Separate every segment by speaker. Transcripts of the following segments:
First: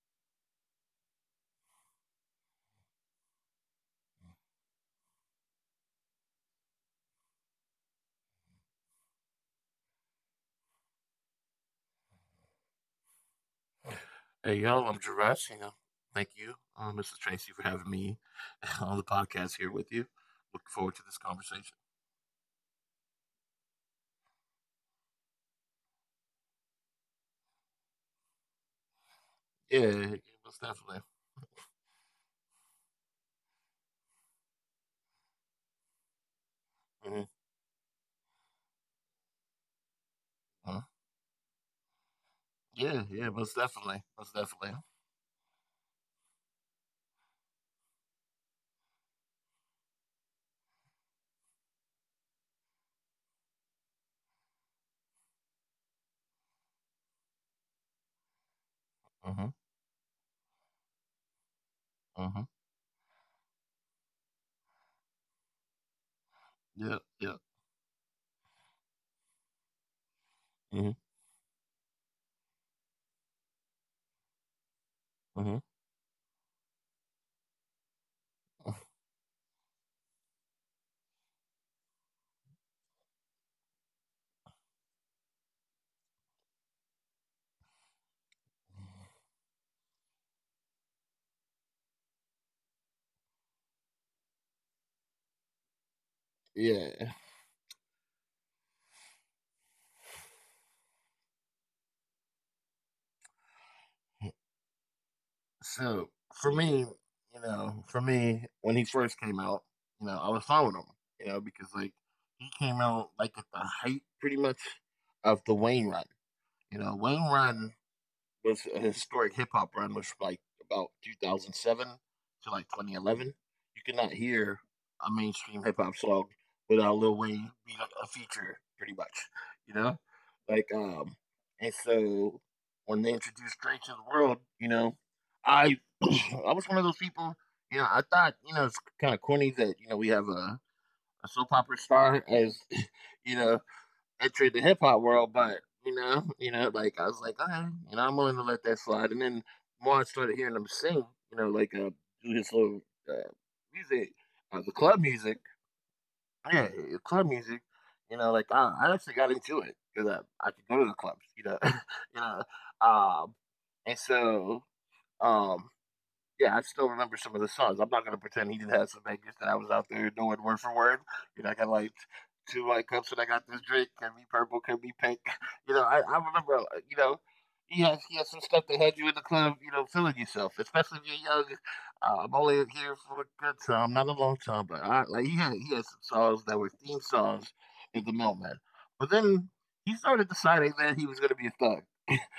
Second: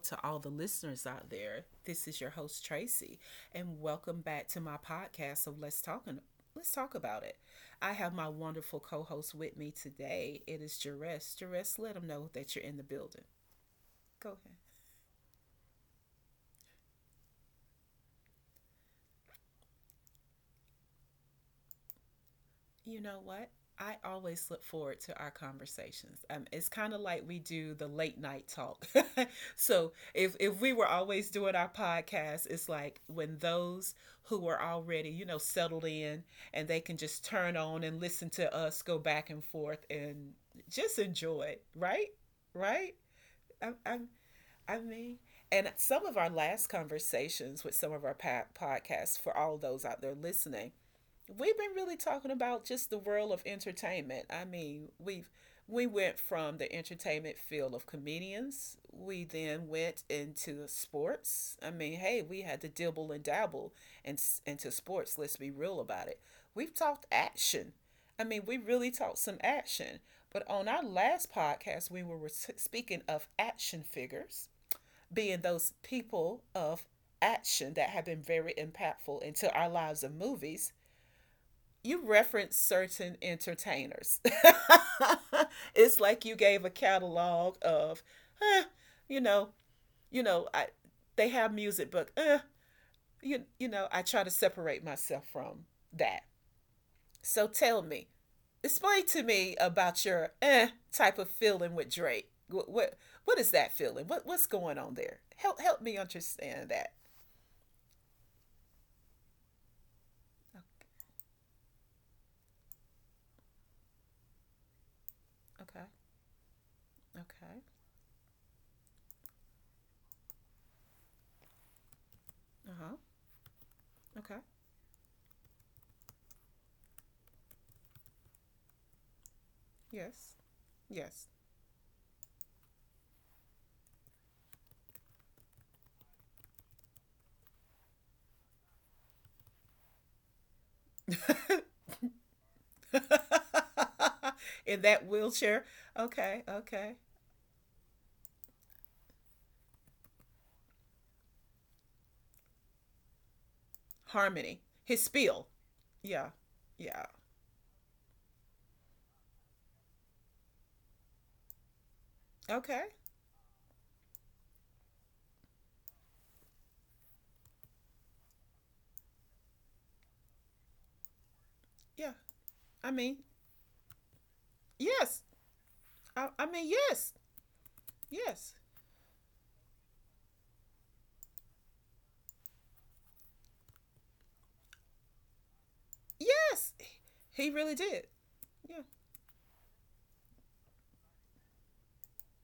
Speaker 1: to all the listeners out there. This is your host Tracy, and welcome back to my podcast of Let's Talk About It. I have my wonderful co-host with me today. It is Jerez. Jerez, let them know that you're in the building. Go ahead.
Speaker 2: Hey y'all, I'm Jirash. Thank you, Mr. Tracy, for having me on the podcast here with you. Looking forward to this conversation.
Speaker 1: You know what? I always look forward to our conversations. It's kind of like we do the late night talk.
Speaker 2: Yeah,
Speaker 1: So
Speaker 2: yeah,
Speaker 1: if
Speaker 2: most
Speaker 1: we were
Speaker 2: definitely.
Speaker 1: always doing our podcast, it's like when those who are already you know settled in and they can
Speaker 2: Mm-hmm.
Speaker 1: just turn on and listen to us go back and forth and
Speaker 2: uh
Speaker 1: just enjoy it, right? Right?
Speaker 2: Yeah, yeah, most
Speaker 1: I, I,
Speaker 2: definitely, most definitely.
Speaker 1: I mean, and some of our last conversations with some of our podcasts for all those out there listening, we've been really talking about just the world of entertainment. I mean, we went from the entertainment field of comedians. We
Speaker 2: Mm-hmm.
Speaker 1: then went into sports. I mean, hey,
Speaker 2: Mm-hmm.
Speaker 1: we had to dibble and dabble and into sports. Let's be real about it. We've
Speaker 2: Yeah,
Speaker 1: talked
Speaker 2: yeah.
Speaker 1: action. I mean, we really talked some action. But on our
Speaker 2: Mm-hmm.
Speaker 1: last podcast, we were speaking of action figures being
Speaker 2: Mm-hmm.
Speaker 1: those people of action that have been very impactful into our lives of movies. You reference certain entertainers. It's like you gave a catalog of, eh, you know, you know, I they have music, but you know, I try to separate myself from that.
Speaker 2: Yeah.
Speaker 1: So tell me, explain to me about your type of feeling with Drake. What is that feeling? What what's going on there? Help me
Speaker 2: So for
Speaker 1: understand
Speaker 2: me,
Speaker 1: that.
Speaker 2: you know, for me, when he first came out, you know, I was
Speaker 1: Okay.
Speaker 2: following him, you know, because like he came out like at the height, pretty much, of the Wayne
Speaker 1: Okay.
Speaker 2: Run. You know, Wayne
Speaker 1: Okay.
Speaker 2: Run was a historic hip hop run, which was like about 2007 to like
Speaker 1: Uh huh.
Speaker 2: 2011. You could not
Speaker 1: Okay.
Speaker 2: hear a mainstream hip hop song without Lil Wayne being a feature, pretty much. You know,
Speaker 1: Yes.
Speaker 2: like um,
Speaker 1: Yes.
Speaker 2: and so when they introduced Drake to the world, you know, I I was one of those people. You know, I thought you know it's kind of corny that you know we have a soap opera star as you know entered the hip
Speaker 1: In
Speaker 2: hop
Speaker 1: that
Speaker 2: world, but
Speaker 1: wheelchair. Okay,
Speaker 2: you know,
Speaker 1: okay.
Speaker 2: like I was like, okay, you know, I'm willing to let that slide. And then more I started hearing him sing, you know, like do his little uh, music,
Speaker 1: Harmony.
Speaker 2: the
Speaker 1: His
Speaker 2: club music,
Speaker 1: spiel. Yeah,
Speaker 2: yeah, the
Speaker 1: yeah.
Speaker 2: club music. You know, like I actually got into it because I could go to the clubs, you know, you know,
Speaker 1: Okay,
Speaker 2: um, and so um yeah, I still remember some of the songs. I'm not gonna pretend he didn't have some bangers that I was out there knowing word for word. You know, I got like
Speaker 1: yeah.
Speaker 2: two like
Speaker 1: I
Speaker 2: cups
Speaker 1: mean,
Speaker 2: and I got this drink, can be purple, can be
Speaker 1: yes.
Speaker 2: pink. You know, I
Speaker 1: I
Speaker 2: remember
Speaker 1: mean,
Speaker 2: you
Speaker 1: yes,
Speaker 2: know, he has some
Speaker 1: yes,
Speaker 2: stuff that had you in the club, you know, feeling yourself, especially if you're young. I'm only here for a good time, not a long time, but I like he had some songs that
Speaker 1: yes.
Speaker 2: were theme
Speaker 1: He
Speaker 2: songs
Speaker 1: really did.
Speaker 2: in the moment.
Speaker 1: Yeah.
Speaker 2: But then he started deciding that he was gonna be a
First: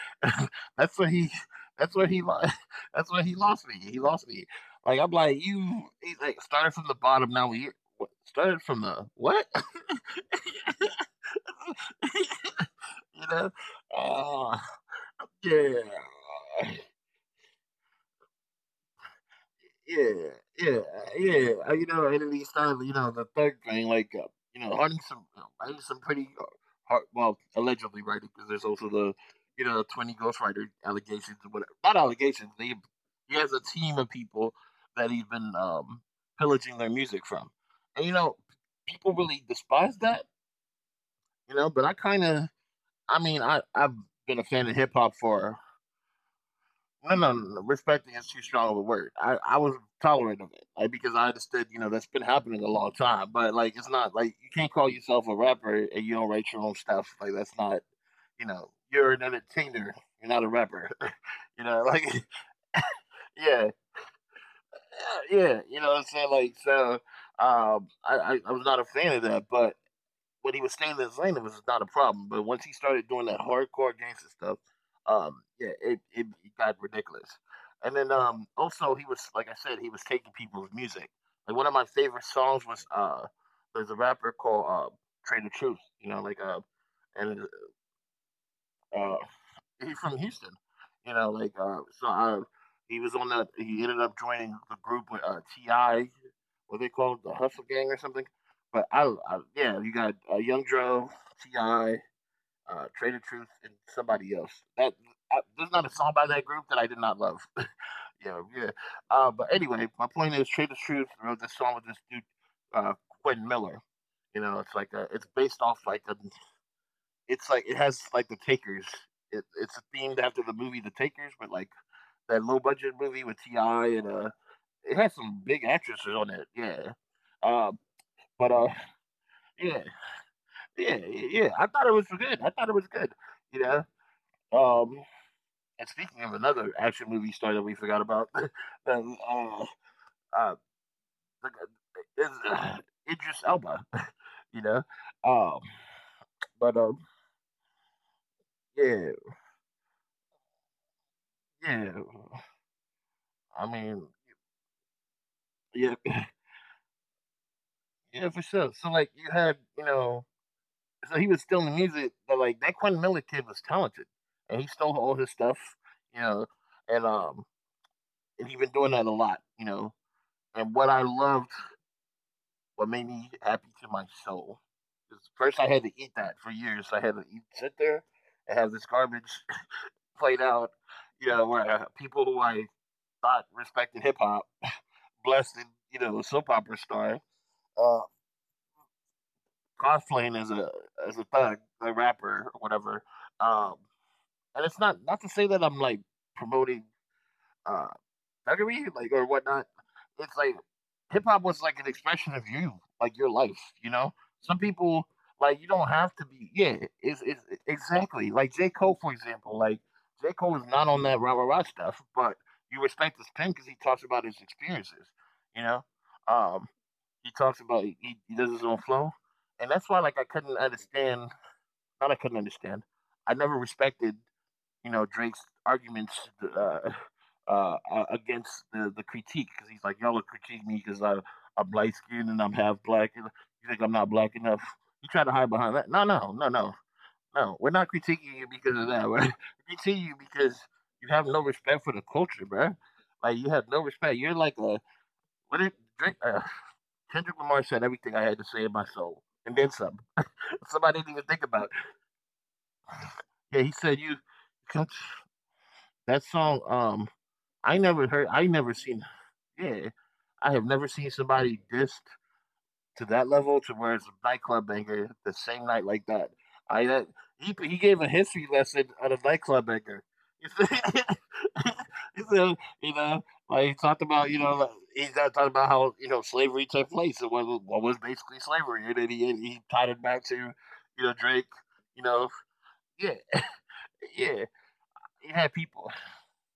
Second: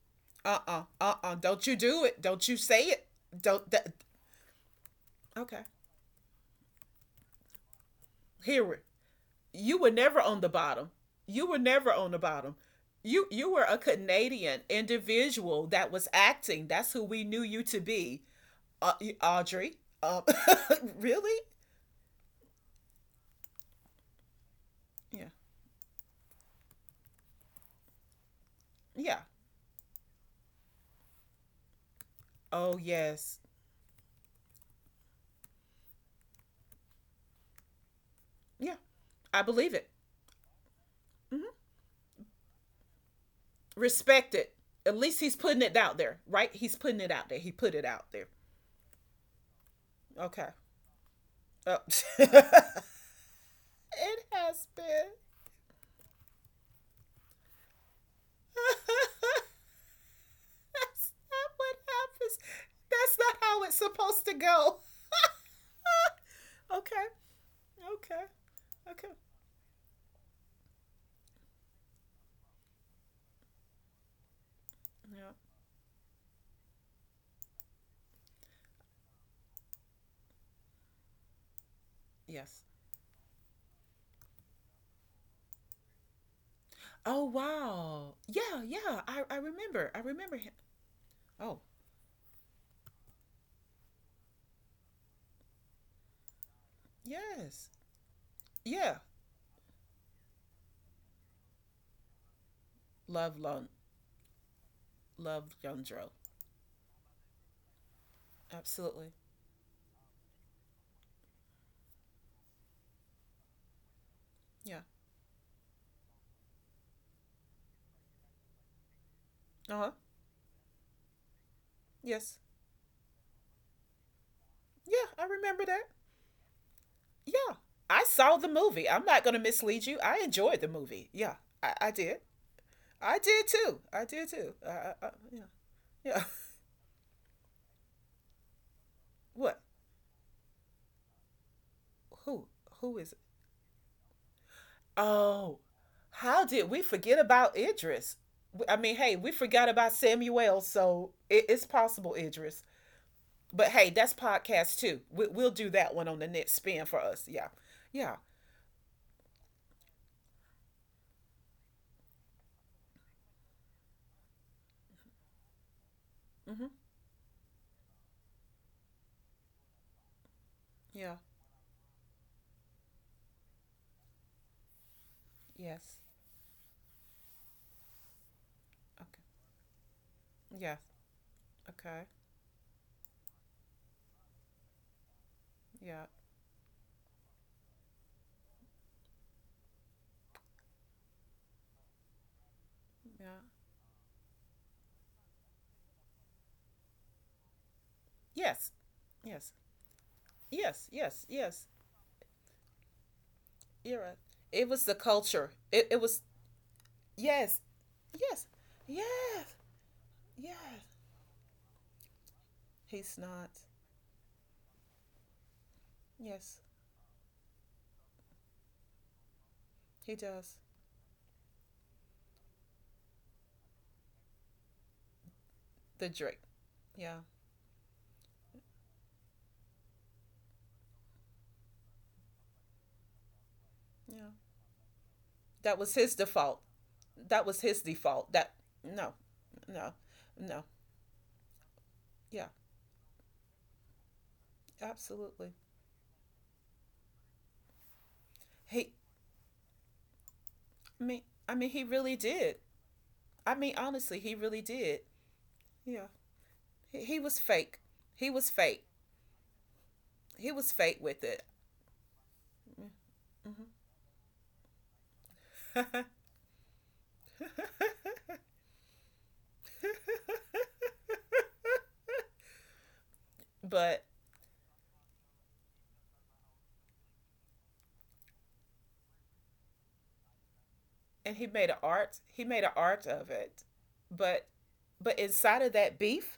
Speaker 2: thug.
Speaker 1: Uh-uh,
Speaker 2: that's what he
Speaker 1: uh. Do not you
Speaker 2: that's
Speaker 1: do
Speaker 2: what he
Speaker 1: it.
Speaker 2: lo-
Speaker 1: Don't you say it.
Speaker 2: that's what he lost
Speaker 1: Don't.
Speaker 2: me.
Speaker 1: That,
Speaker 2: He lost me. Like I'm like
Speaker 1: okay.
Speaker 2: you. He's like started from the bottom. Now we what- started from
Speaker 1: Here,
Speaker 2: the what?
Speaker 1: you were never on the bottom. You were never on the
Speaker 2: you
Speaker 1: bottom. you
Speaker 2: know?
Speaker 1: you were a
Speaker 2: Uh,
Speaker 1: Canadian individual
Speaker 2: yeah.
Speaker 1: that was acting. That's who we knew you to be. uh, Audrey.
Speaker 2: Yeah,
Speaker 1: Uh,
Speaker 2: yeah, yeah.
Speaker 1: really?
Speaker 2: You know, and then he started, you know, the third thing, like, you know,
Speaker 1: Yeah.
Speaker 2: writing some pretty hard, well, allegedly writing, because there's also the,
Speaker 1: Yeah.
Speaker 2: you know, 20 ghostwriter allegations and whatever. Not
Speaker 1: Oh,
Speaker 2: allegations.
Speaker 1: yes.
Speaker 2: He has a team of people that he's been pillaging their music from. And, you
Speaker 1: Yeah.
Speaker 2: know,
Speaker 1: I
Speaker 2: people
Speaker 1: believe it.
Speaker 2: really despise that,
Speaker 1: Hmm.
Speaker 2: you know, but I mean,
Speaker 1: Respect
Speaker 2: I've
Speaker 1: it.
Speaker 2: been a
Speaker 1: At
Speaker 2: fan of
Speaker 1: least
Speaker 2: hip
Speaker 1: he's
Speaker 2: hop
Speaker 1: putting it out
Speaker 2: for
Speaker 1: there, right? He's putting it out there. He
Speaker 2: no, no,
Speaker 1: put it
Speaker 2: no, no,
Speaker 1: out there.
Speaker 2: respecting is too strong of a word. I was
Speaker 1: Okay.
Speaker 2: tolerant of it, like because I
Speaker 1: Oh.
Speaker 2: understood, you know, that's
Speaker 1: It
Speaker 2: been happening a long time. But like, it's not
Speaker 1: has
Speaker 2: like you can't
Speaker 1: been.
Speaker 2: call yourself a rapper and you don't write your own stuff. Like that's not, you know, you're an entertainer. You're not a
Speaker 1: That's
Speaker 2: rapper.
Speaker 1: not what
Speaker 2: you know, like
Speaker 1: happens. That's not how it's
Speaker 2: yeah,
Speaker 1: supposed to go.
Speaker 2: yeah, yeah, you know what I'm saying. Like
Speaker 1: Okay.
Speaker 2: so,
Speaker 1: Okay.
Speaker 2: I I was not a
Speaker 1: Okay.
Speaker 2: fan of that, but when he was staying in his lane, it was not a problem. But once he started doing that hardcore gangster stuff,
Speaker 1: Yeah.
Speaker 2: yeah, got ridiculous. And then also he was like I said, he was taking people's music. Like one of my favorite
Speaker 1: Yes.
Speaker 2: songs was there's a rapper called Trader Truth. You know, like
Speaker 1: Oh
Speaker 2: and
Speaker 1: wow. Yeah, yeah.
Speaker 2: uh,
Speaker 1: I remember.
Speaker 2: he's
Speaker 1: I
Speaker 2: from
Speaker 1: remember
Speaker 2: Houston,
Speaker 1: him.
Speaker 2: you know. Like,
Speaker 1: Oh.
Speaker 2: so he was on the. He ended up joining the group with Ti. What they called the Hustle
Speaker 1: Yes.
Speaker 2: Gang or something. But I,
Speaker 1: Yeah.
Speaker 2: don't- I yeah, you got Young Dro, Ti, Trader Truth,
Speaker 1: Love
Speaker 2: and
Speaker 1: Lon-
Speaker 2: somebody else. That
Speaker 1: Love
Speaker 2: there's not a song
Speaker 1: Yondro.
Speaker 2: by that group that I did not love. yeah, yeah.
Speaker 1: Absolutely.
Speaker 2: But anyway, my point is Trader Truth wrote this song with this dude, uh, Quentin Miller. You know,
Speaker 1: Yeah.
Speaker 2: it's based off like a it has like The Takers.
Speaker 1: Uh
Speaker 2: It's
Speaker 1: huh.
Speaker 2: themed after the movie The Takers, but like
Speaker 1: Yes.
Speaker 2: that low budget movie with Ti and
Speaker 1: Yeah.
Speaker 2: it
Speaker 1: I
Speaker 2: has some
Speaker 1: remember
Speaker 2: big
Speaker 1: that.
Speaker 2: actresses on it. Yeah.
Speaker 1: Yeah.
Speaker 2: Uh,
Speaker 1: I saw the
Speaker 2: but
Speaker 1: movie.
Speaker 2: uh,
Speaker 1: I'm not going to mislead you.
Speaker 2: yeah,
Speaker 1: I enjoyed the movie.
Speaker 2: yeah,
Speaker 1: Yeah.
Speaker 2: yeah.
Speaker 1: I
Speaker 2: I thought
Speaker 1: did.
Speaker 2: it was good. I thought it was
Speaker 1: I
Speaker 2: good.
Speaker 1: did too.
Speaker 2: You
Speaker 1: I
Speaker 2: know.
Speaker 1: did too.
Speaker 2: Um,
Speaker 1: Yeah.
Speaker 2: and
Speaker 1: Yeah.
Speaker 2: speaking of another action movie star that we forgot about, um,
Speaker 1: What?
Speaker 2: uh, uh,
Speaker 1: Who?
Speaker 2: is
Speaker 1: Who is it?
Speaker 2: Idris Elba. You know.
Speaker 1: Oh.
Speaker 2: Um,
Speaker 1: How did we
Speaker 2: but
Speaker 1: forget about Idris? W- I mean, hey,
Speaker 2: yeah,
Speaker 1: we forgot about Samuel, so it, it's
Speaker 2: yeah.
Speaker 1: possible, Idris.
Speaker 2: I
Speaker 1: But hey,
Speaker 2: mean,
Speaker 1: that's podcast too. We'll do
Speaker 2: yeah.
Speaker 1: that one on the next spin for us. Yeah. Yeah.
Speaker 2: Yeah, for sure. So like you had, you know, so he was still in the music, but like that Quentin Miller kid was talented, and he stole all his stuff, you know,
Speaker 1: Mm-hmm.
Speaker 2: and um, and he been doing that a lot, you know. And what I
Speaker 1: Yeah.
Speaker 2: loved, what made me happy to my soul, is first I had to eat
Speaker 1: Yes.
Speaker 2: that for years. I had to eat, sit there, and have this
Speaker 1: Okay.
Speaker 2: garbage played out,
Speaker 1: Yes.
Speaker 2: you know, where people
Speaker 1: Okay.
Speaker 2: who I thought respected hip hop, blessed, and, you know,
Speaker 1: Yeah.
Speaker 2: soap opera star. uh, cosplaying as a thug, a rapper or whatever.
Speaker 1: Yeah.
Speaker 2: Um, and it's not not to say that I'm like promoting uh thuggery
Speaker 1: Yes.
Speaker 2: like or whatnot.
Speaker 1: Yes.
Speaker 2: It's like
Speaker 1: Yes.
Speaker 2: hip hop
Speaker 1: Yes.
Speaker 2: was like
Speaker 1: Yes.
Speaker 2: an expression of you, like your life. You know,
Speaker 1: You're right.
Speaker 2: some
Speaker 1: It was
Speaker 2: people
Speaker 1: the
Speaker 2: like you
Speaker 1: culture.
Speaker 2: don't
Speaker 1: It,
Speaker 2: have
Speaker 1: it
Speaker 2: to
Speaker 1: was,
Speaker 2: be. Yeah, it's
Speaker 1: yes.
Speaker 2: exactly like
Speaker 1: Yes.
Speaker 2: J Cole for example.
Speaker 1: Yes.
Speaker 2: Like J Cole is
Speaker 1: Yes.
Speaker 2: not on that rah rah rah stuff, but you respect his
Speaker 1: He's
Speaker 2: pen because
Speaker 1: not.
Speaker 2: he talks about his experiences. You know. Um,
Speaker 1: Yes.
Speaker 2: he talks about he does his own flow, and that's why like I
Speaker 1: He
Speaker 2: couldn't
Speaker 1: does.
Speaker 2: understand. Not I couldn't understand. I never respected you know Drake's arguments
Speaker 1: The Drake.
Speaker 2: uh,
Speaker 1: Yeah.
Speaker 2: against the critique because he's like y'all are critiquing me because I'm light skinned and I'm half black. And you think I'm not black
Speaker 1: Yeah.
Speaker 2: enough? You try to hide behind that?
Speaker 1: That
Speaker 2: No,
Speaker 1: was his
Speaker 2: no, no, no,
Speaker 1: default.
Speaker 2: no.
Speaker 1: That
Speaker 2: We're
Speaker 1: was
Speaker 2: not
Speaker 1: his
Speaker 2: critiquing
Speaker 1: default.
Speaker 2: you
Speaker 1: That,
Speaker 2: because of that. We're
Speaker 1: no. No.
Speaker 2: critiquing you because
Speaker 1: No.
Speaker 2: you have no respect for the culture,
Speaker 1: Yeah.
Speaker 2: bro. Like you have no respect. You're like a
Speaker 1: Absolutely.
Speaker 2: what did Drake? Kendrick Lamar said everything I had to say in
Speaker 1: He,
Speaker 2: my soul, and then some.
Speaker 1: I
Speaker 2: Something I
Speaker 1: mean,
Speaker 2: didn't even
Speaker 1: I
Speaker 2: think
Speaker 1: mean, he
Speaker 2: about.
Speaker 1: really did. I mean,
Speaker 2: Yeah, he
Speaker 1: honestly,
Speaker 2: said
Speaker 1: he
Speaker 2: you.
Speaker 1: really did. Yeah,
Speaker 2: That song,
Speaker 1: he was fake.
Speaker 2: I
Speaker 1: He
Speaker 2: never
Speaker 1: was
Speaker 2: heard.
Speaker 1: fake.
Speaker 2: I never seen. Yeah,
Speaker 1: He was
Speaker 2: I
Speaker 1: fake
Speaker 2: have never
Speaker 1: with
Speaker 2: seen
Speaker 1: it.
Speaker 2: somebody diss to that level to where it's a nightclub banger the same
Speaker 1: Mm-hmm.
Speaker 2: night like that. I that he gave a history lesson on a nightclub banger. so, you know, like he talked
Speaker 1: But
Speaker 2: about, you know, like, he's not talking about how you know slavery took place and what, what was basically slavery, and then he tied it back to, you know, Drake.
Speaker 1: and he made an
Speaker 2: You know,
Speaker 1: art. He made an
Speaker 2: yeah,
Speaker 1: art of it.
Speaker 2: yeah,
Speaker 1: But
Speaker 2: he
Speaker 1: but
Speaker 2: had
Speaker 1: inside of
Speaker 2: people.
Speaker 1: that beef,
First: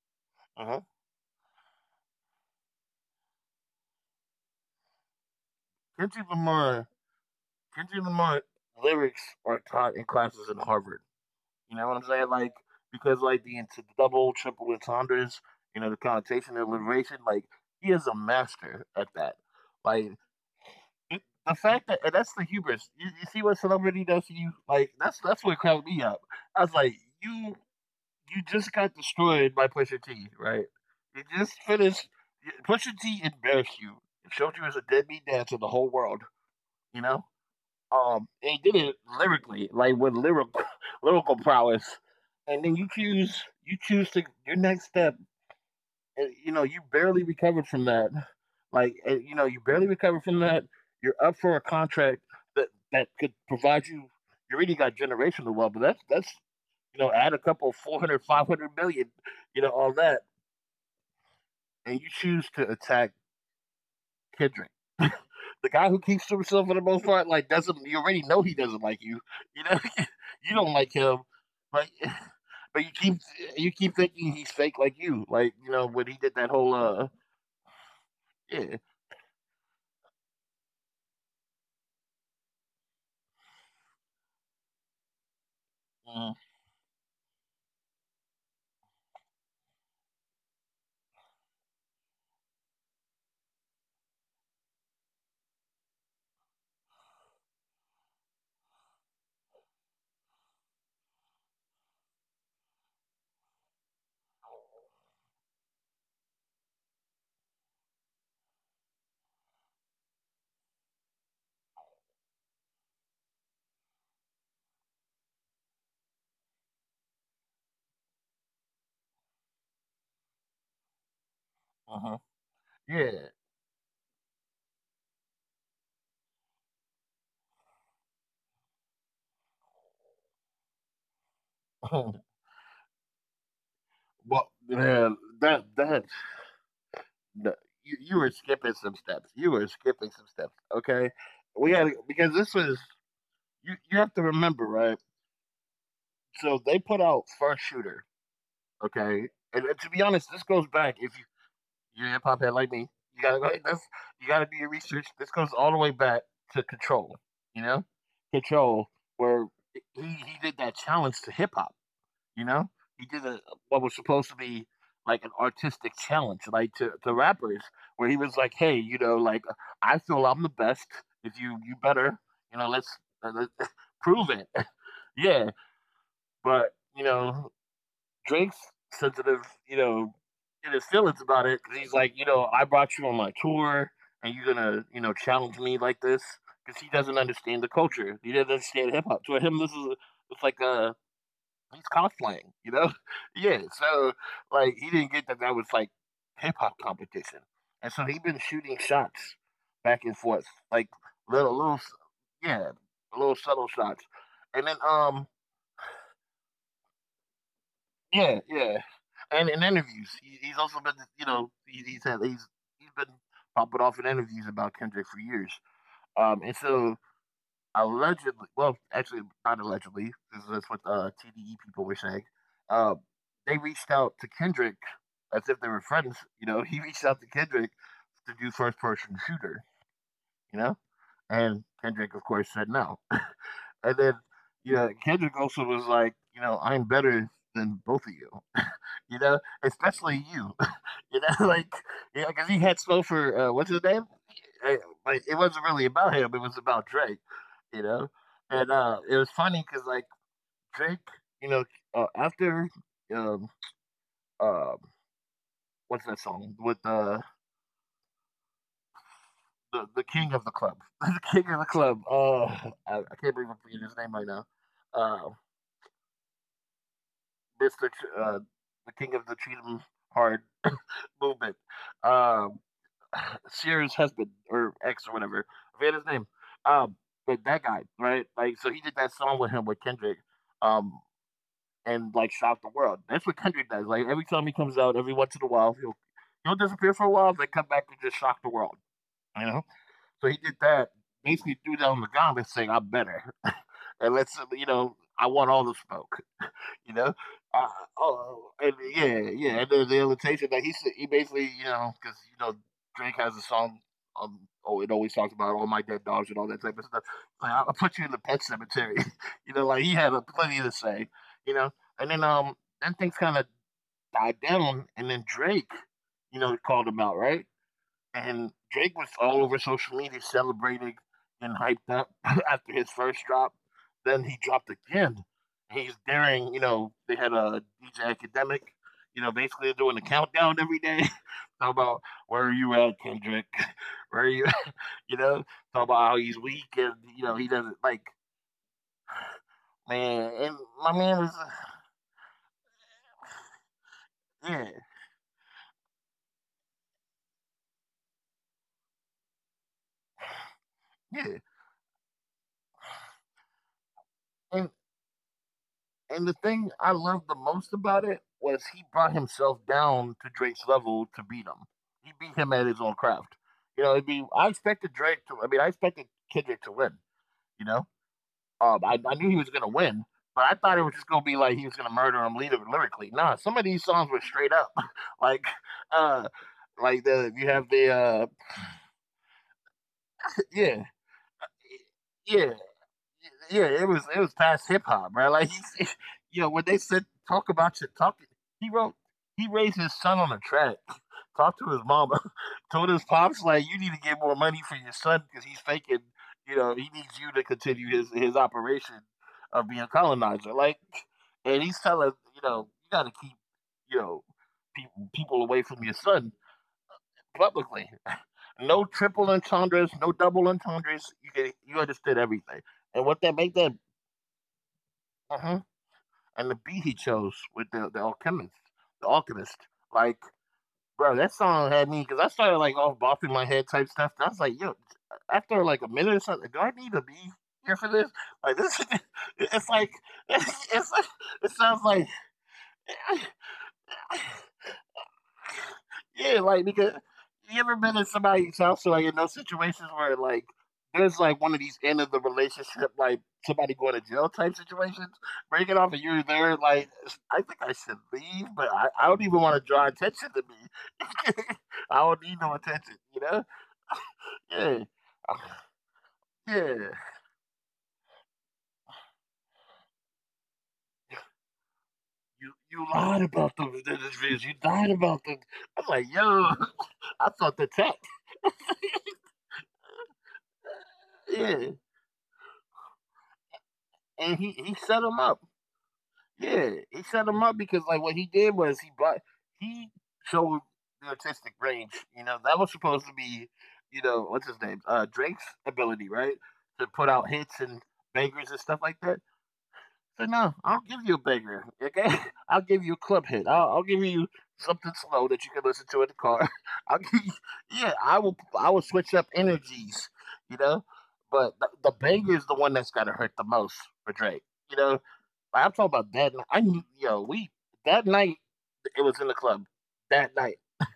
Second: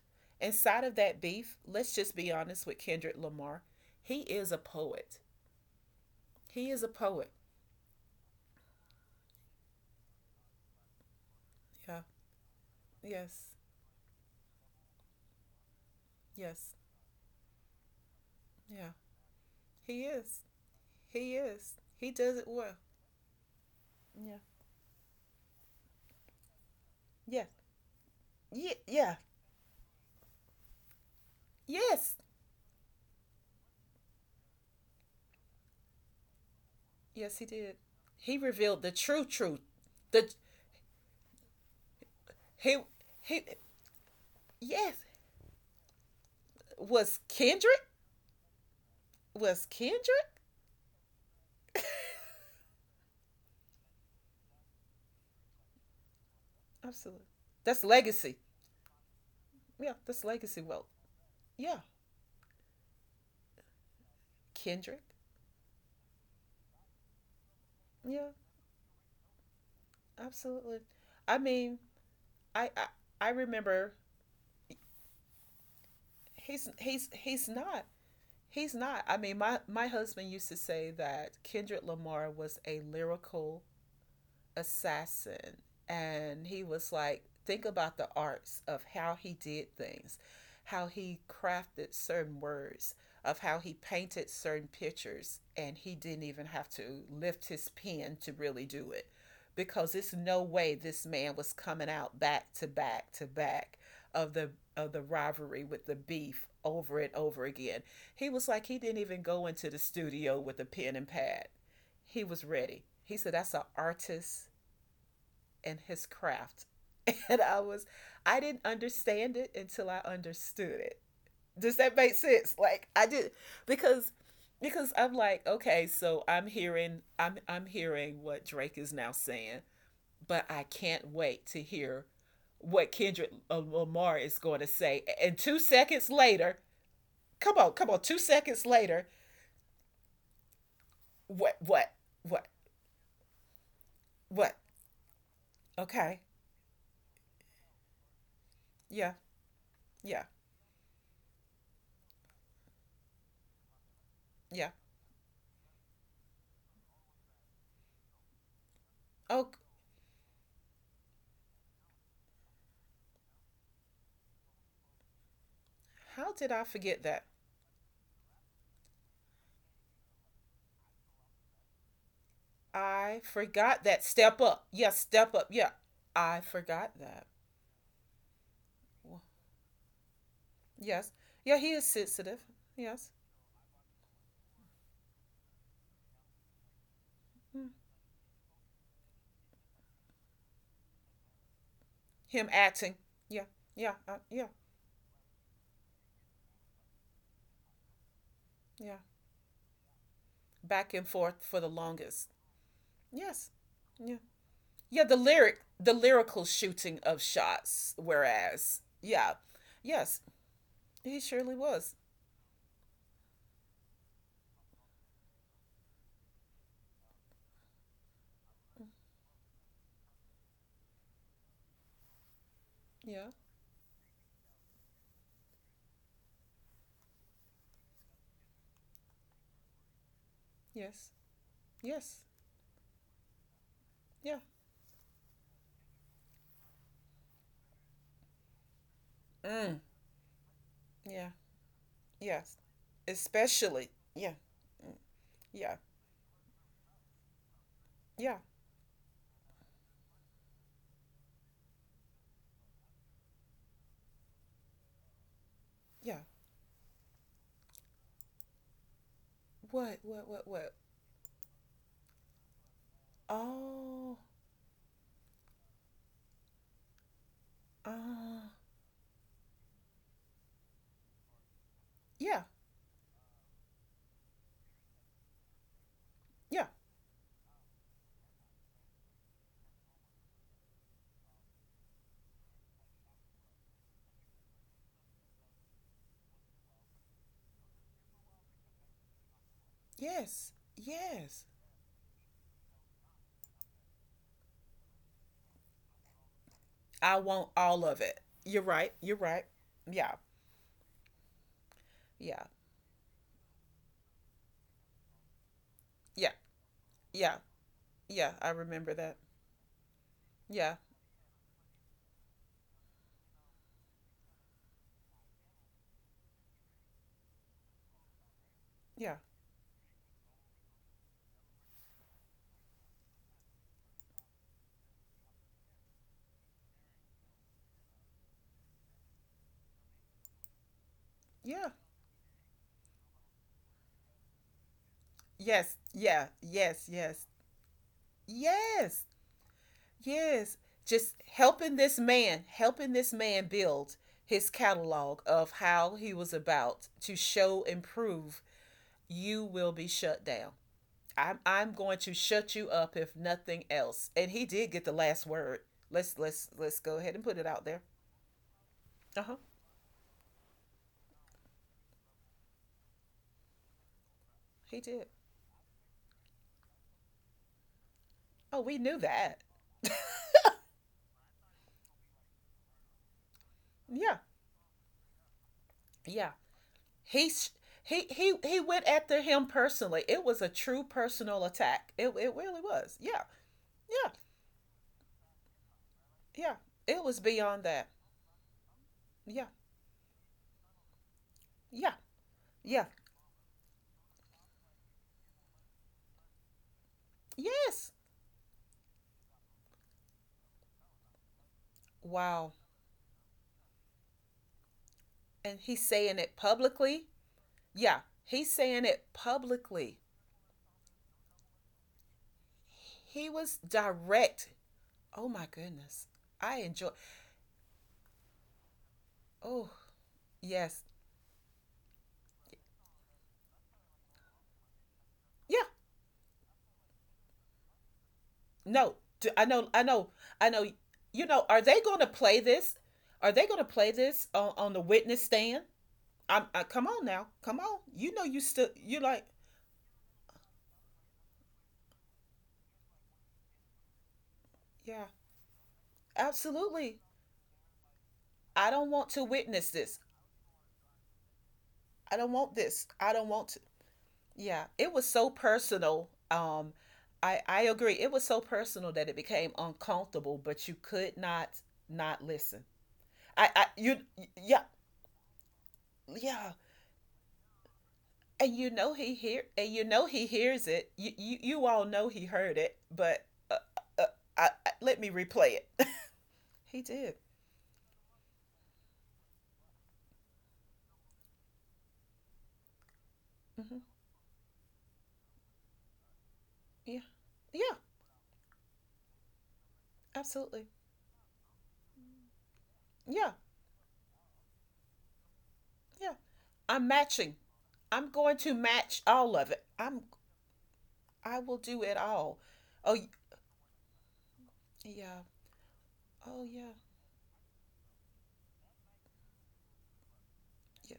Speaker 2: Uh huh.
Speaker 1: inside of that beef, let's just be honest with Kendrick Lamar. He is a poet.
Speaker 2: Kendrick
Speaker 1: He is a
Speaker 2: Lamar,
Speaker 1: poet.
Speaker 2: Kendrick Lamar lyrics are taught in classes in Harvard. You know
Speaker 1: Yeah.
Speaker 2: what I'm saying? Like because
Speaker 1: Yes.
Speaker 2: like the into the double, triple entendres, you know, the
Speaker 1: Yes.
Speaker 2: connotation, the alliteration, like he is a
Speaker 1: Yeah.
Speaker 2: master at that.
Speaker 1: He is.
Speaker 2: Like
Speaker 1: He is.
Speaker 2: the
Speaker 1: He
Speaker 2: fact that
Speaker 1: does it
Speaker 2: and that's
Speaker 1: well.
Speaker 2: the hubris. You see what
Speaker 1: Yeah.
Speaker 2: celebrity does to you? Like that's what cracked me up. I was like,
Speaker 1: Yeah.
Speaker 2: you
Speaker 1: Yeah.
Speaker 2: you just
Speaker 1: Yeah.
Speaker 2: got destroyed by Pusha T, right? You just
Speaker 1: Yes.
Speaker 2: finished. Pusha T embarrassed you and showed you as a deadbeat dad to the whole world. You
Speaker 1: Yes, he
Speaker 2: know.
Speaker 1: did. He revealed
Speaker 2: They
Speaker 1: the
Speaker 2: did it
Speaker 1: true truth.
Speaker 2: lyrically, like
Speaker 1: The
Speaker 2: with lyrical lyrical prowess,
Speaker 1: he
Speaker 2: and then
Speaker 1: he
Speaker 2: you choose to your
Speaker 1: yes
Speaker 2: next step. And, you know, you
Speaker 1: was
Speaker 2: barely
Speaker 1: Kendrick
Speaker 2: recovered from that. Like, you
Speaker 1: was
Speaker 2: know, you barely
Speaker 1: Kendrick
Speaker 2: recovered from that. You're up for a contract that could provide you. You already got generational wealth, but that's you know,
Speaker 1: absolutely
Speaker 2: add a couple
Speaker 1: that's
Speaker 2: 400,
Speaker 1: legacy.
Speaker 2: 500 million, you know,
Speaker 1: Yeah,
Speaker 2: all
Speaker 1: that's
Speaker 2: that,
Speaker 1: legacy wealth. Yeah,
Speaker 2: and you choose to attack Kendrick.
Speaker 1: Kendrick.
Speaker 2: the guy who keeps to himself for the most part, like doesn't you already
Speaker 1: Yeah,
Speaker 2: know he doesn't like you know. You don't
Speaker 1: absolutely.
Speaker 2: like him,
Speaker 1: I mean,
Speaker 2: but
Speaker 1: I
Speaker 2: but
Speaker 1: I, I
Speaker 2: you
Speaker 1: remember
Speaker 2: keep thinking he's fake like you. Like, you know, when he did that whole
Speaker 1: he's not. He's not. I
Speaker 2: yeah.
Speaker 1: mean, my husband used to say that Kendrick Lamar was a lyrical assassin, and he
Speaker 2: Uh,
Speaker 1: was like, think about the arts of how he did things, how he crafted certain words, of how he painted certain pictures, and he didn't even have to lift his pen to really do it, because it's no way this man was coming out back to back to back of the of the rivalry with the beef over and over again. He was like, he didn't even go into the studio with a pen and pad. He was ready. He said that's an artist in his craft. And I was, I didn't understand it until I understood it. Does that make sense?
Speaker 2: uh-huh.
Speaker 1: Like I did,
Speaker 2: Yeah.
Speaker 1: because because I'm like, okay, so I'm hearing I'm hearing what Drake is now saying, but I can't wait to hear what Kendrick Lamar is going to say.
Speaker 2: well
Speaker 1: And 2
Speaker 2: man,
Speaker 1: seconds later,
Speaker 2: that
Speaker 1: come on, come on,
Speaker 2: no,
Speaker 1: 2 seconds
Speaker 2: you were
Speaker 1: later,
Speaker 2: skipping some steps. You were skipping some steps. Okay.
Speaker 1: what
Speaker 2: We had
Speaker 1: what
Speaker 2: because this was you have to
Speaker 1: what?
Speaker 2: remember, right?
Speaker 1: Okay.
Speaker 2: So they put out first shooter,
Speaker 1: Yeah.
Speaker 2: okay? And to be
Speaker 1: Yeah.
Speaker 2: honest, this goes back. If you're a hip hop head like me. You gotta go. That's, you gotta do
Speaker 1: Yeah.
Speaker 2: your research. This goes all the way back to Control. You know, Control,
Speaker 1: Oh,
Speaker 2: where he did that challenge to hip hop. You know, he did a, what was supposed to be like an artistic
Speaker 1: how
Speaker 2: challenge,
Speaker 1: did I
Speaker 2: like to,
Speaker 1: forget
Speaker 2: to
Speaker 1: that?
Speaker 2: rappers, where he was like, "Hey, you know, like I feel I'm the best. If you better, you know, let's,
Speaker 1: I
Speaker 2: uh, let's
Speaker 1: forgot that.
Speaker 2: prove
Speaker 1: Step
Speaker 2: it."
Speaker 1: up. Yes, step up.
Speaker 2: Yeah,
Speaker 1: Yeah, I
Speaker 2: but
Speaker 1: forgot
Speaker 2: you
Speaker 1: that.
Speaker 2: know, Drake's sensitive, you know, in his
Speaker 1: Yes.
Speaker 2: feelings about
Speaker 1: Yeah,
Speaker 2: it.
Speaker 1: he
Speaker 2: 'Cause
Speaker 1: is
Speaker 2: he's like, you
Speaker 1: sensitive.
Speaker 2: know, I brought you
Speaker 1: Yes.
Speaker 2: on my tour, and you're gonna, you know, challenge me like this because he doesn't understand
Speaker 1: Mm.
Speaker 2: the culture. He doesn't understand hip hop. To him, this is it's like he's
Speaker 1: Him
Speaker 2: cosplaying, you know?
Speaker 1: acting. Yeah,
Speaker 2: Yeah.
Speaker 1: yeah,
Speaker 2: So
Speaker 1: yeah,
Speaker 2: like he didn't get that that was like hip hop competition, and so he been shooting
Speaker 1: yeah.
Speaker 2: shots back and forth, like
Speaker 1: Back and forth for
Speaker 2: little
Speaker 1: the
Speaker 2: little, s-
Speaker 1: longest.
Speaker 2: yeah, little
Speaker 1: Yes.
Speaker 2: subtle shots,
Speaker 1: Yeah.
Speaker 2: and then
Speaker 1: Yeah, the lyric, the lyrical shooting of shots,
Speaker 2: yeah, yeah,
Speaker 1: whereas, yeah,
Speaker 2: and in interviews,
Speaker 1: yes,
Speaker 2: he's also been,
Speaker 1: he
Speaker 2: you know,
Speaker 1: surely
Speaker 2: he,
Speaker 1: was.
Speaker 2: he's had he's been popping off in interviews about Kendrick for years. And so allegedly, well, actually not allegedly, because that's what TDE people were saying. Uh,
Speaker 1: Yeah,
Speaker 2: they reached out to Kendrick as if they were friends. You know, he reached out to Kendrick to do first person shooter. You know,
Speaker 1: yes,
Speaker 2: and
Speaker 1: yes,
Speaker 2: Kendrick of course said no. And
Speaker 1: yeah.
Speaker 2: then you know, Kendrick also was like, you know, I'm better than both of you. You know,
Speaker 1: Mm,
Speaker 2: especially you. You
Speaker 1: yeah,
Speaker 2: know, like, you know, because
Speaker 1: yes.
Speaker 2: he had slow for what's his
Speaker 1: Especially,
Speaker 2: name?
Speaker 1: yeah.
Speaker 2: Uh,
Speaker 1: Mm.
Speaker 2: Like, it wasn't
Speaker 1: Yeah,
Speaker 2: really about him; it was about Drake. You know,
Speaker 1: yeah,
Speaker 2: and it was funny because like Drake, you know, after um, um, what's
Speaker 1: yeah.
Speaker 2: that song with the
Speaker 1: What? What?
Speaker 2: king of
Speaker 1: What?
Speaker 2: the
Speaker 1: What?
Speaker 2: club, the king of the club. Oh, I can't believe I'm forgetting his name
Speaker 1: Oh,
Speaker 2: right now. Uh, Mister, Ch-
Speaker 1: uh,
Speaker 2: uh, the king of the Cheatham Hard movement.
Speaker 1: yeah,
Speaker 2: Um, Sierra's husband or ex or whatever. I forget his name.
Speaker 1: yeah,
Speaker 2: Um, but that guy, right? Like, so he did that song with him with Kendrick, um, and like shocked the world. That's what Kendrick does. Like every time he comes out, every once in a while, he'll disappear for a while, then come back and just shock the world. You know. So he
Speaker 1: yes,
Speaker 2: did that.
Speaker 1: yes.
Speaker 2: Basically, threw down the gauntlet, saying, "I'm better," and let's you know, I want all the smoke you
Speaker 1: I
Speaker 2: know.
Speaker 1: want
Speaker 2: Uh,
Speaker 1: all of it.
Speaker 2: oh,
Speaker 1: You're
Speaker 2: and
Speaker 1: right. You're
Speaker 2: yeah,
Speaker 1: right.
Speaker 2: yeah, and the
Speaker 1: Yeah,
Speaker 2: invitation that he said, he basically, you know, because
Speaker 1: yeah,
Speaker 2: you know, Drake has a song. Oh, it always talks about all my dead
Speaker 1: yeah,
Speaker 2: dogs and all that type of stuff.
Speaker 1: yeah,
Speaker 2: Like, I'll put you in the
Speaker 1: yeah.
Speaker 2: pet
Speaker 1: I remember
Speaker 2: cemetery.
Speaker 1: that.
Speaker 2: You know, like he had a, plenty
Speaker 1: Yeah,
Speaker 2: to say. You know, and then things kind of died down, and then Drake, you know, called him out, right? And Drake was
Speaker 1: yeah,
Speaker 2: all over social media celebrating and hyped up after his first drop. Then he dropped again. He's daring, you know, they had a DJ academic, you know, basically they're doing a countdown every day.
Speaker 1: yeah.
Speaker 2: Talk about where are you at, Kendrick? Where are you you know?
Speaker 1: Yes,
Speaker 2: Talk about how
Speaker 1: yeah,
Speaker 2: he's weak
Speaker 1: yes,
Speaker 2: and
Speaker 1: yes,
Speaker 2: you know, he doesn't like
Speaker 1: yes,
Speaker 2: man
Speaker 1: yes.
Speaker 2: and my
Speaker 1: Just
Speaker 2: man was
Speaker 1: helping this man build his
Speaker 2: yeah,
Speaker 1: catalog of how he was about to show and prove you will be shut down. I'm
Speaker 2: yeah.
Speaker 1: I'm going to shut you up if nothing else. And he did
Speaker 2: And
Speaker 1: get the last word.
Speaker 2: And the thing
Speaker 1: Let's
Speaker 2: I
Speaker 1: go ahead and
Speaker 2: loved
Speaker 1: put
Speaker 2: the
Speaker 1: it out
Speaker 2: most
Speaker 1: there.
Speaker 2: about it was he brought
Speaker 1: Uh huh.
Speaker 2: himself down to Drake's level to beat him. He beat him at his own craft. You know, it'd be I
Speaker 1: He did.
Speaker 2: expected Drake to I mean, I expected Kendrick to win, you know?
Speaker 1: Oh, we knew
Speaker 2: I
Speaker 1: that.
Speaker 2: knew he was gonna win, but I thought it was just gonna be like he was gonna murder him lyrically. Nah, some of these
Speaker 1: Yeah,
Speaker 2: songs were straight up. Like
Speaker 1: yeah.
Speaker 2: uh
Speaker 1: He
Speaker 2: like
Speaker 1: sh-
Speaker 2: the you have the
Speaker 1: he went after him personally. It was a true
Speaker 2: yeah.
Speaker 1: personal attack. It really
Speaker 2: Yeah,
Speaker 1: was. Yeah,
Speaker 2: yeah,
Speaker 1: yeah,
Speaker 2: it was past hip hop, right? Like he,
Speaker 1: yeah.
Speaker 2: you know,
Speaker 1: It
Speaker 2: when
Speaker 1: was
Speaker 2: they said
Speaker 1: beyond that.
Speaker 2: talk about your talk, he
Speaker 1: Yeah,
Speaker 2: wrote he raised his son on a track,
Speaker 1: yeah,
Speaker 2: talked to his mama,
Speaker 1: yeah.
Speaker 2: told his pops like you need to get more money for your son because he's faking. You know, he needs
Speaker 1: Yes.
Speaker 2: you to continue his operation of being a colonizer. Like, and
Speaker 1: Wow.
Speaker 2: he's telling you know you got to keep you know
Speaker 1: And he's saying
Speaker 2: people
Speaker 1: it
Speaker 2: away from your
Speaker 1: publicly.
Speaker 2: son
Speaker 1: Yeah, he's
Speaker 2: publicly.
Speaker 1: saying it
Speaker 2: No triple
Speaker 1: publicly.
Speaker 2: entendres, no double entendres. You understood everything.
Speaker 1: He
Speaker 2: And what
Speaker 1: was
Speaker 2: that make that
Speaker 1: direct. Oh my
Speaker 2: uh-huh.
Speaker 1: goodness. I
Speaker 2: And the
Speaker 1: enjoy.
Speaker 2: beat he chose with the Alchemist, the Alchemist,
Speaker 1: Oh,
Speaker 2: like,
Speaker 1: yes.
Speaker 2: bro, that song had me because I started like off bopping my head type stuff. And I was like, yo,
Speaker 1: Yeah.
Speaker 2: after like a minute or something, do I need to be here for this? Like this,
Speaker 1: No. Do,
Speaker 2: it's
Speaker 1: I
Speaker 2: like
Speaker 1: know I know
Speaker 2: it's like
Speaker 1: you know
Speaker 2: it
Speaker 1: are they
Speaker 2: sounds
Speaker 1: going to
Speaker 2: like
Speaker 1: play this? Are they going to play this on the witness stand?
Speaker 2: yeah, like
Speaker 1: Come
Speaker 2: because
Speaker 1: on now.
Speaker 2: you
Speaker 1: Come
Speaker 2: ever
Speaker 1: on.
Speaker 2: been in
Speaker 1: You know you
Speaker 2: somebody's
Speaker 1: still
Speaker 2: house or
Speaker 1: you
Speaker 2: like in
Speaker 1: like
Speaker 2: those situations where like there's like one of these end of the relationship like somebody going to jail type
Speaker 1: yeah.
Speaker 2: situations, breaking off and you're there like
Speaker 1: Absolutely.
Speaker 2: I think I should leave, but
Speaker 1: I
Speaker 2: I,
Speaker 1: don't
Speaker 2: I
Speaker 1: want
Speaker 2: don't
Speaker 1: to
Speaker 2: even want to
Speaker 1: witness
Speaker 2: draw
Speaker 1: this.
Speaker 2: attention to me. I
Speaker 1: I
Speaker 2: don't
Speaker 1: don't
Speaker 2: need no
Speaker 1: want this.
Speaker 2: attention,
Speaker 1: I
Speaker 2: you
Speaker 1: don't
Speaker 2: know?
Speaker 1: want to. Yeah.
Speaker 2: Yeah.
Speaker 1: It was so
Speaker 2: Ah,
Speaker 1: personal. Um,
Speaker 2: yeah.
Speaker 1: I agree. It was so personal that it became uncomfortable, but you could not not listen.
Speaker 2: You lied about the
Speaker 1: I you
Speaker 2: interviews. You
Speaker 1: yeah
Speaker 2: lied about the I'm like, yo,
Speaker 1: yeah
Speaker 2: I thought the tech.
Speaker 1: and you know he hear and you know he hears it you you
Speaker 2: Yeah.
Speaker 1: all know he heard it but uh, uh,
Speaker 2: And he
Speaker 1: let
Speaker 2: set
Speaker 1: me
Speaker 2: him up.
Speaker 1: replay it.
Speaker 2: Yeah,
Speaker 1: He
Speaker 2: he
Speaker 1: did.
Speaker 2: set him up because like what he did was he brought he showed the artistic range. You know that was supposed to be,
Speaker 1: Mm-hmm.
Speaker 2: you know, what's his name, Drake's ability, right, to
Speaker 1: Yeah,
Speaker 2: put out hits
Speaker 1: yeah,
Speaker 2: and bangers and stuff like that. So no,
Speaker 1: absolutely,
Speaker 2: I'll give you a banger. Okay, I'll give you a club
Speaker 1: yeah,
Speaker 2: hit. I'll give you something slow that you can listen to in
Speaker 1: yeah.
Speaker 2: the car.
Speaker 1: I'm
Speaker 2: I'll give you,
Speaker 1: matching,
Speaker 2: yeah,
Speaker 1: I'm
Speaker 2: I
Speaker 1: going
Speaker 2: will.
Speaker 1: to
Speaker 2: I will
Speaker 1: match
Speaker 2: switch up
Speaker 1: all of it, I'm
Speaker 2: energies. You know,
Speaker 1: I
Speaker 2: but
Speaker 1: will
Speaker 2: the,
Speaker 1: do
Speaker 2: the
Speaker 1: it
Speaker 2: banger
Speaker 1: all.
Speaker 2: is the one
Speaker 1: Oh
Speaker 2: that's got
Speaker 1: y-
Speaker 2: to hurt the most for Drake. You know,
Speaker 1: yeah.
Speaker 2: like, I'm talking about that
Speaker 1: Oh
Speaker 2: night.
Speaker 1: yeah
Speaker 2: Yo, we that night it was in the club. That night,
Speaker 1: yeah,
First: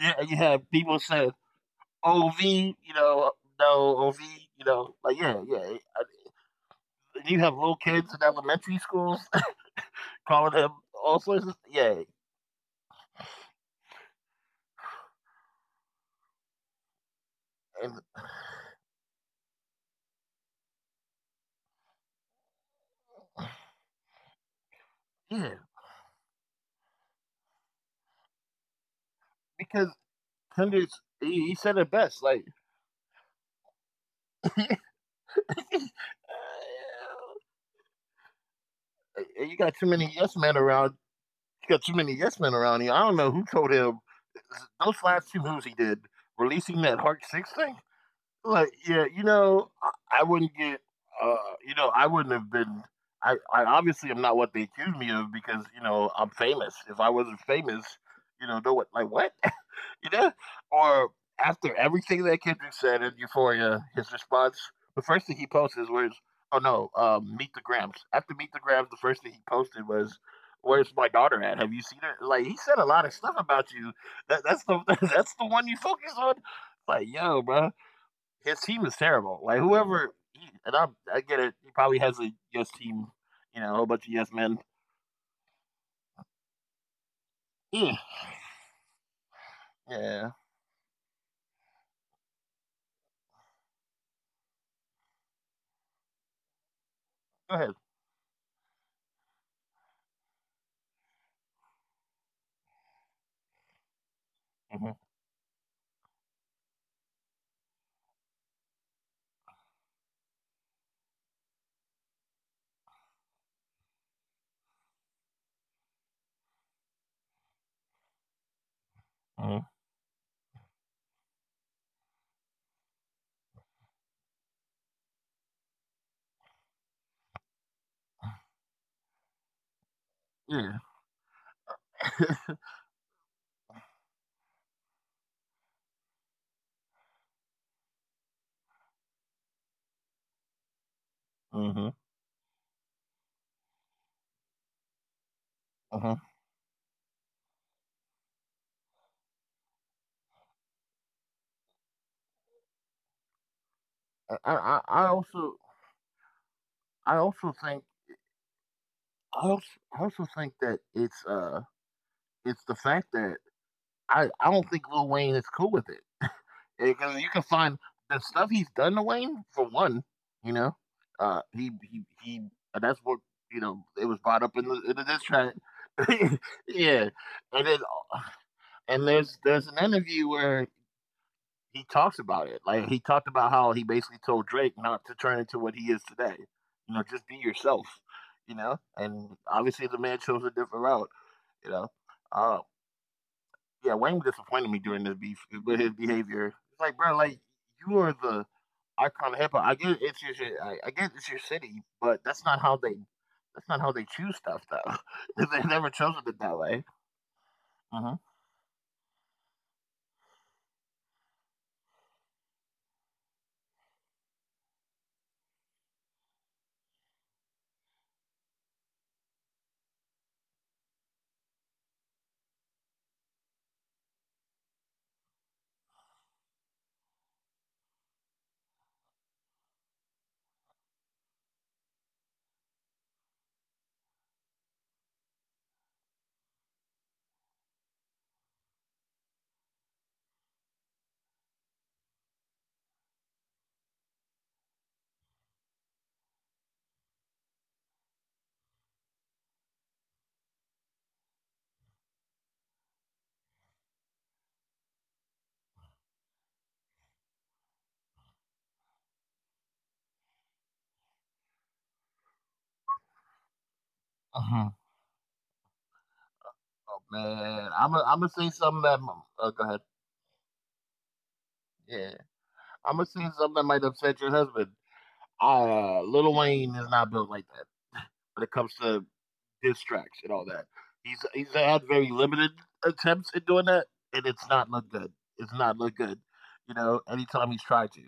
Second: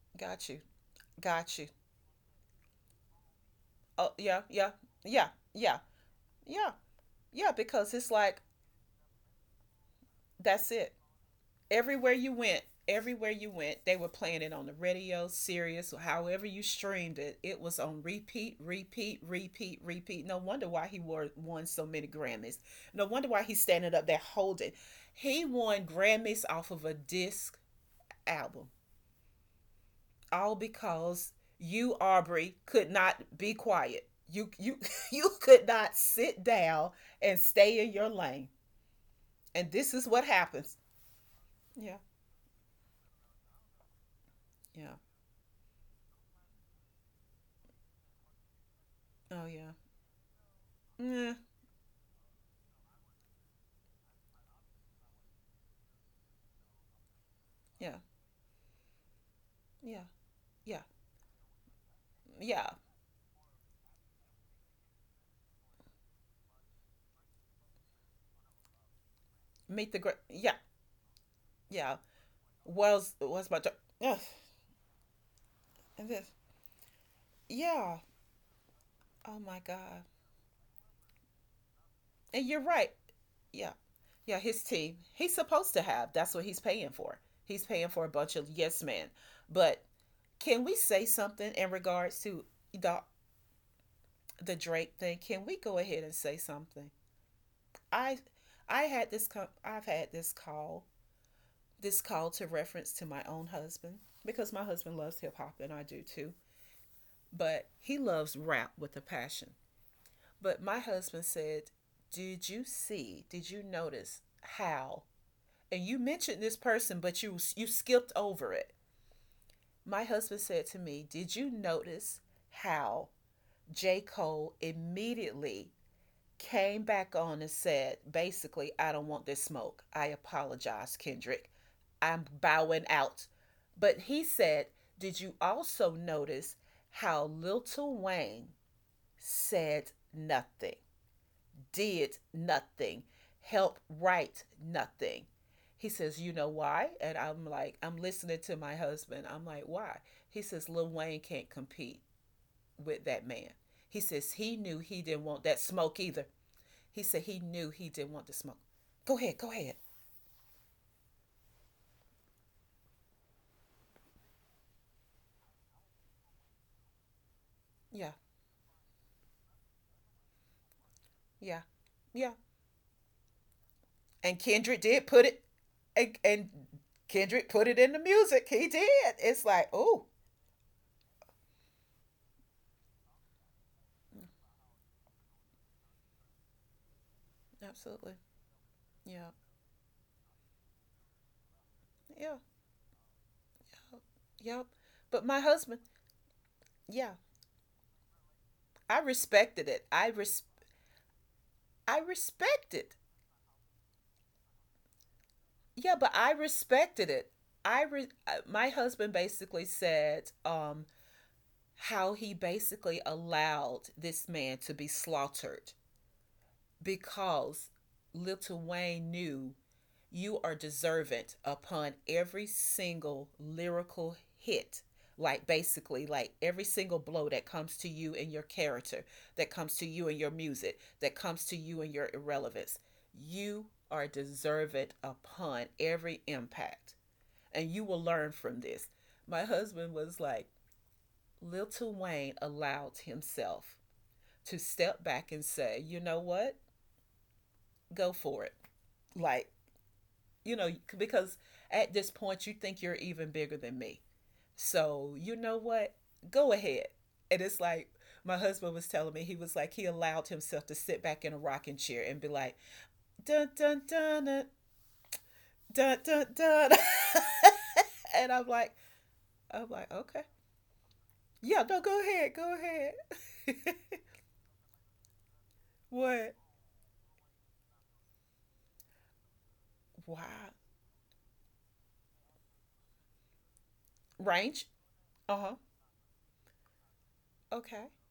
Speaker 2: yeah, you
Speaker 1: got you,
Speaker 2: had people saying
Speaker 1: got you.
Speaker 2: OV, you know, no
Speaker 1: Oh
Speaker 2: OV,
Speaker 1: yeah,
Speaker 2: you
Speaker 1: yeah,
Speaker 2: know, like
Speaker 1: yeah,
Speaker 2: yeah, yeah.
Speaker 1: yeah, yeah,
Speaker 2: You
Speaker 1: yeah,
Speaker 2: have little
Speaker 1: because it's
Speaker 2: kids in
Speaker 1: like
Speaker 2: elementary schools calling him
Speaker 1: that's it.
Speaker 2: all sorts of yeah,
Speaker 1: Everywhere you went, everywhere you went, they were playing it on the radio, Sirius, or however you streamed it. It was
Speaker 2: and
Speaker 1: on repeat, repeat, repeat, repeat. No wonder why he wore, won so many Grammys. No wonder why he's standing up there holding. He
Speaker 2: yeah,
Speaker 1: won Grammys off of a disc album,
Speaker 2: because
Speaker 1: all
Speaker 2: hundreds.
Speaker 1: because
Speaker 2: He said it
Speaker 1: you,
Speaker 2: best, like
Speaker 1: Aubrey, could not be quiet. You, you could not sit down and stay in your lane.
Speaker 2: yeah, you
Speaker 1: And
Speaker 2: got too
Speaker 1: this is
Speaker 2: many
Speaker 1: what
Speaker 2: yes men
Speaker 1: happens.
Speaker 2: around. You got too
Speaker 1: Yeah,
Speaker 2: many yes men around you. I don't know who told him
Speaker 1: yeah.
Speaker 2: those last two moves he did, releasing that Heart Six thing. Like, yeah, you
Speaker 1: Oh,
Speaker 2: know,
Speaker 1: yeah.
Speaker 2: I wouldn't get,
Speaker 1: Yeah,
Speaker 2: uh, you know, I wouldn't have been. I obviously am not what they accuse me of because you know I'm famous. If I wasn't famous,
Speaker 1: yeah,
Speaker 2: you know, no what like what,
Speaker 1: yeah.
Speaker 2: you know,
Speaker 1: Yeah,
Speaker 2: or after everything that
Speaker 1: yeah,
Speaker 2: Kendrick said in Euphoria, his response, the first thing he posted was, "Oh no, Meet the Grams." After Meet the Grams, the first thing he posted
Speaker 1: meet the great,
Speaker 2: was.
Speaker 1: yeah,
Speaker 2: Where's my daughter at? Have you
Speaker 1: yeah.
Speaker 2: seen her? Like he said a lot of stuff
Speaker 1: Was my
Speaker 2: about
Speaker 1: job?
Speaker 2: you.
Speaker 1: Yeah,
Speaker 2: That's the that's the one you
Speaker 1: and
Speaker 2: focus
Speaker 1: this,
Speaker 2: on. Like yo, bro,
Speaker 1: yeah.
Speaker 2: his team is
Speaker 1: Oh
Speaker 2: terrible.
Speaker 1: my
Speaker 2: Like
Speaker 1: god.
Speaker 2: whoever, and I get it. He probably has a
Speaker 1: And you're
Speaker 2: yes
Speaker 1: right.
Speaker 2: team, you
Speaker 1: Yeah,
Speaker 2: know, a whole bunch of yes
Speaker 1: yeah.
Speaker 2: men.
Speaker 1: His team. He's supposed to have. That's what he's paying for. He's paying
Speaker 2: Yeah,
Speaker 1: for a bunch of yes men. But
Speaker 2: yeah.
Speaker 1: can we say something in regards to the the Drake thing? Can we go ahead and say something?
Speaker 2: Go ahead.
Speaker 1: I I had this I've had this call, this call to reference to my own husband because my
Speaker 2: Mm-hmm.
Speaker 1: husband loves hip hop and I do too. But he loves rap with a passion. But my husband said, "Did you see? Did you notice how?" And you mentioned this person, but you skipped over it.
Speaker 2: Mm-hmm.
Speaker 1: My husband said to me, "Did you notice how J. Cole immediately came back on and said, basically, I don't want this smoke. I
Speaker 2: Yeah.
Speaker 1: apologize, Kendrick. I'm bowing out." But he said, "Did you also notice how Lil Wayne said nothing,
Speaker 2: Mm-hmm.
Speaker 1: did nothing, helped write nothing." He
Speaker 2: Mm-hmm.
Speaker 1: says, "You know why?" And I'm like, I'm listening to my husband. I'm like, "Why?" He says, "Lil Wayne can't compete with that man." He says,
Speaker 2: I,
Speaker 1: "He knew
Speaker 2: I,
Speaker 1: he
Speaker 2: I
Speaker 1: didn't want
Speaker 2: also,
Speaker 1: that smoke either." He
Speaker 2: I
Speaker 1: said, "He
Speaker 2: also
Speaker 1: knew
Speaker 2: think,
Speaker 1: he didn't want the smoke." Go ahead,
Speaker 2: I
Speaker 1: go
Speaker 2: also,
Speaker 1: ahead.
Speaker 2: I also think that it's the fact that I don't think Lil Wayne is cool with it. Because you can find
Speaker 1: Yeah,
Speaker 2: the stuff he's done to Wayne for one, you know,
Speaker 1: yeah,
Speaker 2: he
Speaker 1: yeah.
Speaker 2: he. That's what you know. It was
Speaker 1: And
Speaker 2: brought up in the
Speaker 1: Kendrick
Speaker 2: in the
Speaker 1: did
Speaker 2: diss
Speaker 1: put it,
Speaker 2: track.
Speaker 1: and
Speaker 2: Yeah,
Speaker 1: Kendrick
Speaker 2: and
Speaker 1: put
Speaker 2: then
Speaker 1: it in the music. He
Speaker 2: and
Speaker 1: did.
Speaker 2: there's
Speaker 1: It's like,
Speaker 2: an
Speaker 1: oh,
Speaker 2: interview where he talks about it. Like he talked about how he basically told Drake not to turn into what he is today. You know, just be yourself.
Speaker 1: absolutely.
Speaker 2: You know,
Speaker 1: Yeah,
Speaker 2: and obviously the man chose a different route. You know,
Speaker 1: yeah.
Speaker 2: uh, yeah, Wayne
Speaker 1: Yep.
Speaker 2: disappointed me during this
Speaker 1: But my
Speaker 2: beef
Speaker 1: husband,
Speaker 2: with his behavior. It's like,
Speaker 1: yeah,
Speaker 2: bro, like you are the
Speaker 1: I
Speaker 2: icon of hip hop.
Speaker 1: respected it.
Speaker 2: I get it's your city,
Speaker 1: I
Speaker 2: but
Speaker 1: respected.
Speaker 2: that's not how they choose stuff though. They never
Speaker 1: Yeah, but
Speaker 2: chosen
Speaker 1: I
Speaker 2: it that way.
Speaker 1: respected it.
Speaker 2: Hmm.
Speaker 1: My husband basically said, how he basically allowed this man to be slaughtered because Little Wayne knew you are deservant upon every single lyrical hit. Like basically, like every single blow that comes to you in your character, that comes to you in your music, that comes to you in your irrelevance, you are deservant upon every impact. And you will learn from this. My husband was like, Little Wayne allowed himself to step back and say, you know what? Go for it. Like, you know, because at this point you think you're even bigger than me. So, you know what? Go ahead. And it's like my husband was telling me, he was like, he allowed himself to sit back in a rocking chair and be like, dun dun dun dun
Speaker 2: Hmm.
Speaker 1: dun dun, dun.
Speaker 2: Oh man, I'm
Speaker 1: And
Speaker 2: gonna say something that,
Speaker 1: I'm
Speaker 2: go ahead.
Speaker 1: like, okay. Yeah, no, go
Speaker 2: Yeah,
Speaker 1: ahead, go ahead.
Speaker 2: I'm gonna say something that might upset your husband.
Speaker 1: What?
Speaker 2: Lil Wayne is not built like that when it comes to diss
Speaker 1: Wow.
Speaker 2: tracks and all that. He's had very limited attempts at doing that, and it's
Speaker 1: Range?
Speaker 2: not looked good.
Speaker 1: Uh huh.
Speaker 2: It's not looked good. You know, anytime he's
Speaker 1: Okay.
Speaker 2: tried to,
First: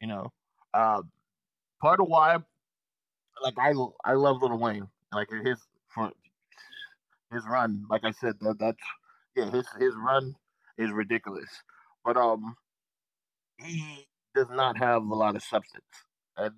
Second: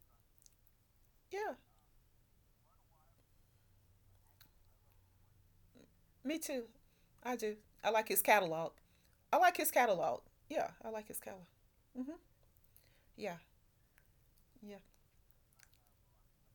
Speaker 2: you know, um,
Speaker 1: Yeah,
Speaker 2: part of why like I I love Little Wayne like his for
Speaker 1: me too. I
Speaker 2: his
Speaker 1: do.
Speaker 2: run.
Speaker 1: I
Speaker 2: Like
Speaker 1: like
Speaker 2: I
Speaker 1: his
Speaker 2: said, that,
Speaker 1: catalog.
Speaker 2: that's
Speaker 1: I
Speaker 2: yeah
Speaker 1: like his
Speaker 2: his
Speaker 1: catalog.
Speaker 2: run
Speaker 1: Yeah,
Speaker 2: is
Speaker 1: I like his catalog.
Speaker 2: ridiculous,
Speaker 1: Mm-hmm.
Speaker 2: but
Speaker 1: Yeah,
Speaker 2: he does not
Speaker 1: yeah.
Speaker 2: have a lot of substance. And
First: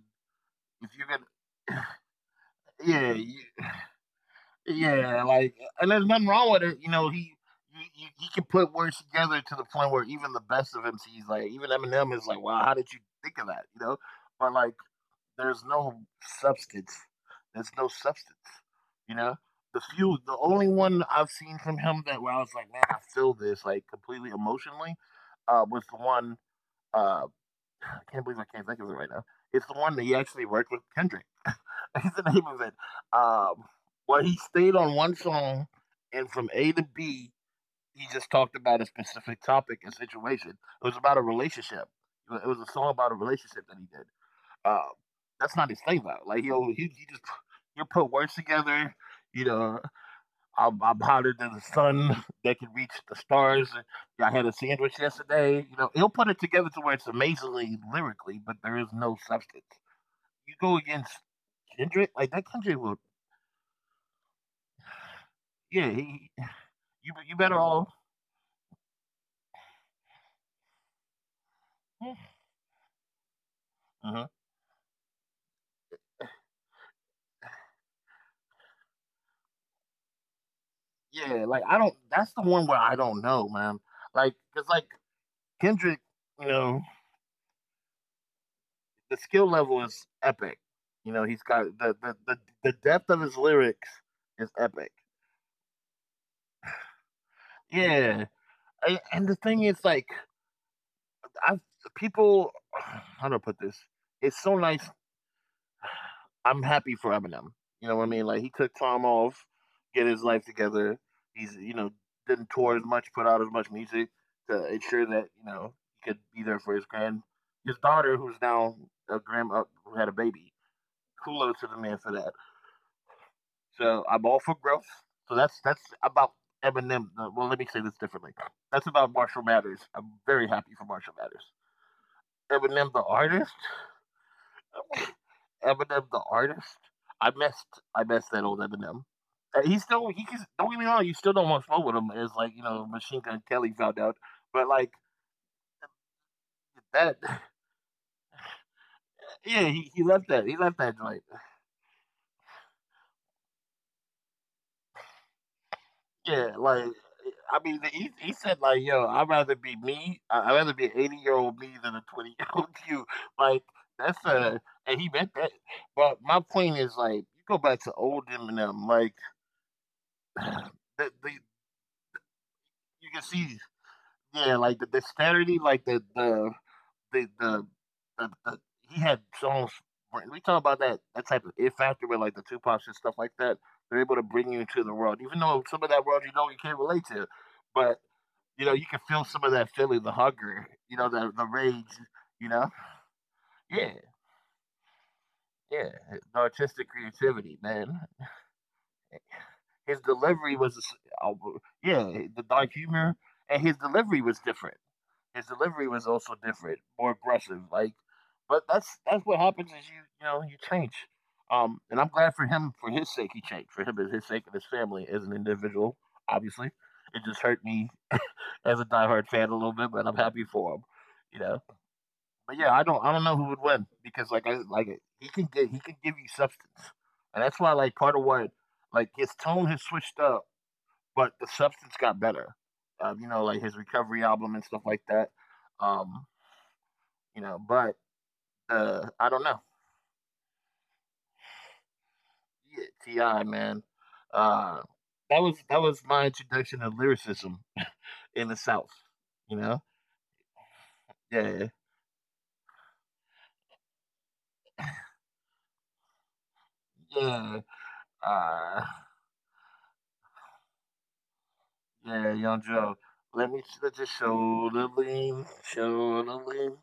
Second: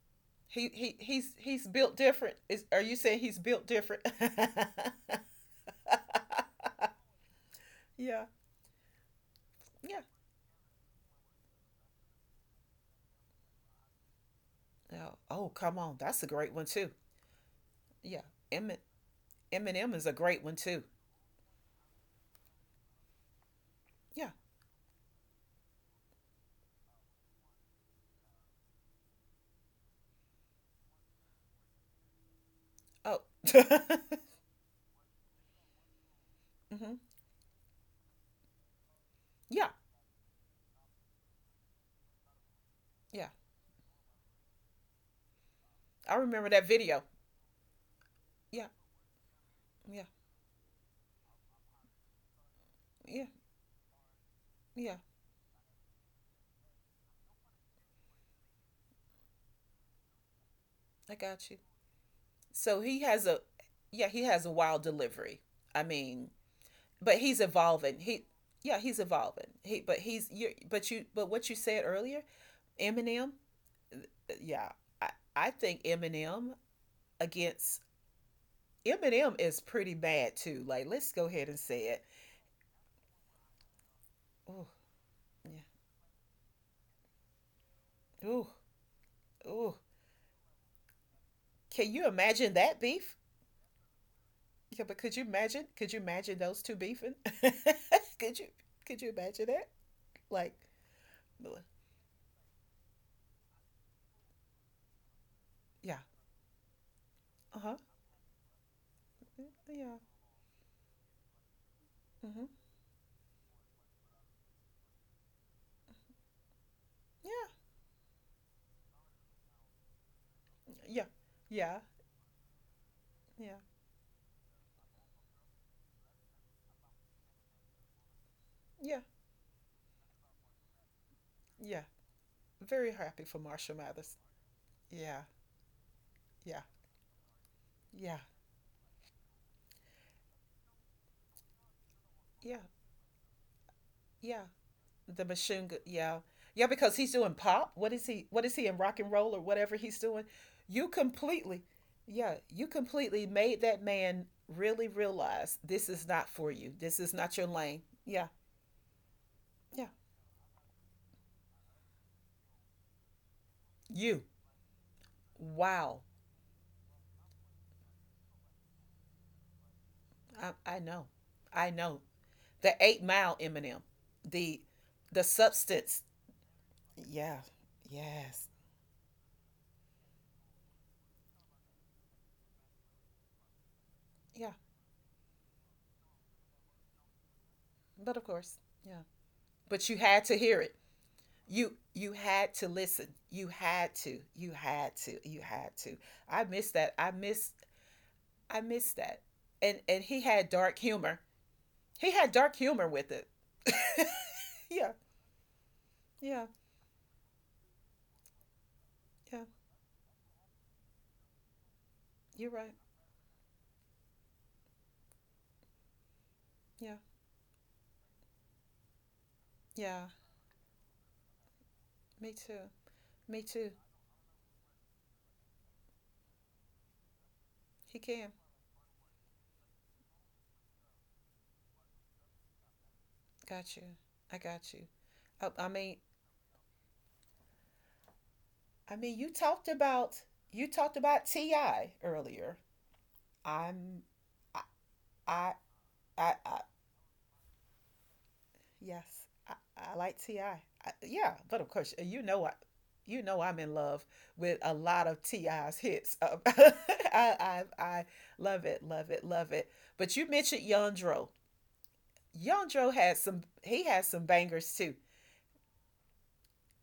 Speaker 1: He
Speaker 2: if
Speaker 1: he
Speaker 2: you can,
Speaker 1: he's he's built different. Is are you
Speaker 2: yeah,
Speaker 1: saying he's built different?
Speaker 2: yeah, like, and there's nothing wrong with it. You know, he he, he
Speaker 1: Yeah,
Speaker 2: he can put words together to the point
Speaker 1: yeah.
Speaker 2: where even the best of MCs, like even Eminem, is like, wow, how did you think of that? You know, but like,
Speaker 1: Oh, oh,
Speaker 2: there's
Speaker 1: come on,
Speaker 2: no
Speaker 1: that's a great one too.
Speaker 2: substance. There's no
Speaker 1: Yeah,
Speaker 2: substance.
Speaker 1: Emin
Speaker 2: You know,
Speaker 1: Eminem is a
Speaker 2: the
Speaker 1: great one
Speaker 2: only
Speaker 1: too.
Speaker 2: one I've seen from him that where I was like, man, I feel this like
Speaker 1: Yeah.
Speaker 2: completely emotionally, was the one. Uh, I can't believe I can't think of it right now. It's the one that he actually worked with Kendrick. That's the name of it.
Speaker 1: Oh.
Speaker 2: Um,
Speaker 1: Mm-hmm.
Speaker 2: well, he stayed on one song, and from A to B, he just talked about a
Speaker 1: Yeah,
Speaker 2: specific topic and situation. It was about a relationship. It was
Speaker 1: yeah.
Speaker 2: a song about a relationship that he did. Um, that's not
Speaker 1: I
Speaker 2: his thing
Speaker 1: remember
Speaker 2: though.
Speaker 1: that
Speaker 2: Like he'll
Speaker 1: video.
Speaker 2: he just He'll put words
Speaker 1: Yeah,
Speaker 2: together. You know,
Speaker 1: yeah,
Speaker 2: I'm hotter than the sun that can reach the
Speaker 1: yeah,
Speaker 2: stars. I had a sandwich
Speaker 1: yeah.
Speaker 2: yesterday. You know, he'll put it together to where it's amazingly lyrically, but there is no substance. You go
Speaker 1: I
Speaker 2: against
Speaker 1: got you.
Speaker 2: Kendrick, like that Kendrick
Speaker 1: So
Speaker 2: will.
Speaker 1: he has a, yeah, he has a wild delivery. I
Speaker 2: Yeah,
Speaker 1: mean,
Speaker 2: he, you
Speaker 1: but
Speaker 2: you
Speaker 1: he's
Speaker 2: better off.
Speaker 1: evolving. He, yeah, he's evolving. He but he's you but what you said earlier, Eminem,
Speaker 2: Mhm.
Speaker 1: yeah, I think Eminem against Eminem is pretty bad too. Like let's go
Speaker 2: Yeah,
Speaker 1: ahead and
Speaker 2: like, I
Speaker 1: say
Speaker 2: don't,
Speaker 1: it.
Speaker 2: that's the one where I don't know, man. Like, cause
Speaker 1: Oh
Speaker 2: like,
Speaker 1: yeah.
Speaker 2: Kendrick, you know,
Speaker 1: Oh
Speaker 2: the skill
Speaker 1: oh.
Speaker 2: level is epic. You know, he's got the
Speaker 1: Can you
Speaker 2: the the
Speaker 1: imagine
Speaker 2: the
Speaker 1: that
Speaker 2: depth
Speaker 1: beef?
Speaker 2: of his lyrics is
Speaker 1: Yeah,
Speaker 2: epic.
Speaker 1: but could you imagine? Could you imagine those two beefing?
Speaker 2: Yeah,
Speaker 1: Could you
Speaker 2: and
Speaker 1: could you
Speaker 2: and the
Speaker 1: imagine
Speaker 2: thing
Speaker 1: that?
Speaker 2: is, like,
Speaker 1: Like
Speaker 2: I people, how do I put this? It's so nice.
Speaker 1: yeah.
Speaker 2: I'm happy for Eminem.
Speaker 1: Uh huh.
Speaker 2: You know what I mean? Like he took time off,
Speaker 1: Yeah.
Speaker 2: get his life together. He's, you know, didn't
Speaker 1: Mm-hmm.
Speaker 2: tour as much, put out as much music to ensure that, you know, he could be there for
Speaker 1: Yeah.
Speaker 2: his daughter, who's now a grand who had a baby.
Speaker 1: Yeah.
Speaker 2: Kudos to the
Speaker 1: Yeah.
Speaker 2: man for that.
Speaker 1: Yeah.
Speaker 2: So I'm all for growth. So that's about Eminem. Well, let me say this differently. That's
Speaker 1: Yeah.
Speaker 2: about Marshall Mathers. I'm very happy for Marshall Mathers.
Speaker 1: Yeah.
Speaker 2: Eminem
Speaker 1: Very
Speaker 2: the
Speaker 1: happy for
Speaker 2: artist.
Speaker 1: Marshall Mathers. Yeah,
Speaker 2: Eminem the
Speaker 1: yeah,
Speaker 2: artist? I missed I
Speaker 1: yeah,
Speaker 2: missed that old Eminem. He still he can, don't get me wrong, you still don't want to smoke with him as like, you
Speaker 1: yeah,
Speaker 2: know, Machine Gun Kelly found out.
Speaker 1: yeah.
Speaker 2: But like
Speaker 1: The machine gun. Yeah, yeah, because
Speaker 2: that.
Speaker 1: he's doing pop. What is he? What is he in rock and roll or
Speaker 2: Yeah,
Speaker 1: whatever
Speaker 2: he
Speaker 1: he's
Speaker 2: left
Speaker 1: doing?
Speaker 2: that, he left
Speaker 1: You
Speaker 2: that joint.
Speaker 1: completely, yeah, you completely made that man really realize this is not
Speaker 2: Yeah,
Speaker 1: for you.
Speaker 2: like
Speaker 1: This is not your
Speaker 2: I mean
Speaker 1: lane.
Speaker 2: he
Speaker 1: Yeah,
Speaker 2: said like, yo, I'd rather be
Speaker 1: yeah.
Speaker 2: me I'd rather be an 80 year old me than a 20 year old you. Like that's
Speaker 1: You.
Speaker 2: and he meant that.
Speaker 1: Wow.
Speaker 2: But my point is like you go back to old Eminem, like
Speaker 1: I, I know.
Speaker 2: the
Speaker 1: I know. The eight
Speaker 2: you can
Speaker 1: mile
Speaker 2: see.
Speaker 1: Eminem.
Speaker 2: Yeah,
Speaker 1: The
Speaker 2: like the
Speaker 1: the
Speaker 2: disparity, like
Speaker 1: substance.
Speaker 2: the
Speaker 1: Yeah.
Speaker 2: the, the,
Speaker 1: Yes.
Speaker 2: the he had songs, where- We talk about that type of it factor with like the two and stuff like that. They're able to bring
Speaker 1: Yeah.
Speaker 2: you into the world, even though some of that world you know you can't relate to, but
Speaker 1: But of course.
Speaker 2: you know you can
Speaker 1: Yeah.
Speaker 2: feel some of that
Speaker 1: But you
Speaker 2: feeling, the
Speaker 1: had to hear
Speaker 2: hunger,
Speaker 1: it.
Speaker 2: you know, the
Speaker 1: You
Speaker 2: rage,
Speaker 1: you
Speaker 2: you
Speaker 1: had to
Speaker 2: know.
Speaker 1: listen. You
Speaker 2: Yeah,
Speaker 1: had to. You had to. You had
Speaker 2: yeah,
Speaker 1: to.
Speaker 2: the
Speaker 1: I miss
Speaker 2: artistic
Speaker 1: that.
Speaker 2: creativity, man.
Speaker 1: I miss that.
Speaker 2: His
Speaker 1: And he had
Speaker 2: delivery was,
Speaker 1: dark humor. He
Speaker 2: yeah,
Speaker 1: had
Speaker 2: the
Speaker 1: dark
Speaker 2: dark
Speaker 1: humor with
Speaker 2: humor
Speaker 1: it.
Speaker 2: and his delivery was different.
Speaker 1: Yeah.
Speaker 2: His delivery was also
Speaker 1: Yeah.
Speaker 2: different, more aggressive. Like, but that's what
Speaker 1: Yeah.
Speaker 2: happens is you, you know, you change. And I'm glad for
Speaker 1: You're
Speaker 2: him
Speaker 1: right.
Speaker 2: for his sake, he changed for him and his sake and his family as an individual. Obviously,
Speaker 1: Yeah.
Speaker 2: it just hurt me as a diehard fan a little bit,
Speaker 1: Yeah.
Speaker 2: but I'm happy for him. You know,
Speaker 1: Me
Speaker 2: but
Speaker 1: too.
Speaker 2: yeah, I don't know
Speaker 1: Me
Speaker 2: who would
Speaker 1: too.
Speaker 2: win because like I like it. He can give you substance, and that's why like
Speaker 1: He
Speaker 2: part of
Speaker 1: can.
Speaker 2: what like his tone has switched up, but the substance got better. You know, like
Speaker 1: Got
Speaker 2: his
Speaker 1: you.
Speaker 2: recovery
Speaker 1: I
Speaker 2: album and
Speaker 1: got
Speaker 2: stuff
Speaker 1: you.
Speaker 2: like that.
Speaker 1: I mean,
Speaker 2: Um, you know, but
Speaker 1: I mean,
Speaker 2: I don't know.
Speaker 1: you talked about Ti earlier.
Speaker 2: Yeah, Ti man,
Speaker 1: I'm, I,
Speaker 2: uh, that
Speaker 1: I,
Speaker 2: was, that was my
Speaker 1: I
Speaker 2: introduction to lyricism in the South.
Speaker 1: yes, I,
Speaker 2: You know,
Speaker 1: I like Ti. Yeah, but
Speaker 2: yeah,
Speaker 1: of course, you know I, you know I'm in love with a lot of Ti's hits. I,
Speaker 2: yeah,
Speaker 1: I love
Speaker 2: uh,
Speaker 1: it, love it, love it. But you mentioned Yandro.
Speaker 2: yeah, Young
Speaker 1: Yandro
Speaker 2: Joe.
Speaker 1: has some.
Speaker 2: Let me
Speaker 1: He
Speaker 2: let your
Speaker 1: has some bangers
Speaker 2: shoulder
Speaker 1: too.
Speaker 2: lean, show the lean.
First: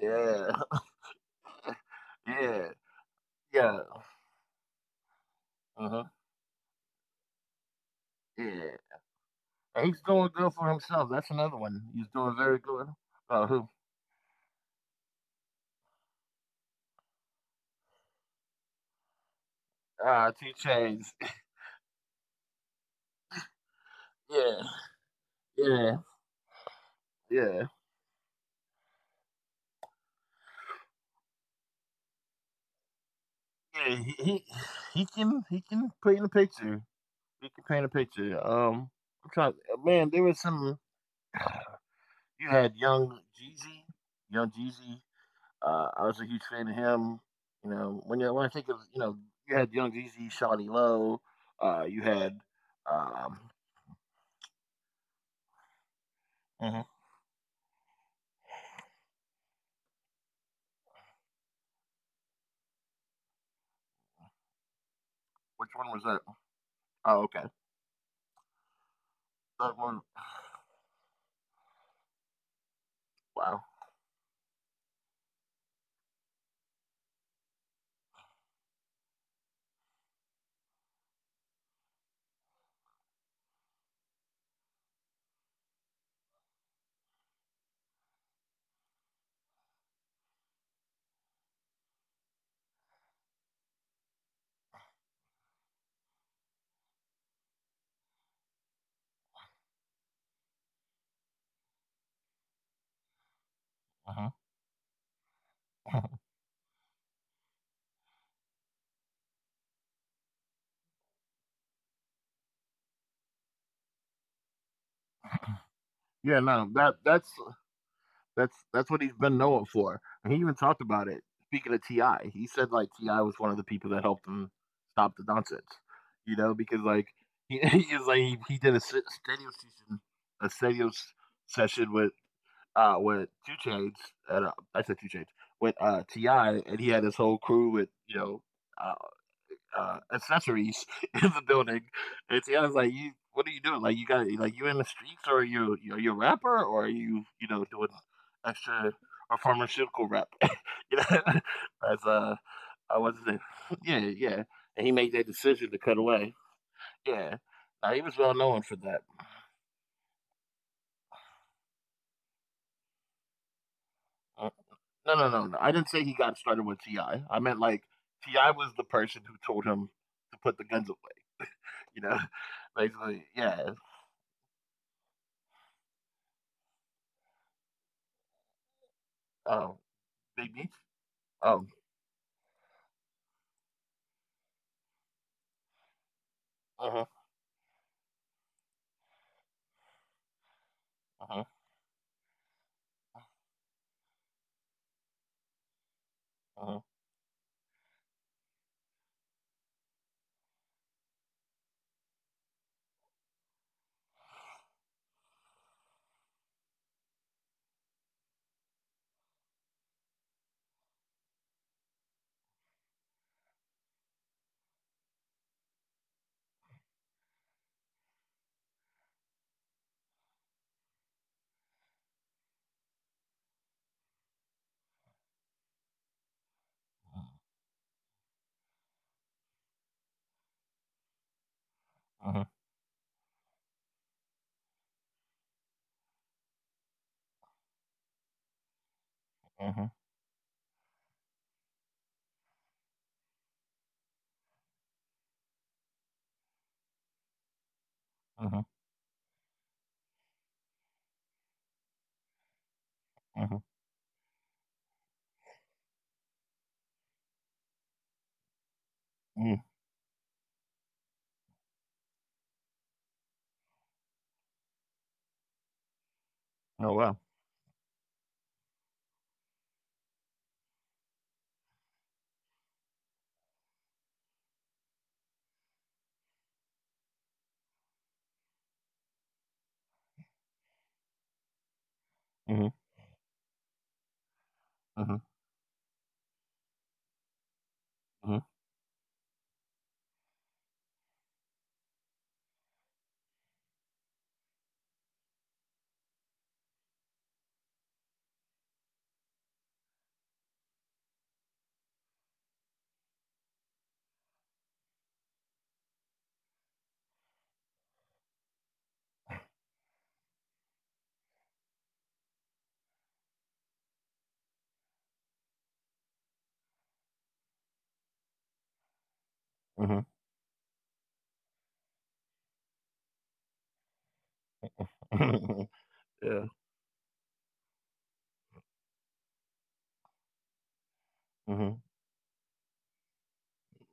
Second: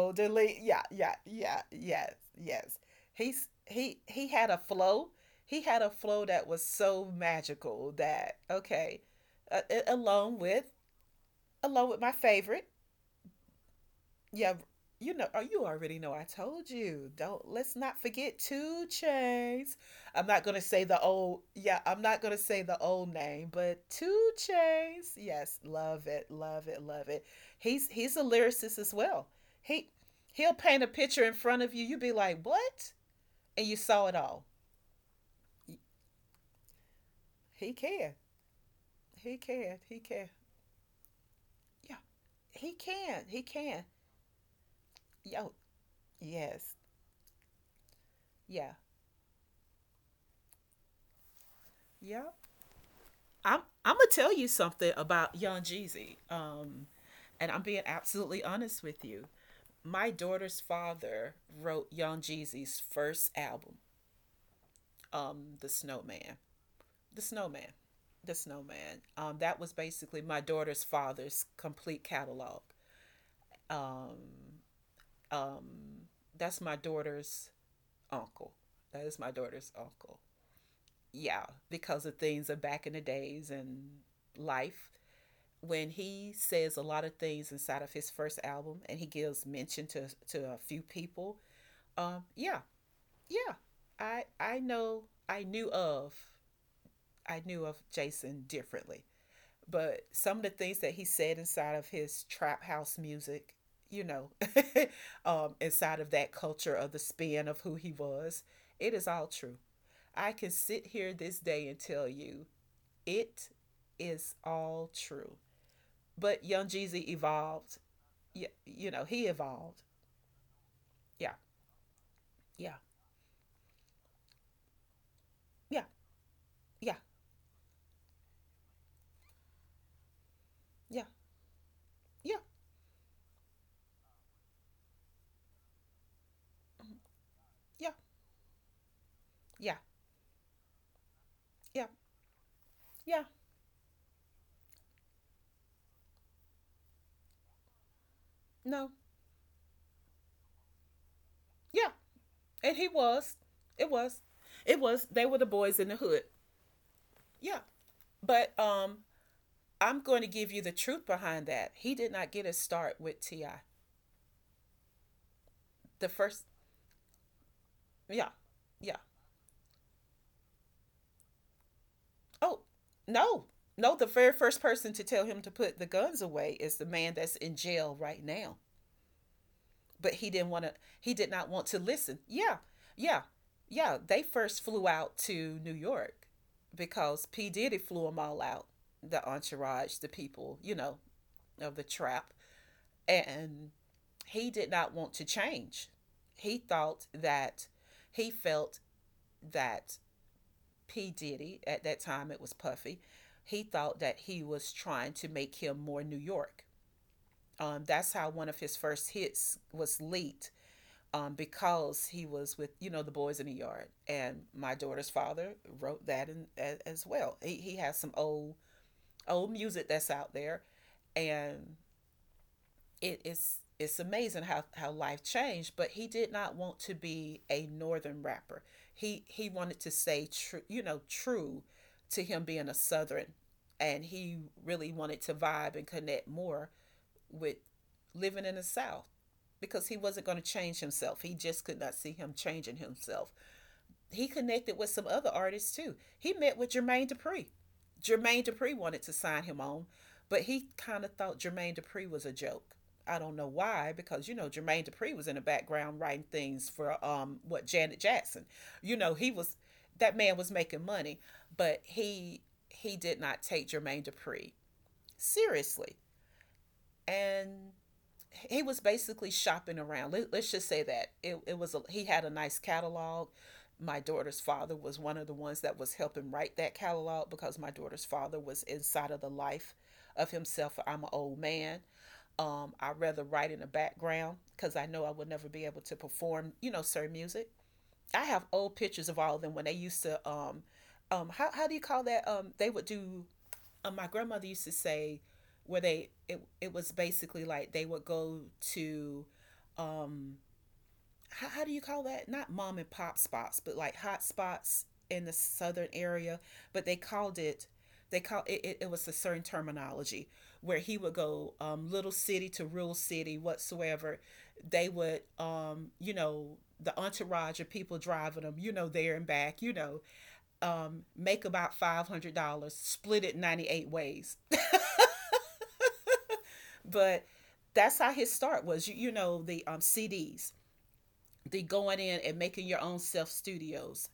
Speaker 2: Yeah,
Speaker 1: yeah, yeah, yeah, yes,
Speaker 2: yeah,
Speaker 1: yes. He's
Speaker 2: yeah,
Speaker 1: he he had a flow. He had a
Speaker 2: uh-huh,
Speaker 1: flow that was so magical that
Speaker 2: yeah.
Speaker 1: okay, uh, a-
Speaker 2: And he's doing
Speaker 1: along
Speaker 2: good for
Speaker 1: with
Speaker 2: himself. That's another one.
Speaker 1: along with
Speaker 2: He's
Speaker 1: my
Speaker 2: doing very
Speaker 1: favorite.
Speaker 2: good. Who?
Speaker 1: Yeah, you know, oh, you already know. I told you. Don't let's not forget two chains. I'm not
Speaker 2: T
Speaker 1: gonna say the
Speaker 2: Chains.
Speaker 1: old. Yeah, I'm not gonna say the old name, but two
Speaker 2: Yeah,
Speaker 1: chains. Yes,
Speaker 2: yeah,
Speaker 1: love it, love it, love it.
Speaker 2: yeah.
Speaker 1: He's a lyricist as well. He he'll paint a picture in front of you. You be like, what? And you
Speaker 2: Yeah,
Speaker 1: saw it all.
Speaker 2: he can, he can paint a picture. He
Speaker 1: He
Speaker 2: can paint a
Speaker 1: can.
Speaker 2: picture.
Speaker 1: He
Speaker 2: I'm trying.
Speaker 1: can. He
Speaker 2: Man,
Speaker 1: can.
Speaker 2: there was some.
Speaker 1: Yeah,
Speaker 2: You
Speaker 1: he
Speaker 2: had
Speaker 1: can.
Speaker 2: young
Speaker 1: He can.
Speaker 2: Jeezy, young Jeezy.
Speaker 1: Yo,
Speaker 2: I was a huge
Speaker 1: yes,
Speaker 2: fan of him. You know, when I
Speaker 1: yeah,
Speaker 2: think of, you know, you had young Jeezy, Shawnee Lowe. You
Speaker 1: yeah.
Speaker 2: had um,
Speaker 1: I'm gonna tell you something about Young Jeezy.
Speaker 2: mhm.
Speaker 1: And I'm being absolutely honest with you. My daughter's father wrote Young Jeezy's first album, The
Speaker 2: Which one was
Speaker 1: Snowman.
Speaker 2: that?
Speaker 1: The
Speaker 2: Oh,
Speaker 1: Snowman.
Speaker 2: okay,
Speaker 1: The Snowman. That was
Speaker 2: that
Speaker 1: basically
Speaker 2: one.
Speaker 1: my daughter's father's complete catalog.
Speaker 2: Wow.
Speaker 1: Um, um, that's my daughter's uncle. That is my daughter's uncle. Yeah, because of things of back in the days and life when he says a lot of things inside of his first album and he gives mention to a few people, yeah, yeah, I know, I knew of I knew of Jason differently, but some of the things that he said inside of his trap house music, you know,
Speaker 2: Mhm.
Speaker 1: inside of that culture of the spin of who he was, it is all true. I can sit here this day and tell you it is all true, but Young Jeezy
Speaker 2: Yeah, no,
Speaker 1: evolved. You know, he
Speaker 2: that's what
Speaker 1: evolved.
Speaker 2: he's been known for, and he even
Speaker 1: Yeah,
Speaker 2: talked about it. Speaking of
Speaker 1: yeah,
Speaker 2: Ti, he said like Ti was one of the people that helped him
Speaker 1: yeah,
Speaker 2: stop the nonsense,
Speaker 1: yeah,
Speaker 2: you know, because like he is like he did a studio session,
Speaker 1: yeah,
Speaker 2: a studio s-
Speaker 1: yeah,
Speaker 2: session with Two Chains, and I said Two Chains with Ti, and he had his
Speaker 1: yeah,
Speaker 2: whole crew with, you know. uh,
Speaker 1: yeah,
Speaker 2: Accessories
Speaker 1: yeah,
Speaker 2: in the building. And
Speaker 1: yeah,
Speaker 2: Tiana's like, "You, what are you doing? Like, you got like you in the streets, or are you a rapper, or are you, you know, doing
Speaker 1: no,
Speaker 2: extra or pharmaceutical rap?" You know,
Speaker 1: yeah.
Speaker 2: as
Speaker 1: And he was,
Speaker 2: I was
Speaker 1: it
Speaker 2: it?
Speaker 1: was,
Speaker 2: Yeah,
Speaker 1: it was,
Speaker 2: yeah.
Speaker 1: they were the
Speaker 2: And he made
Speaker 1: boys in
Speaker 2: that
Speaker 1: the hood.
Speaker 2: decision to cut away.
Speaker 1: Yeah.
Speaker 2: Yeah,
Speaker 1: But
Speaker 2: now, he was well known for that.
Speaker 1: I'm going to give you the truth behind that. He did not get his start with T.I.
Speaker 2: Uh, no, no, no,
Speaker 1: The
Speaker 2: no. I
Speaker 1: first,
Speaker 2: didn't say he got started with Ti. I meant
Speaker 1: yeah,
Speaker 2: like Ti
Speaker 1: yeah.
Speaker 2: was the person who told him to put the guns away. You
Speaker 1: Oh,
Speaker 2: know,
Speaker 1: no,
Speaker 2: basically,
Speaker 1: no, the
Speaker 2: yeah.
Speaker 1: very first person to tell him to put the guns away is the man that's in jail right now. But he
Speaker 2: Um,
Speaker 1: didn't want to,
Speaker 2: Big
Speaker 1: he
Speaker 2: B.
Speaker 1: did not want to listen.
Speaker 2: Um,
Speaker 1: Yeah, yeah, yeah. They first flew out to New York because P Diddy flew them all out, the entourage, the people, you know, of the
Speaker 2: uh-huh.
Speaker 1: trap, and he did not want to change. He thought
Speaker 2: Uh-huh.
Speaker 1: that he felt that P Diddy, at that time it was Puffy, he thought that he was trying to make him more New York. That's how one of his first hits was leaked, because he was with, you know, the boys in the yard, and my daughter's father wrote that in, as well. He has some old old music that's out there, and it is it's amazing how life changed. But he did not want to be a northern rapper. He wanted to stay true, you know, true to him being a
Speaker 2: Uh-huh.
Speaker 1: southern, and he really wanted to vibe and connect more with living in the South because he wasn't
Speaker 2: Uh-huh.
Speaker 1: going to change himself. He just could not see him changing himself. He connected with some other artists too. He met with Jermaine Dupri. Jermaine Dupri wanted
Speaker 2: Uh-huh.
Speaker 1: to sign him on, but he kind of thought Jermaine Dupri was a joke. I don't know why,
Speaker 2: Uh-huh.
Speaker 1: because you know Jermaine Dupri was in the background writing things for, what, Janet Jackson. You know he was,
Speaker 2: Mm.
Speaker 1: that man was making money, but he did not take Jermaine Dupri seriously,
Speaker 2: Oh
Speaker 1: and
Speaker 2: wow.
Speaker 1: he was basically shopping around. Let us just say that it was a, he had a nice catalog. My daughter's father was one of the ones that was helping write that catalog because my daughter's father was inside of the life of himself. I'm an old man. I
Speaker 2: Mm-hmm.
Speaker 1: rather write in the background because I know I would never
Speaker 2: Uh-huh.
Speaker 1: be able to perform, you know, certain music. I have
Speaker 2: Uh-huh.
Speaker 1: old pictures of all of them when they used to how do you call that? They would do my grandmother used to say where they it was basically like they would go to um how do you call that, not mom and pop spots but like hot spots in the southern area, but they called it, they call it, it was a certain terminology where he would go little city to rural city whatsoever. They would, you know, the entourage of people driving them, you know, there and back, you know,
Speaker 2: Uh-huh.
Speaker 1: make about $500, split it 98 ways.
Speaker 2: Yeah.
Speaker 1: But that's how his start was. You know the, CDs, the going
Speaker 2: Mm-hmm.
Speaker 1: in and making your own self studios,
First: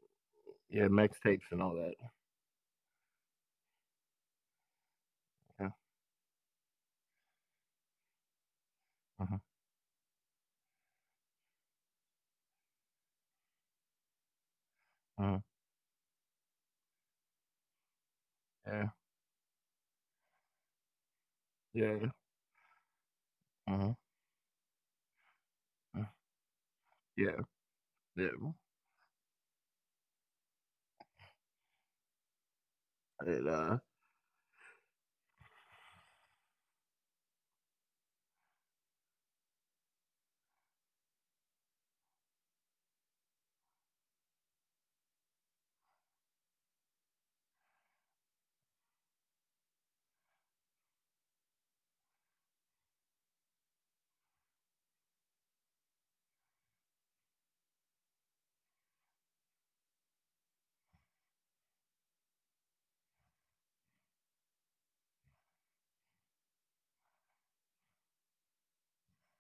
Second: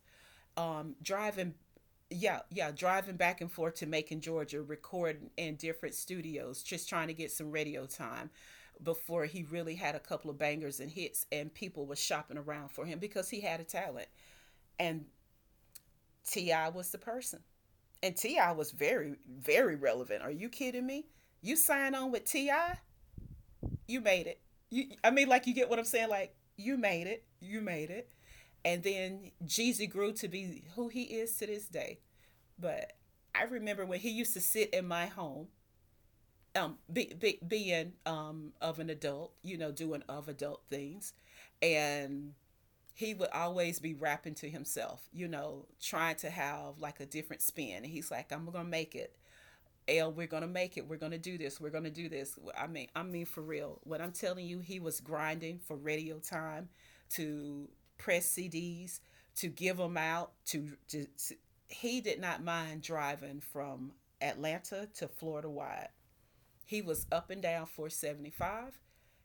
Speaker 2: Yeah, mixtapes
Speaker 1: driving,
Speaker 2: and all that.
Speaker 1: yeah, yeah, driving back and forth to Macon, Georgia, recording in
Speaker 2: Yeah.
Speaker 1: different studios, just trying to get some radio time before
Speaker 2: Uh-huh.
Speaker 1: he really had a couple of bangers and hits and people was shopping around for him because he had a talent, and
Speaker 2: Uh-huh.
Speaker 1: Ti was the person, and Ti was
Speaker 2: Yeah.
Speaker 1: very very relevant. Are you kidding me? You sign
Speaker 2: Yeah.
Speaker 1: on with Ti,
Speaker 2: Uh-huh.
Speaker 1: you made it. You, I mean, like you get what I'm
Speaker 2: Uh,
Speaker 1: saying. Like you made it.
Speaker 2: yeah.
Speaker 1: You made it.
Speaker 2: Yeah.
Speaker 1: And then Jeezy grew to be who he is to this day. But
Speaker 2: It
Speaker 1: I remember when he used to sit in my home, being of an adult, you know, doing of adult things, and he would always be rapping to himself, you know, trying to have like a different spin. And he's like, I'm gonna make it. L, we're gonna make it. We're gonna do this. We're gonna do this. Well, I mean for real. What I'm telling you, he was grinding for radio time, to press CDs, to give them out. To He did not mind driving from Atlanta to Florida wide. He was up and down 475.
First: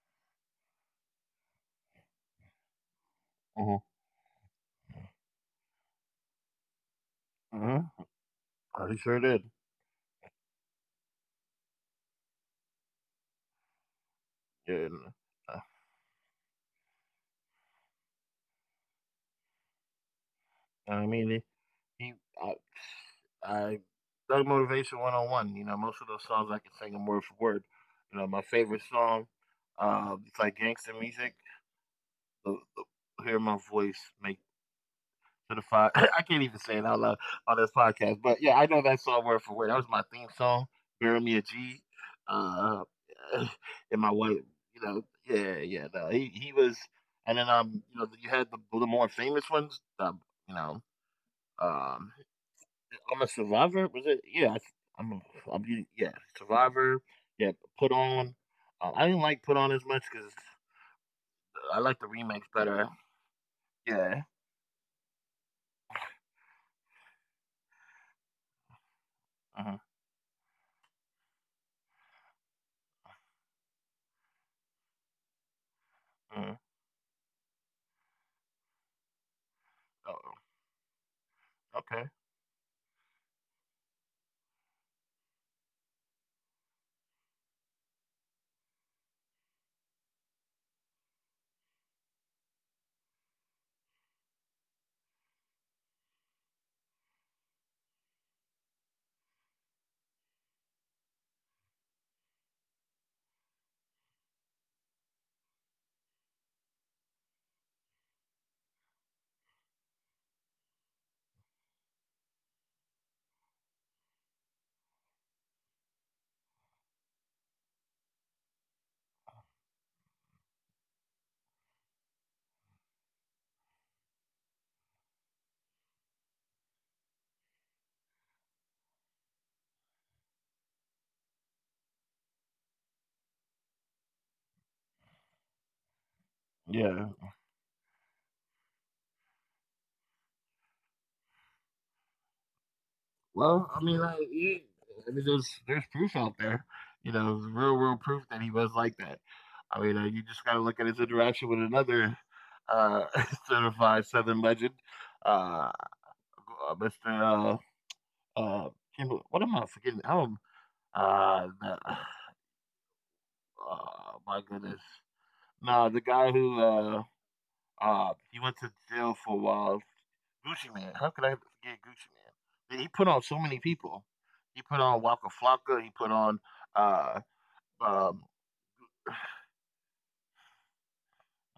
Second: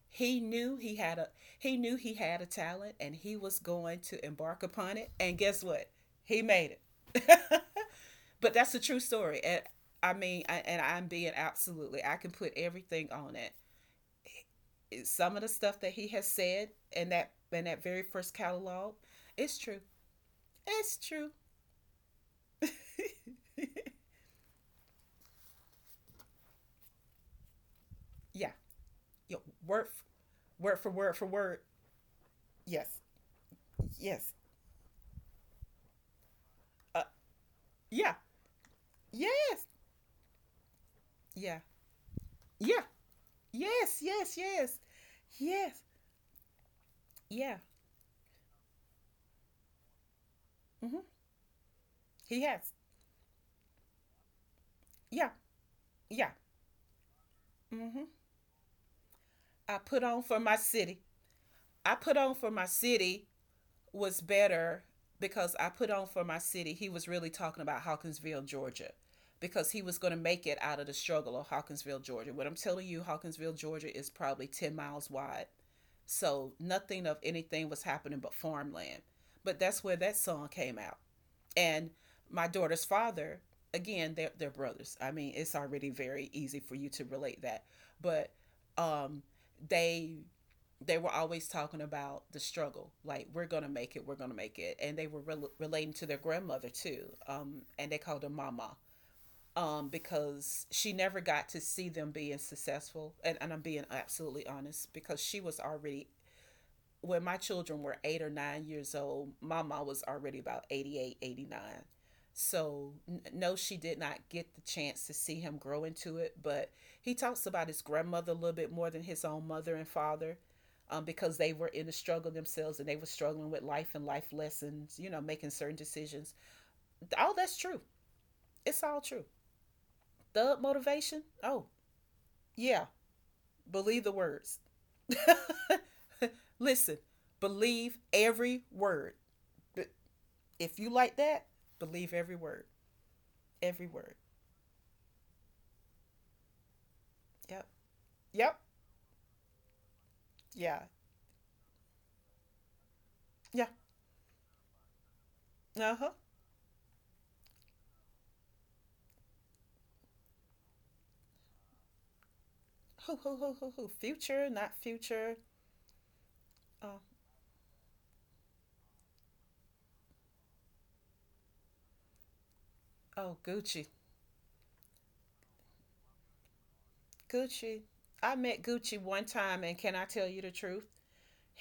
Speaker 1: He knew he had a he knew he had a talent, and he was
Speaker 2: uh-huh.
Speaker 1: going to embark upon it. And guess what? He made it.
Speaker 2: Uh-huh.
Speaker 1: But that's a
Speaker 2: Oh, he
Speaker 1: true
Speaker 2: sure did.
Speaker 1: story. And I mean, and I'm being absolutely, I can put everything on it.
Speaker 2: Yeah, and,
Speaker 1: Some of the
Speaker 2: uh,
Speaker 1: stuff that he has said in that very first catalog, it's true. It's
Speaker 2: I
Speaker 1: true.
Speaker 2: mean he I, I Doug Motivation 101. You know, most of those songs I can sing them word for word. You know, my
Speaker 1: Yeah,
Speaker 2: favorite song,
Speaker 1: yeah, word f-
Speaker 2: it's like
Speaker 1: word for
Speaker 2: gangster
Speaker 1: word for
Speaker 2: music.
Speaker 1: word.
Speaker 2: The,
Speaker 1: Yes,
Speaker 2: Hear my voice
Speaker 1: yes,
Speaker 2: make to the certified. I can't even say it out
Speaker 1: uh,
Speaker 2: loud on this
Speaker 1: yeah,
Speaker 2: podcast, but yeah, I know that song word for
Speaker 1: yes,
Speaker 2: word. That was my theme song, "Bury Me a
Speaker 1: yeah,
Speaker 2: G." Uh,
Speaker 1: yeah, yes,
Speaker 2: and my wife,
Speaker 1: yes, yes,
Speaker 2: you know, yeah,
Speaker 1: yes,
Speaker 2: yeah, no, and then
Speaker 1: yeah.
Speaker 2: you know, you had the more famous ones, you know,
Speaker 1: Mm-hmm.
Speaker 2: um,
Speaker 1: He has.
Speaker 2: I'm a survivor. Was it? Yeah, I, I'm,
Speaker 1: Yeah,
Speaker 2: a- I'm, yeah,
Speaker 1: yeah.
Speaker 2: survivor. Yeah, put
Speaker 1: Mm-hmm.
Speaker 2: on. I didn't like put on
Speaker 1: I
Speaker 2: as much
Speaker 1: put on
Speaker 2: because
Speaker 1: for my city.
Speaker 2: I
Speaker 1: I
Speaker 2: like the
Speaker 1: put on
Speaker 2: remakes
Speaker 1: for my
Speaker 2: better.
Speaker 1: city
Speaker 2: Yeah.
Speaker 1: was better because I put on for my city. He was really talking about Hawkinsville, Georgia, because
Speaker 2: Uh-huh.
Speaker 1: he was going to make it out of the struggle of Hawkinsville, Georgia. What I'm telling you, Hawkinsville, Georgia is probably 10 miles wide. So
Speaker 2: Uh-huh.
Speaker 1: nothing of anything was happening but farmland. But that's where that
Speaker 2: Oh,
Speaker 1: song came out, and
Speaker 2: okay.
Speaker 1: my daughter's father. Again, they're brothers. I mean, it's already very easy for you to relate that. But um they they were always talking about the struggle, like, we're gonna make it, we're gonna make it. And they were relating to their grandmother too, and they called her Mama, because she never got to see them being successful. And I'm being absolutely honest, because she was already. When my children were 8 or 9 years old, my mom was already about 88, 89. So, no, she did not get the chance to see him grow into it. But he talks about his grandmother a little bit more than his own mother and father, because they were in the struggle themselves and they were struggling with life and life lessons, you know, making certain decisions. All that's true. It's all true. Thug motivation? Oh, yeah. Believe the words. Listen,
Speaker 2: Yeah.
Speaker 1: believe every word. If you like that, believe every word.
Speaker 2: Well, I
Speaker 1: Every
Speaker 2: mean,
Speaker 1: word.
Speaker 2: like, yeah, I mean, there's proof out there, you know,
Speaker 1: Yep.
Speaker 2: real world proof that he
Speaker 1: Yep.
Speaker 2: was like that. I mean, you just gotta look
Speaker 1: Yeah.
Speaker 2: at his interaction with another uh,
Speaker 1: Yeah.
Speaker 2: certified Southern legend, uh,
Speaker 1: Uh huh.
Speaker 2: Mr. Uh, uh, Kim- what am I forgetting? Oh, uh, the,
Speaker 1: Who, who?
Speaker 2: oh my
Speaker 1: Future, not
Speaker 2: goodness,
Speaker 1: future.
Speaker 2: no, the guy who
Speaker 1: Oh,
Speaker 2: he went to jail for a while. Gucci Man. How could I forget Gucci Man? He put on so
Speaker 1: oh,
Speaker 2: many
Speaker 1: Gucci.
Speaker 2: people. He put on Waka Flocka. He put on uh
Speaker 1: Gucci.
Speaker 2: um
Speaker 1: I met Gucci one time, and can I tell you the truth?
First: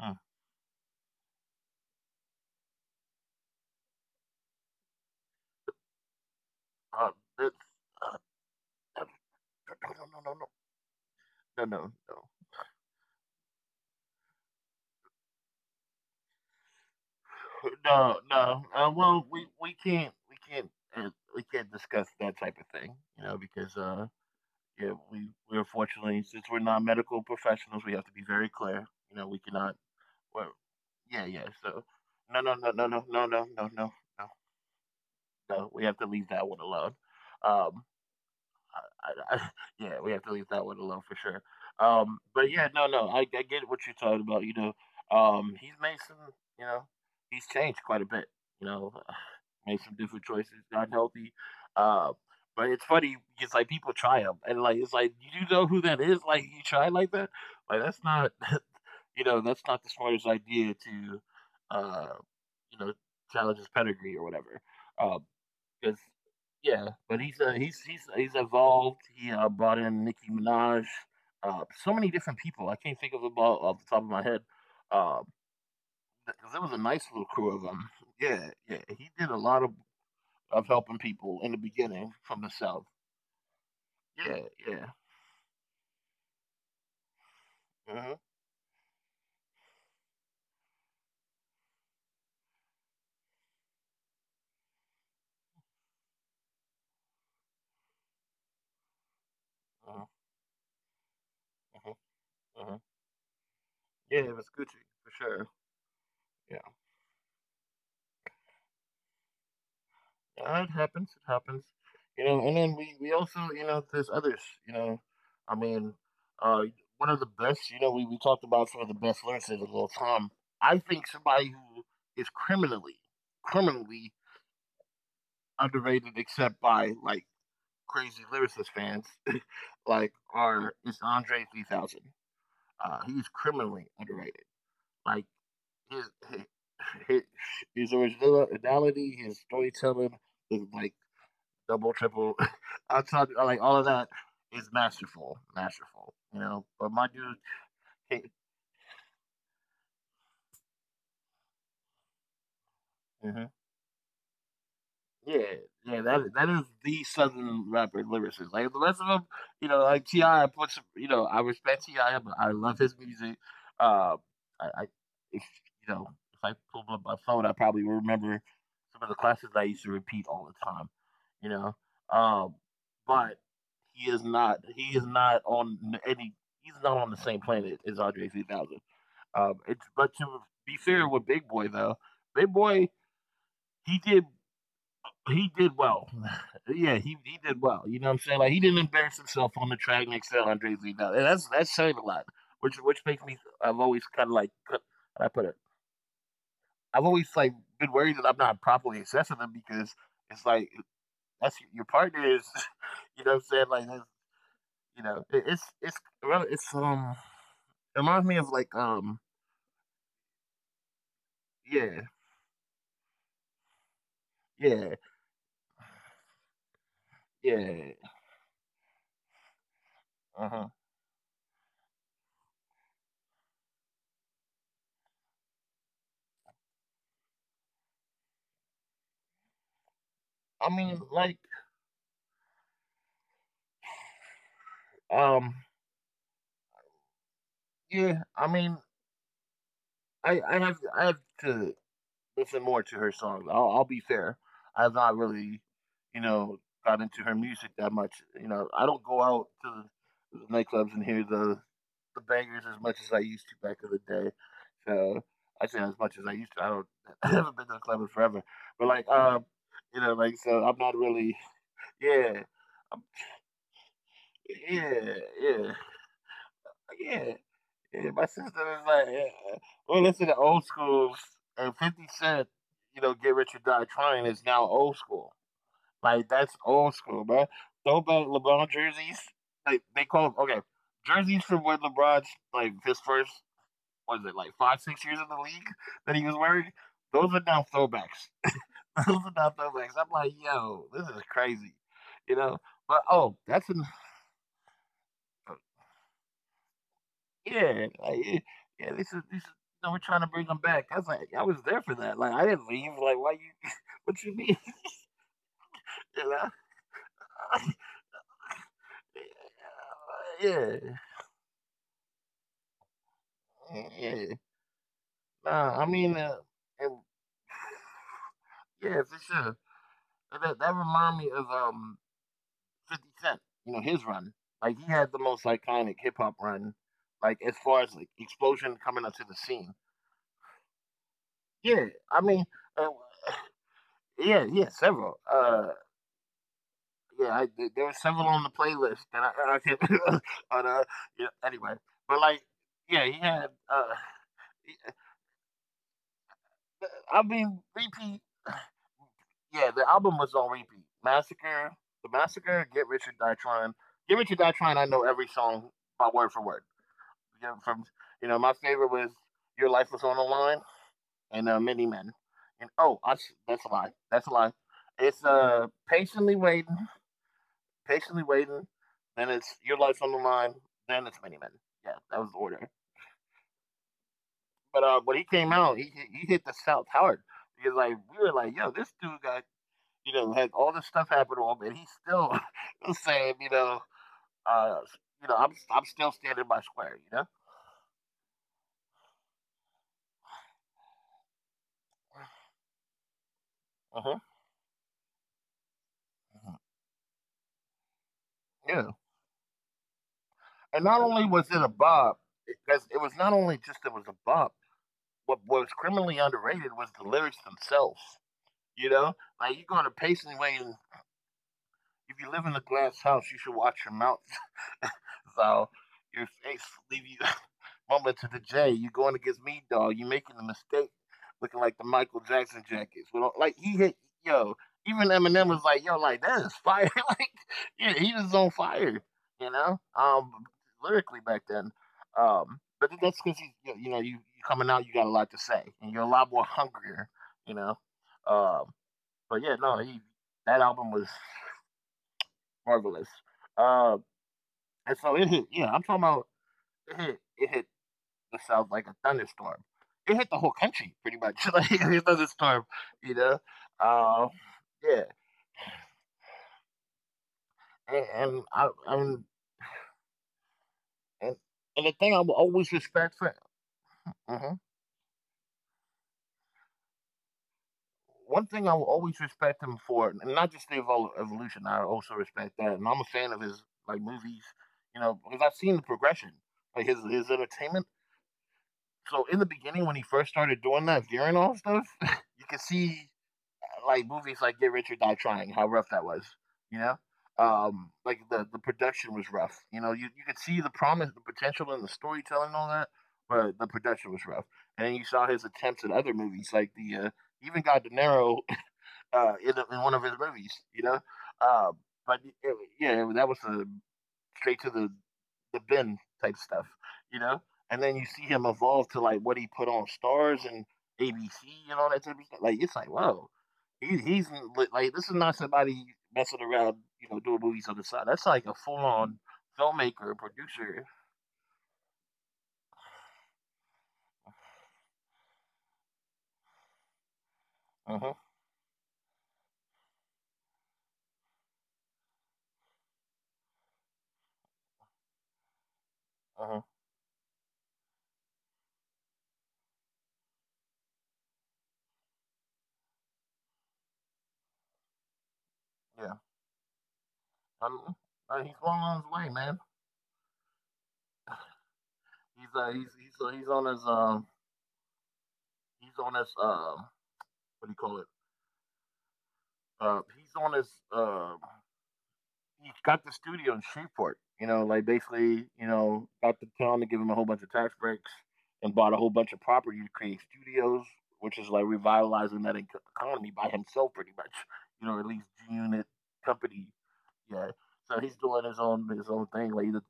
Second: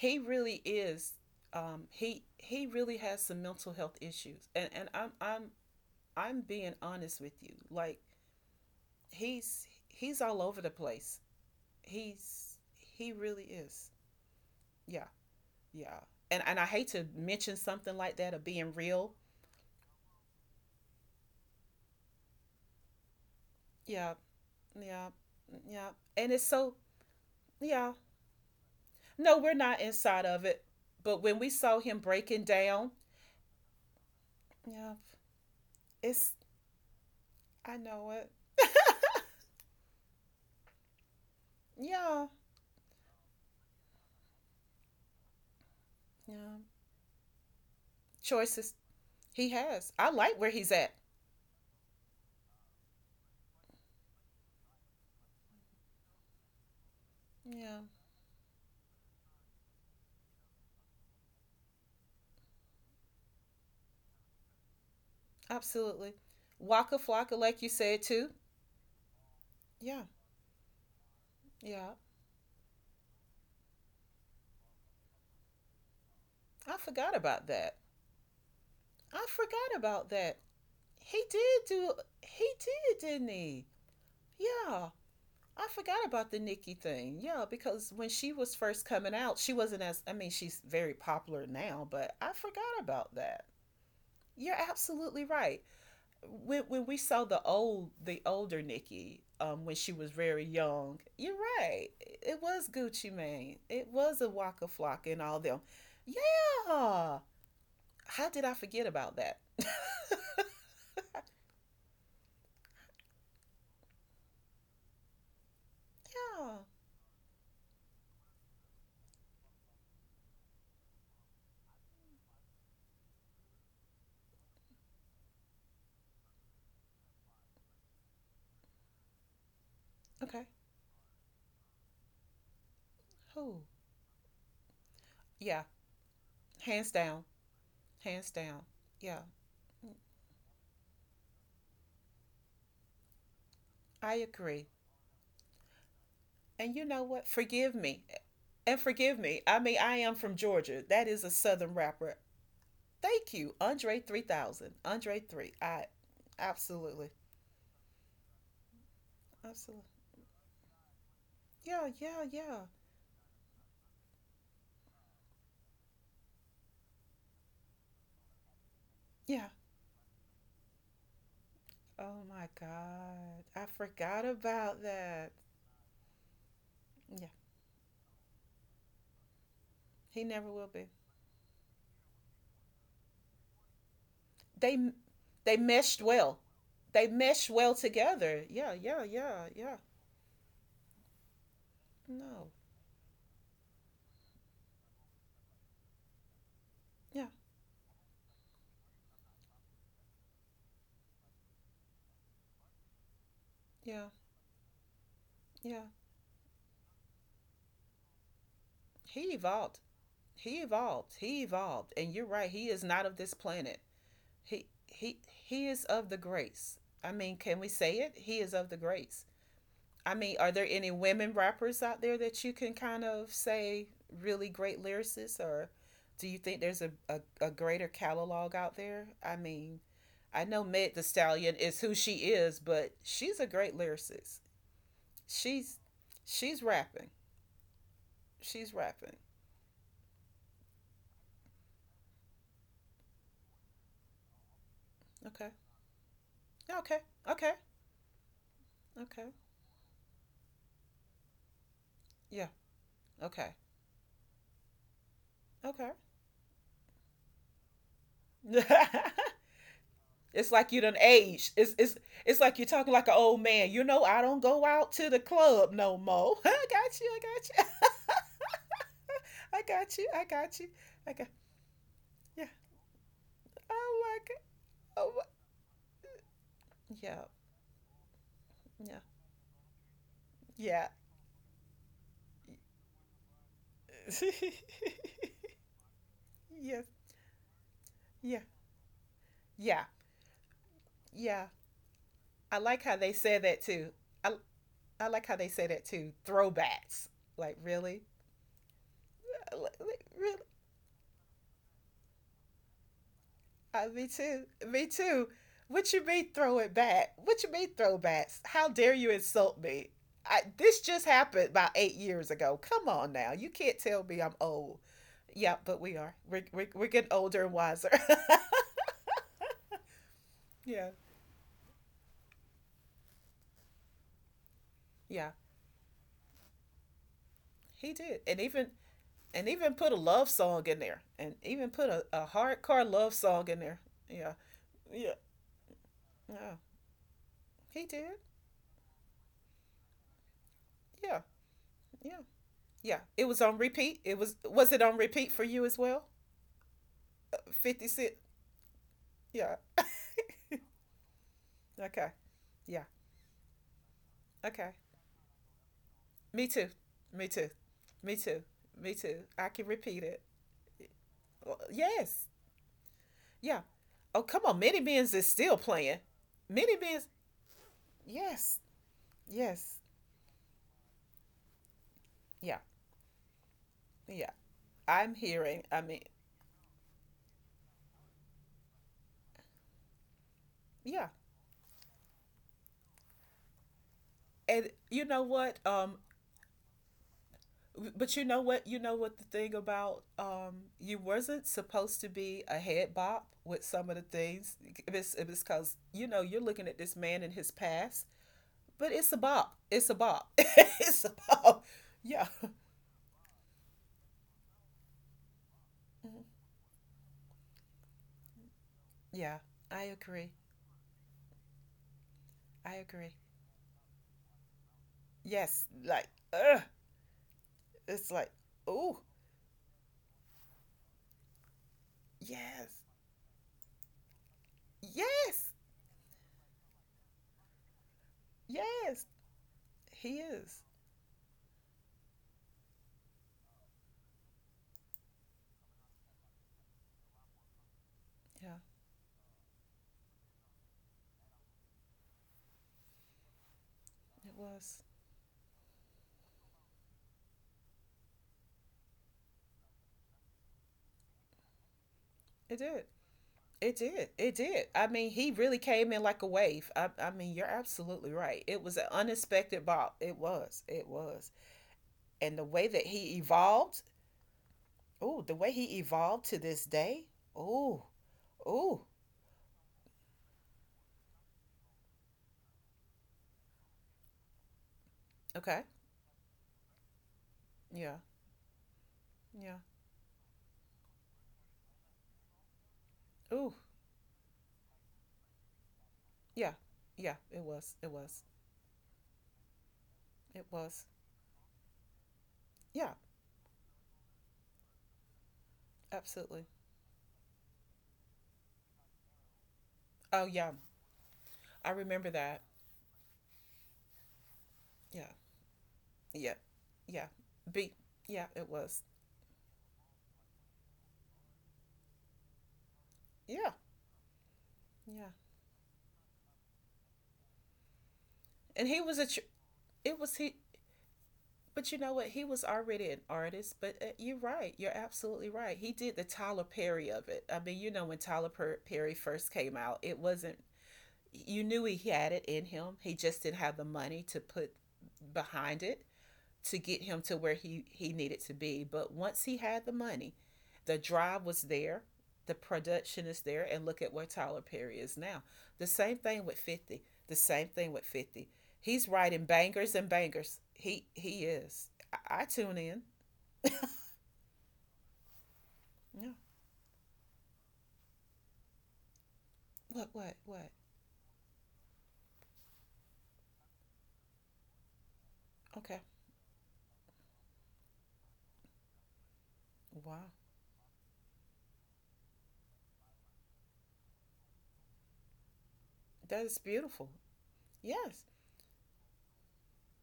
Speaker 2: mm,
Speaker 1: really is. He really has some mental health issues, and I'm being honest
Speaker 2: uh,
Speaker 1: with you.
Speaker 2: this,
Speaker 1: Like
Speaker 2: uh
Speaker 1: he's
Speaker 2: no
Speaker 1: all
Speaker 2: no no
Speaker 1: over the
Speaker 2: no
Speaker 1: place.
Speaker 2: no no no no.
Speaker 1: He really is. Yeah. Yeah, and I hate to mention something like that, of
Speaker 2: No,
Speaker 1: being
Speaker 2: no.
Speaker 1: real.
Speaker 2: Well, uh, we can't discuss that type of thing, you know,
Speaker 1: Yeah,
Speaker 2: because
Speaker 1: yeah,
Speaker 2: yeah,
Speaker 1: yeah.
Speaker 2: we,
Speaker 1: And it's so,
Speaker 2: unfortunately, since we're not medical
Speaker 1: yeah,
Speaker 2: professionals, we have to be very
Speaker 1: no,
Speaker 2: clear.
Speaker 1: we're
Speaker 2: You
Speaker 1: not
Speaker 2: know, we
Speaker 1: inside
Speaker 2: cannot.
Speaker 1: of it.
Speaker 2: Well,
Speaker 1: But when we saw
Speaker 2: yeah
Speaker 1: him
Speaker 2: yeah. So
Speaker 1: breaking down,
Speaker 2: no no no no no no no no no no,
Speaker 1: yeah,
Speaker 2: no, we
Speaker 1: it's,
Speaker 2: have to leave that one alone.
Speaker 1: I know
Speaker 2: Um,
Speaker 1: it.
Speaker 2: I, yeah, we have to leave that one alone for sure.
Speaker 1: Yeah,
Speaker 2: But yeah, no, no, I get what you're talking about. You know, he's made some,
Speaker 1: yeah.
Speaker 2: you know, he's changed quite a bit. You
Speaker 1: Choices.
Speaker 2: know,
Speaker 1: He
Speaker 2: made
Speaker 1: has.
Speaker 2: some
Speaker 1: I
Speaker 2: different
Speaker 1: like where
Speaker 2: choices,
Speaker 1: he's
Speaker 2: not
Speaker 1: at.
Speaker 2: healthy. Uh, but it's funny because like people try him, and like it's like you do know who that is. Like you try like that, like
Speaker 1: Yeah,
Speaker 2: that's not, you know, that's not the smartest idea to, uh, you know, challenge his pedigree or whatever. Um, 'Cause
Speaker 1: absolutely.
Speaker 2: yeah,
Speaker 1: Waka
Speaker 2: but he's,
Speaker 1: Flocka, like you
Speaker 2: he's,
Speaker 1: said too.
Speaker 2: he's evolved. He, brought in
Speaker 1: Yeah,
Speaker 2: Nicki Minaj, so
Speaker 1: yeah.
Speaker 2: many different people. I can't think of them all off the top of my head. Uh, 'Cause it was a
Speaker 1: I
Speaker 2: nice
Speaker 1: forgot
Speaker 2: little
Speaker 1: about
Speaker 2: crew of
Speaker 1: that.
Speaker 2: them. Yeah, yeah, he
Speaker 1: I
Speaker 2: did a lot
Speaker 1: forgot about that.
Speaker 2: of helping
Speaker 1: He
Speaker 2: people in the
Speaker 1: did do.
Speaker 2: beginning from the
Speaker 1: He
Speaker 2: South.
Speaker 1: did, didn't he?
Speaker 2: Yeah, yeah.
Speaker 1: Yeah. I forgot about the Nikki thing. Yeah,
Speaker 2: Uh
Speaker 1: because when
Speaker 2: huh,
Speaker 1: she was first coming out, she wasn't as I mean, she's very popular now, but I forgot about that. You're absolutely right. When we saw the older Nikki, when she
Speaker 2: uh
Speaker 1: was very young, you're
Speaker 2: huh,
Speaker 1: right. It
Speaker 2: uh
Speaker 1: was
Speaker 2: huh,
Speaker 1: Gucci Mane. It
Speaker 2: yeah,
Speaker 1: was
Speaker 2: it
Speaker 1: a
Speaker 2: was
Speaker 1: Waka
Speaker 2: Gucci for
Speaker 1: Flock and all
Speaker 2: sure.
Speaker 1: them.
Speaker 2: Yeah.
Speaker 1: Yeah. How did I forget about that? Yeah.
Speaker 2: Yeah, it happens. It happens. You know, and then we also, you know, there's others, you know. I mean, uh one of the best, you know, we talked about some of the best lyricists of all time. I think somebody who is criminally, criminally underrated except by like crazy lyricist fans, like
Speaker 1: Okay.
Speaker 2: are is Andre 3000. He's
Speaker 1: Who?
Speaker 2: criminally underrated. Like
Speaker 1: Yeah.
Speaker 2: his
Speaker 1: Hands
Speaker 2: his,
Speaker 1: down.
Speaker 2: his
Speaker 1: Hands down.
Speaker 2: originality,
Speaker 1: Yeah.
Speaker 2: his storytelling, his like double, triple. I tell you, like all of that
Speaker 1: I
Speaker 2: is
Speaker 1: agree.
Speaker 2: masterful, masterful. You know,
Speaker 1: And
Speaker 2: but
Speaker 1: you
Speaker 2: my
Speaker 1: know
Speaker 2: dude,
Speaker 1: what? Forgive me.
Speaker 2: hey,
Speaker 1: And forgive me. I mean, I am from Georgia. That is a Southern rapper. Thank
Speaker 2: mhm.
Speaker 1: you, Andre 3000. Andre
Speaker 2: Yeah,
Speaker 1: 3. I
Speaker 2: yeah, that is the
Speaker 1: Absolutely.
Speaker 2: southern rapper lyricist. Like the rest of them, you know,
Speaker 1: Absolutely.
Speaker 2: like Ti, I put some, you know, I respect Ti,
Speaker 1: Yeah, yeah,
Speaker 2: but I
Speaker 1: yeah.
Speaker 2: love his music. Um, I if, you know, if I pull up my phone, I probably will remember some of the classes
Speaker 1: Yeah.
Speaker 2: I used to repeat all the time. You know,
Speaker 1: Oh
Speaker 2: um,
Speaker 1: my
Speaker 2: but
Speaker 1: God. I
Speaker 2: he is
Speaker 1: forgot
Speaker 2: not.
Speaker 1: about
Speaker 2: He is
Speaker 1: that.
Speaker 2: not on any. He's not on the
Speaker 1: Yeah.
Speaker 2: same planet as Andre 3000. It's but to
Speaker 1: He never will
Speaker 2: be
Speaker 1: be.
Speaker 2: fair with Big Boy though, Big Boy he did
Speaker 1: They
Speaker 2: he
Speaker 1: they
Speaker 2: did well.
Speaker 1: meshed well.
Speaker 2: Yeah, he
Speaker 1: They
Speaker 2: he
Speaker 1: meshed
Speaker 2: did
Speaker 1: well
Speaker 2: well. You know what I'm saying? Like
Speaker 1: together.
Speaker 2: he didn't
Speaker 1: Yeah, yeah,
Speaker 2: embarrass himself
Speaker 1: yeah,
Speaker 2: on the
Speaker 1: yeah.
Speaker 2: track and excel on Jay Z. Now and that's saying a lot.
Speaker 1: No.
Speaker 2: Which makes me I've always kind of like how do I put it. I've always
Speaker 1: Yeah,
Speaker 2: like been worried that I'm not properly assessing them because it's like that's your partner is. You know what I'm saying? Like that's,
Speaker 1: yeah,
Speaker 2: you know it's
Speaker 1: yeah.
Speaker 2: it's well, it's it reminds me of like
Speaker 1: He evolved. He evolved. He evolved.
Speaker 2: yeah,
Speaker 1: And you're right, he is not of this planet. He
Speaker 2: yeah,
Speaker 1: he he is of the grace. I mean, can we
Speaker 2: yeah,
Speaker 1: say it? He is of the grace. I mean,
Speaker 2: uh
Speaker 1: are
Speaker 2: huh.
Speaker 1: there any women rappers out there that you can kind of say really great lyricists, or do you think there's a greater catalog out there? I mean, I
Speaker 2: I
Speaker 1: know
Speaker 2: mean
Speaker 1: Meg the
Speaker 2: like
Speaker 1: Stallion is who she is, but she's a great lyricist.
Speaker 2: um
Speaker 1: She's she's rapping.
Speaker 2: yeah, I mean
Speaker 1: She's rapping.
Speaker 2: I have I have to listen more to her songs. I'll be fair. I've not
Speaker 1: Okay.
Speaker 2: really, you know, got
Speaker 1: Okay.
Speaker 2: into her
Speaker 1: Okay.
Speaker 2: music that much. You know, I don't go
Speaker 1: Okay.
Speaker 2: out to the nightclubs and hear the
Speaker 1: Yeah.
Speaker 2: bangers as much as I used
Speaker 1: Okay.
Speaker 2: to back in the day. So I say
Speaker 1: Okay.
Speaker 2: as much as I used to. I don't. I haven't been to a club in forever. But like, you know,
Speaker 1: It's
Speaker 2: like
Speaker 1: like you
Speaker 2: so
Speaker 1: done
Speaker 2: I'm not
Speaker 1: aged.
Speaker 2: really.
Speaker 1: It's like you're
Speaker 2: Yeah,
Speaker 1: talking like an
Speaker 2: I'm,
Speaker 1: old man. You know, I don't go out to the
Speaker 2: yeah,
Speaker 1: club no
Speaker 2: yeah,
Speaker 1: more. I got you. I got
Speaker 2: yeah.
Speaker 1: you.
Speaker 2: Yeah, my sister is like,
Speaker 1: I
Speaker 2: yeah,
Speaker 1: got you. I
Speaker 2: we
Speaker 1: got you.
Speaker 2: listen to
Speaker 1: I
Speaker 2: old
Speaker 1: got
Speaker 2: school and
Speaker 1: Yeah.
Speaker 2: 50 Cent, you know, Get
Speaker 1: Oh
Speaker 2: Rich
Speaker 1: my
Speaker 2: or
Speaker 1: god.
Speaker 2: Die Trying is
Speaker 1: Oh my,
Speaker 2: now old school. Like, that's
Speaker 1: yeah.
Speaker 2: old school, man.
Speaker 1: Yeah.
Speaker 2: Throwback LeBron jerseys, like, they
Speaker 1: Yeah.
Speaker 2: call them, okay, jerseys from when LeBron's, like, his first, was it, like, five, 6 years in the league
Speaker 1: Yes.
Speaker 2: that he was wearing? Those are now
Speaker 1: Yeah.
Speaker 2: throwbacks.
Speaker 1: Yeah.
Speaker 2: Those are now throwbacks. I'm like,
Speaker 1: Yeah.
Speaker 2: yo, this is crazy,
Speaker 1: I like how
Speaker 2: you
Speaker 1: they
Speaker 2: know?
Speaker 1: said
Speaker 2: But,
Speaker 1: that too. I I like how they say that too. Throwbacks. Like, really.
Speaker 2: yeah, like, yeah, this is this is you know,
Speaker 1: Really.
Speaker 2: we're trying to bring them back. I was like, "Yeah, I was there for that. Like, I didn't leave. Like, why you?
Speaker 1: Me too.
Speaker 2: What you
Speaker 1: Me
Speaker 2: mean?"
Speaker 1: too. What you mean throw
Speaker 2: You
Speaker 1: it
Speaker 2: know?
Speaker 1: back? What you mean throwbacks? How dare you insult me? This
Speaker 2: Yeah,
Speaker 1: just happened about 8 years ago. Come on now. You can't tell me I'm
Speaker 2: yeah.
Speaker 1: old. Yeah, but
Speaker 2: Nah,
Speaker 1: we
Speaker 2: I
Speaker 1: are.
Speaker 2: mean,
Speaker 1: We're
Speaker 2: and
Speaker 1: getting older and wiser.
Speaker 2: yeah, for sure. And that that
Speaker 1: Yeah.
Speaker 2: remind me of 50 Cent. You know his run. Like he had the
Speaker 1: Yeah.
Speaker 2: most iconic hip hop run. Like as far as
Speaker 1: He
Speaker 2: like
Speaker 1: did. And even
Speaker 2: explosion coming onto the
Speaker 1: and
Speaker 2: scene.
Speaker 1: even put a love song in there. And even
Speaker 2: Yeah,
Speaker 1: put a,
Speaker 2: I
Speaker 1: a
Speaker 2: mean,
Speaker 1: hardcore
Speaker 2: uh,
Speaker 1: love song in there. Yeah.
Speaker 2: yeah, yeah,
Speaker 1: Yeah.
Speaker 2: several.
Speaker 1: Yeah.
Speaker 2: Yeah, I, there
Speaker 1: He
Speaker 2: there were
Speaker 1: did.
Speaker 2: several on the playlist that I can't. On,
Speaker 1: Yeah.
Speaker 2: yeah, anyway,
Speaker 1: Yeah.
Speaker 2: but like,
Speaker 1: Yeah.
Speaker 2: yeah,
Speaker 1: It was on repeat. It Was it on
Speaker 2: he-
Speaker 1: repeat for you as well?
Speaker 2: I mean,
Speaker 1: 50 Cent.
Speaker 2: repeat.
Speaker 1: Yeah.
Speaker 2: Yeah, the album was on repeat. Massacre,
Speaker 1: Okay.
Speaker 2: the massacre.
Speaker 1: Yeah.
Speaker 2: Get Rich or Die Trying. Get Rich or Die
Speaker 1: Okay.
Speaker 2: Trying. I know every song by word for
Speaker 1: Me
Speaker 2: word.
Speaker 1: too. Me
Speaker 2: You know,
Speaker 1: too.
Speaker 2: from
Speaker 1: Me
Speaker 2: you know,
Speaker 1: too.
Speaker 2: my favorite
Speaker 1: Me
Speaker 2: was
Speaker 1: too. I
Speaker 2: Your
Speaker 1: can
Speaker 2: Life Was
Speaker 1: repeat
Speaker 2: on the
Speaker 1: it.
Speaker 2: Line and
Speaker 1: Well,
Speaker 2: Many Men.
Speaker 1: yes.
Speaker 2: And oh, that's a
Speaker 1: Yeah.
Speaker 2: lie. That's a
Speaker 1: Oh, come
Speaker 2: lie.
Speaker 1: on. Mini Beans
Speaker 2: It's
Speaker 1: is still playing.
Speaker 2: patiently waiting.
Speaker 1: Mini Beans.
Speaker 2: Patiently waiting,
Speaker 1: Yes.
Speaker 2: then it's Your
Speaker 1: Yes.
Speaker 2: Life on the Line, then it's Mini Men. Yeah, that was the
Speaker 1: Yeah.
Speaker 2: order.
Speaker 1: Yeah.
Speaker 2: But when
Speaker 1: I'm
Speaker 2: he came
Speaker 1: hearing.
Speaker 2: out,
Speaker 1: I mean,
Speaker 2: he hit the South hard because like we were like, yo, this dude got you know had all this stuff
Speaker 1: yeah.
Speaker 2: happen to him, and he's still saying,
Speaker 1: And
Speaker 2: uh,
Speaker 1: you
Speaker 2: you
Speaker 1: know
Speaker 2: know,
Speaker 1: what?
Speaker 2: I'm
Speaker 1: Um,
Speaker 2: still standing by square, you know.
Speaker 1: but you know what? You know what the thing about, you wasn't supposed to be a head bop with some of the
Speaker 2: Uh-huh.
Speaker 1: things. It's because you know you're
Speaker 2: Mhm.
Speaker 1: looking at this man in his past.
Speaker 2: Yeah,
Speaker 1: But it's a bop. It's a bop.
Speaker 2: and not
Speaker 1: It's a
Speaker 2: only was it a
Speaker 1: bop.
Speaker 2: bob,
Speaker 1: Yeah.
Speaker 2: because it was not only just it was a bob. What was criminally
Speaker 1: Mm-hmm.
Speaker 2: underrated was the lyrics themselves. You know,
Speaker 1: Yeah.
Speaker 2: like you go to
Speaker 1: I
Speaker 2: patiently
Speaker 1: agree.
Speaker 2: waiting. If you live in a
Speaker 1: I
Speaker 2: glass
Speaker 1: agree.
Speaker 2: house, you should watch your mouth, Val.
Speaker 1: Yes. Like,
Speaker 2: Your face
Speaker 1: ugh.
Speaker 2: leave you mumble
Speaker 1: It's
Speaker 2: to
Speaker 1: like,
Speaker 2: the J. You're
Speaker 1: oh,
Speaker 2: going against me, dog. You're making a mistake, looking like the Michael Jackson
Speaker 1: yes.
Speaker 2: jackets. We don't- Like he hit, yo. Even Eminem
Speaker 1: Yes.
Speaker 2: was like, yo, like that is fire. Like, yeah, he was on fire.
Speaker 1: Yes.
Speaker 2: You know,
Speaker 1: He is.
Speaker 2: lyrically back then. But that's because you know you coming out, you got a lot to say, and you're a lot more hungrier. You know,
Speaker 1: Yeah.
Speaker 2: um, but yeah, no, that album was marvelous. Um,
Speaker 1: It was.
Speaker 2: and so it hit, yeah, I'm talking about it hit the South like a thunderstorm. It hit the whole country pretty much like a
Speaker 1: It did.
Speaker 2: thunderstorm, you
Speaker 1: It
Speaker 2: know.
Speaker 1: did. It did.
Speaker 2: Uh,
Speaker 1: I mean, he
Speaker 2: yeah,
Speaker 1: really came in like a wave. I mean, you're absolutely right. It
Speaker 2: and,
Speaker 1: was an
Speaker 2: and I,
Speaker 1: unexpected
Speaker 2: I'm
Speaker 1: bop. It was. It was.
Speaker 2: and,
Speaker 1: And the way
Speaker 2: and the
Speaker 1: that
Speaker 2: thing I will
Speaker 1: he
Speaker 2: always
Speaker 1: evolved,
Speaker 2: respect for Mhm.
Speaker 1: oh, the way he evolved to this day. Oh,
Speaker 2: One
Speaker 1: oh,
Speaker 2: thing I will always respect him for, and not just the evolution, I also respect that, and I'm a fan of his like movies, you know, because I've
Speaker 1: okay.
Speaker 2: seen the progression, like his entertainment.
Speaker 1: Yeah,
Speaker 2: So in the
Speaker 1: yeah.
Speaker 2: beginning, when he first started doing that gearing off stuff, you can see
Speaker 1: Ooh,
Speaker 2: like movies like Get Rich or Die Trying, how rough that was,
Speaker 1: yeah,
Speaker 2: you know?
Speaker 1: yeah.
Speaker 2: Like the production was rough. You know, you could
Speaker 1: It
Speaker 2: see the
Speaker 1: was.
Speaker 2: promise, the potential in the storytelling and all that,
Speaker 1: Yeah,
Speaker 2: but the production was rough. And then you saw his attempts at other movies,
Speaker 1: absolutely.
Speaker 2: like the he even got De Niro in one of his
Speaker 1: Oh
Speaker 2: movies,
Speaker 1: yeah,
Speaker 2: you know? Um,
Speaker 1: I remember
Speaker 2: but
Speaker 1: that.
Speaker 2: it, yeah, that was a straight to
Speaker 1: Yeah,
Speaker 2: the Ben type
Speaker 1: yeah,
Speaker 2: stuff,
Speaker 1: yeah.
Speaker 2: you know.
Speaker 1: B.
Speaker 2: And then you see
Speaker 1: Yeah,
Speaker 2: him
Speaker 1: it was.
Speaker 2: evolve to like what he put on Stars and ABC and all that type of stuff. Like it's like, whoa,
Speaker 1: Yeah,
Speaker 2: he's like, this is
Speaker 1: yeah.
Speaker 2: not somebody messing around, you know, doing movies on the side. That's like a full
Speaker 1: And he was a.
Speaker 2: on
Speaker 1: Tr- It
Speaker 2: filmmaker,
Speaker 1: was he.
Speaker 2: producer.
Speaker 1: But you know what? He was already an artist. But you're right. You're absolutely right. He did the Tyler Perry of it. I mean, you know,
Speaker 2: Uh
Speaker 1: when
Speaker 2: huh.
Speaker 1: Perry first came out, it wasn't. You knew he had it in him. He just didn't have the money to put behind it.
Speaker 2: Uh huh.
Speaker 1: To get him to where he needed to be. But once he had the money, the drive was there, the production is there, and look at where Tyler Perry is now. The same
Speaker 2: Yeah.
Speaker 1: thing with 50. The same
Speaker 2: I
Speaker 1: thing with
Speaker 2: mean,
Speaker 1: 50.
Speaker 2: he's well
Speaker 1: He's
Speaker 2: on his way,
Speaker 1: writing
Speaker 2: man.
Speaker 1: bangers and bangers. He is. I tune in.
Speaker 2: He's on his um he's on
Speaker 1: Yeah.
Speaker 2: his um what do you call it?
Speaker 1: What
Speaker 2: He's on
Speaker 1: what?
Speaker 2: his he got the studio in Shreveport. You know, like basically, you
Speaker 1: Okay.
Speaker 2: know, got the town to give him a whole bunch of tax breaks and bought a whole bunch of property to
Speaker 1: Wow.
Speaker 2: create studios, which is like revitalizing that economy by himself, pretty much. You know, at least G Unit
Speaker 1: That is
Speaker 2: company.
Speaker 1: beautiful.
Speaker 2: Yeah, so
Speaker 1: Yes.
Speaker 2: he's doing his own thing, like the,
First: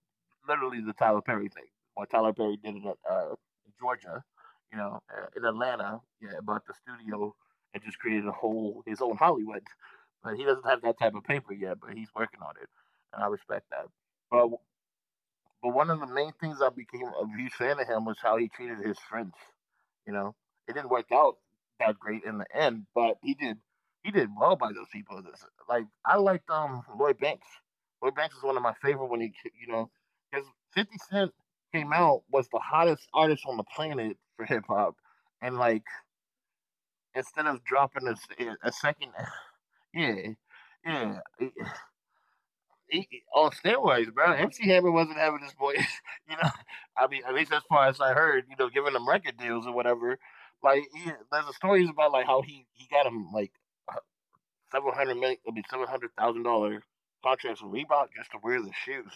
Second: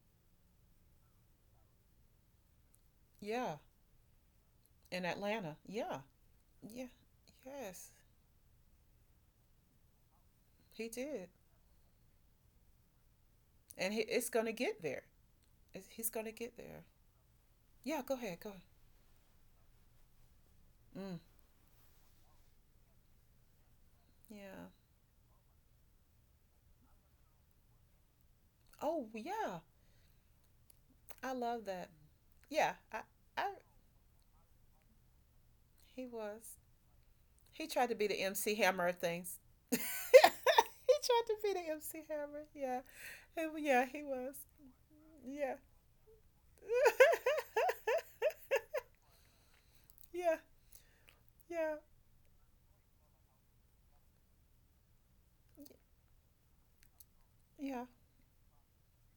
Speaker 2: literally the Tyler Perry thing. What Tyler Perry did in
Speaker 1: Yeah.
Speaker 2: Georgia, you know,
Speaker 1: In
Speaker 2: in
Speaker 1: Atlanta.
Speaker 2: Atlanta,
Speaker 1: Yeah.
Speaker 2: yeah, bought the
Speaker 1: Yeah.
Speaker 2: studio and
Speaker 1: Yes.
Speaker 2: just created a whole his own Hollywood, but he doesn't have
Speaker 1: He
Speaker 2: that type of
Speaker 1: did.
Speaker 2: paper yet, but he's working on it, and I respect that.
Speaker 1: It's going
Speaker 2: But
Speaker 1: to get there.
Speaker 2: one of the
Speaker 1: He's going
Speaker 2: main
Speaker 1: to get
Speaker 2: things I
Speaker 1: there.
Speaker 2: became a huge fan of
Speaker 1: Yeah,
Speaker 2: him
Speaker 1: go
Speaker 2: was how
Speaker 1: ahead.
Speaker 2: he
Speaker 1: Go ahead.
Speaker 2: treated his friends. You know, it didn't work
Speaker 1: Mm,
Speaker 2: out that great in the end, but he did well
Speaker 1: yeah.
Speaker 2: by those people. This- Like I liked Lloyd Banks. Lloyd Banks is one of my
Speaker 1: Oh,
Speaker 2: favorite when he ca-
Speaker 1: yeah.
Speaker 2: you know because Fifty
Speaker 1: I
Speaker 2: Cent
Speaker 1: love that.
Speaker 2: came out was the
Speaker 1: Yeah.
Speaker 2: hottest artist
Speaker 1: I,
Speaker 2: on the planet for hip hop, and like
Speaker 1: he was.
Speaker 2: instead
Speaker 1: He
Speaker 2: of
Speaker 1: tried to be
Speaker 2: dropping
Speaker 1: the MC
Speaker 2: a
Speaker 1: Hammer of
Speaker 2: second,
Speaker 1: things. He
Speaker 2: yeah, yeah.
Speaker 1: tried to be the MC Hammer. Yeah.
Speaker 2: He- on
Speaker 1: Yeah, he
Speaker 2: steroids, bro.
Speaker 1: was.
Speaker 2: MC Hammer wasn't having this
Speaker 1: Yeah.
Speaker 2: boy, you know. I mean, at least as far as I heard, you know, giving him record deals or whatever.
Speaker 1: Yeah.
Speaker 2: Like, there's a
Speaker 1: Yeah.
Speaker 2: stories about like how he got him like 700 million, I mean, $700,000 contracts with
Speaker 1: Yeah.
Speaker 2: Reebok just to wear the shoes,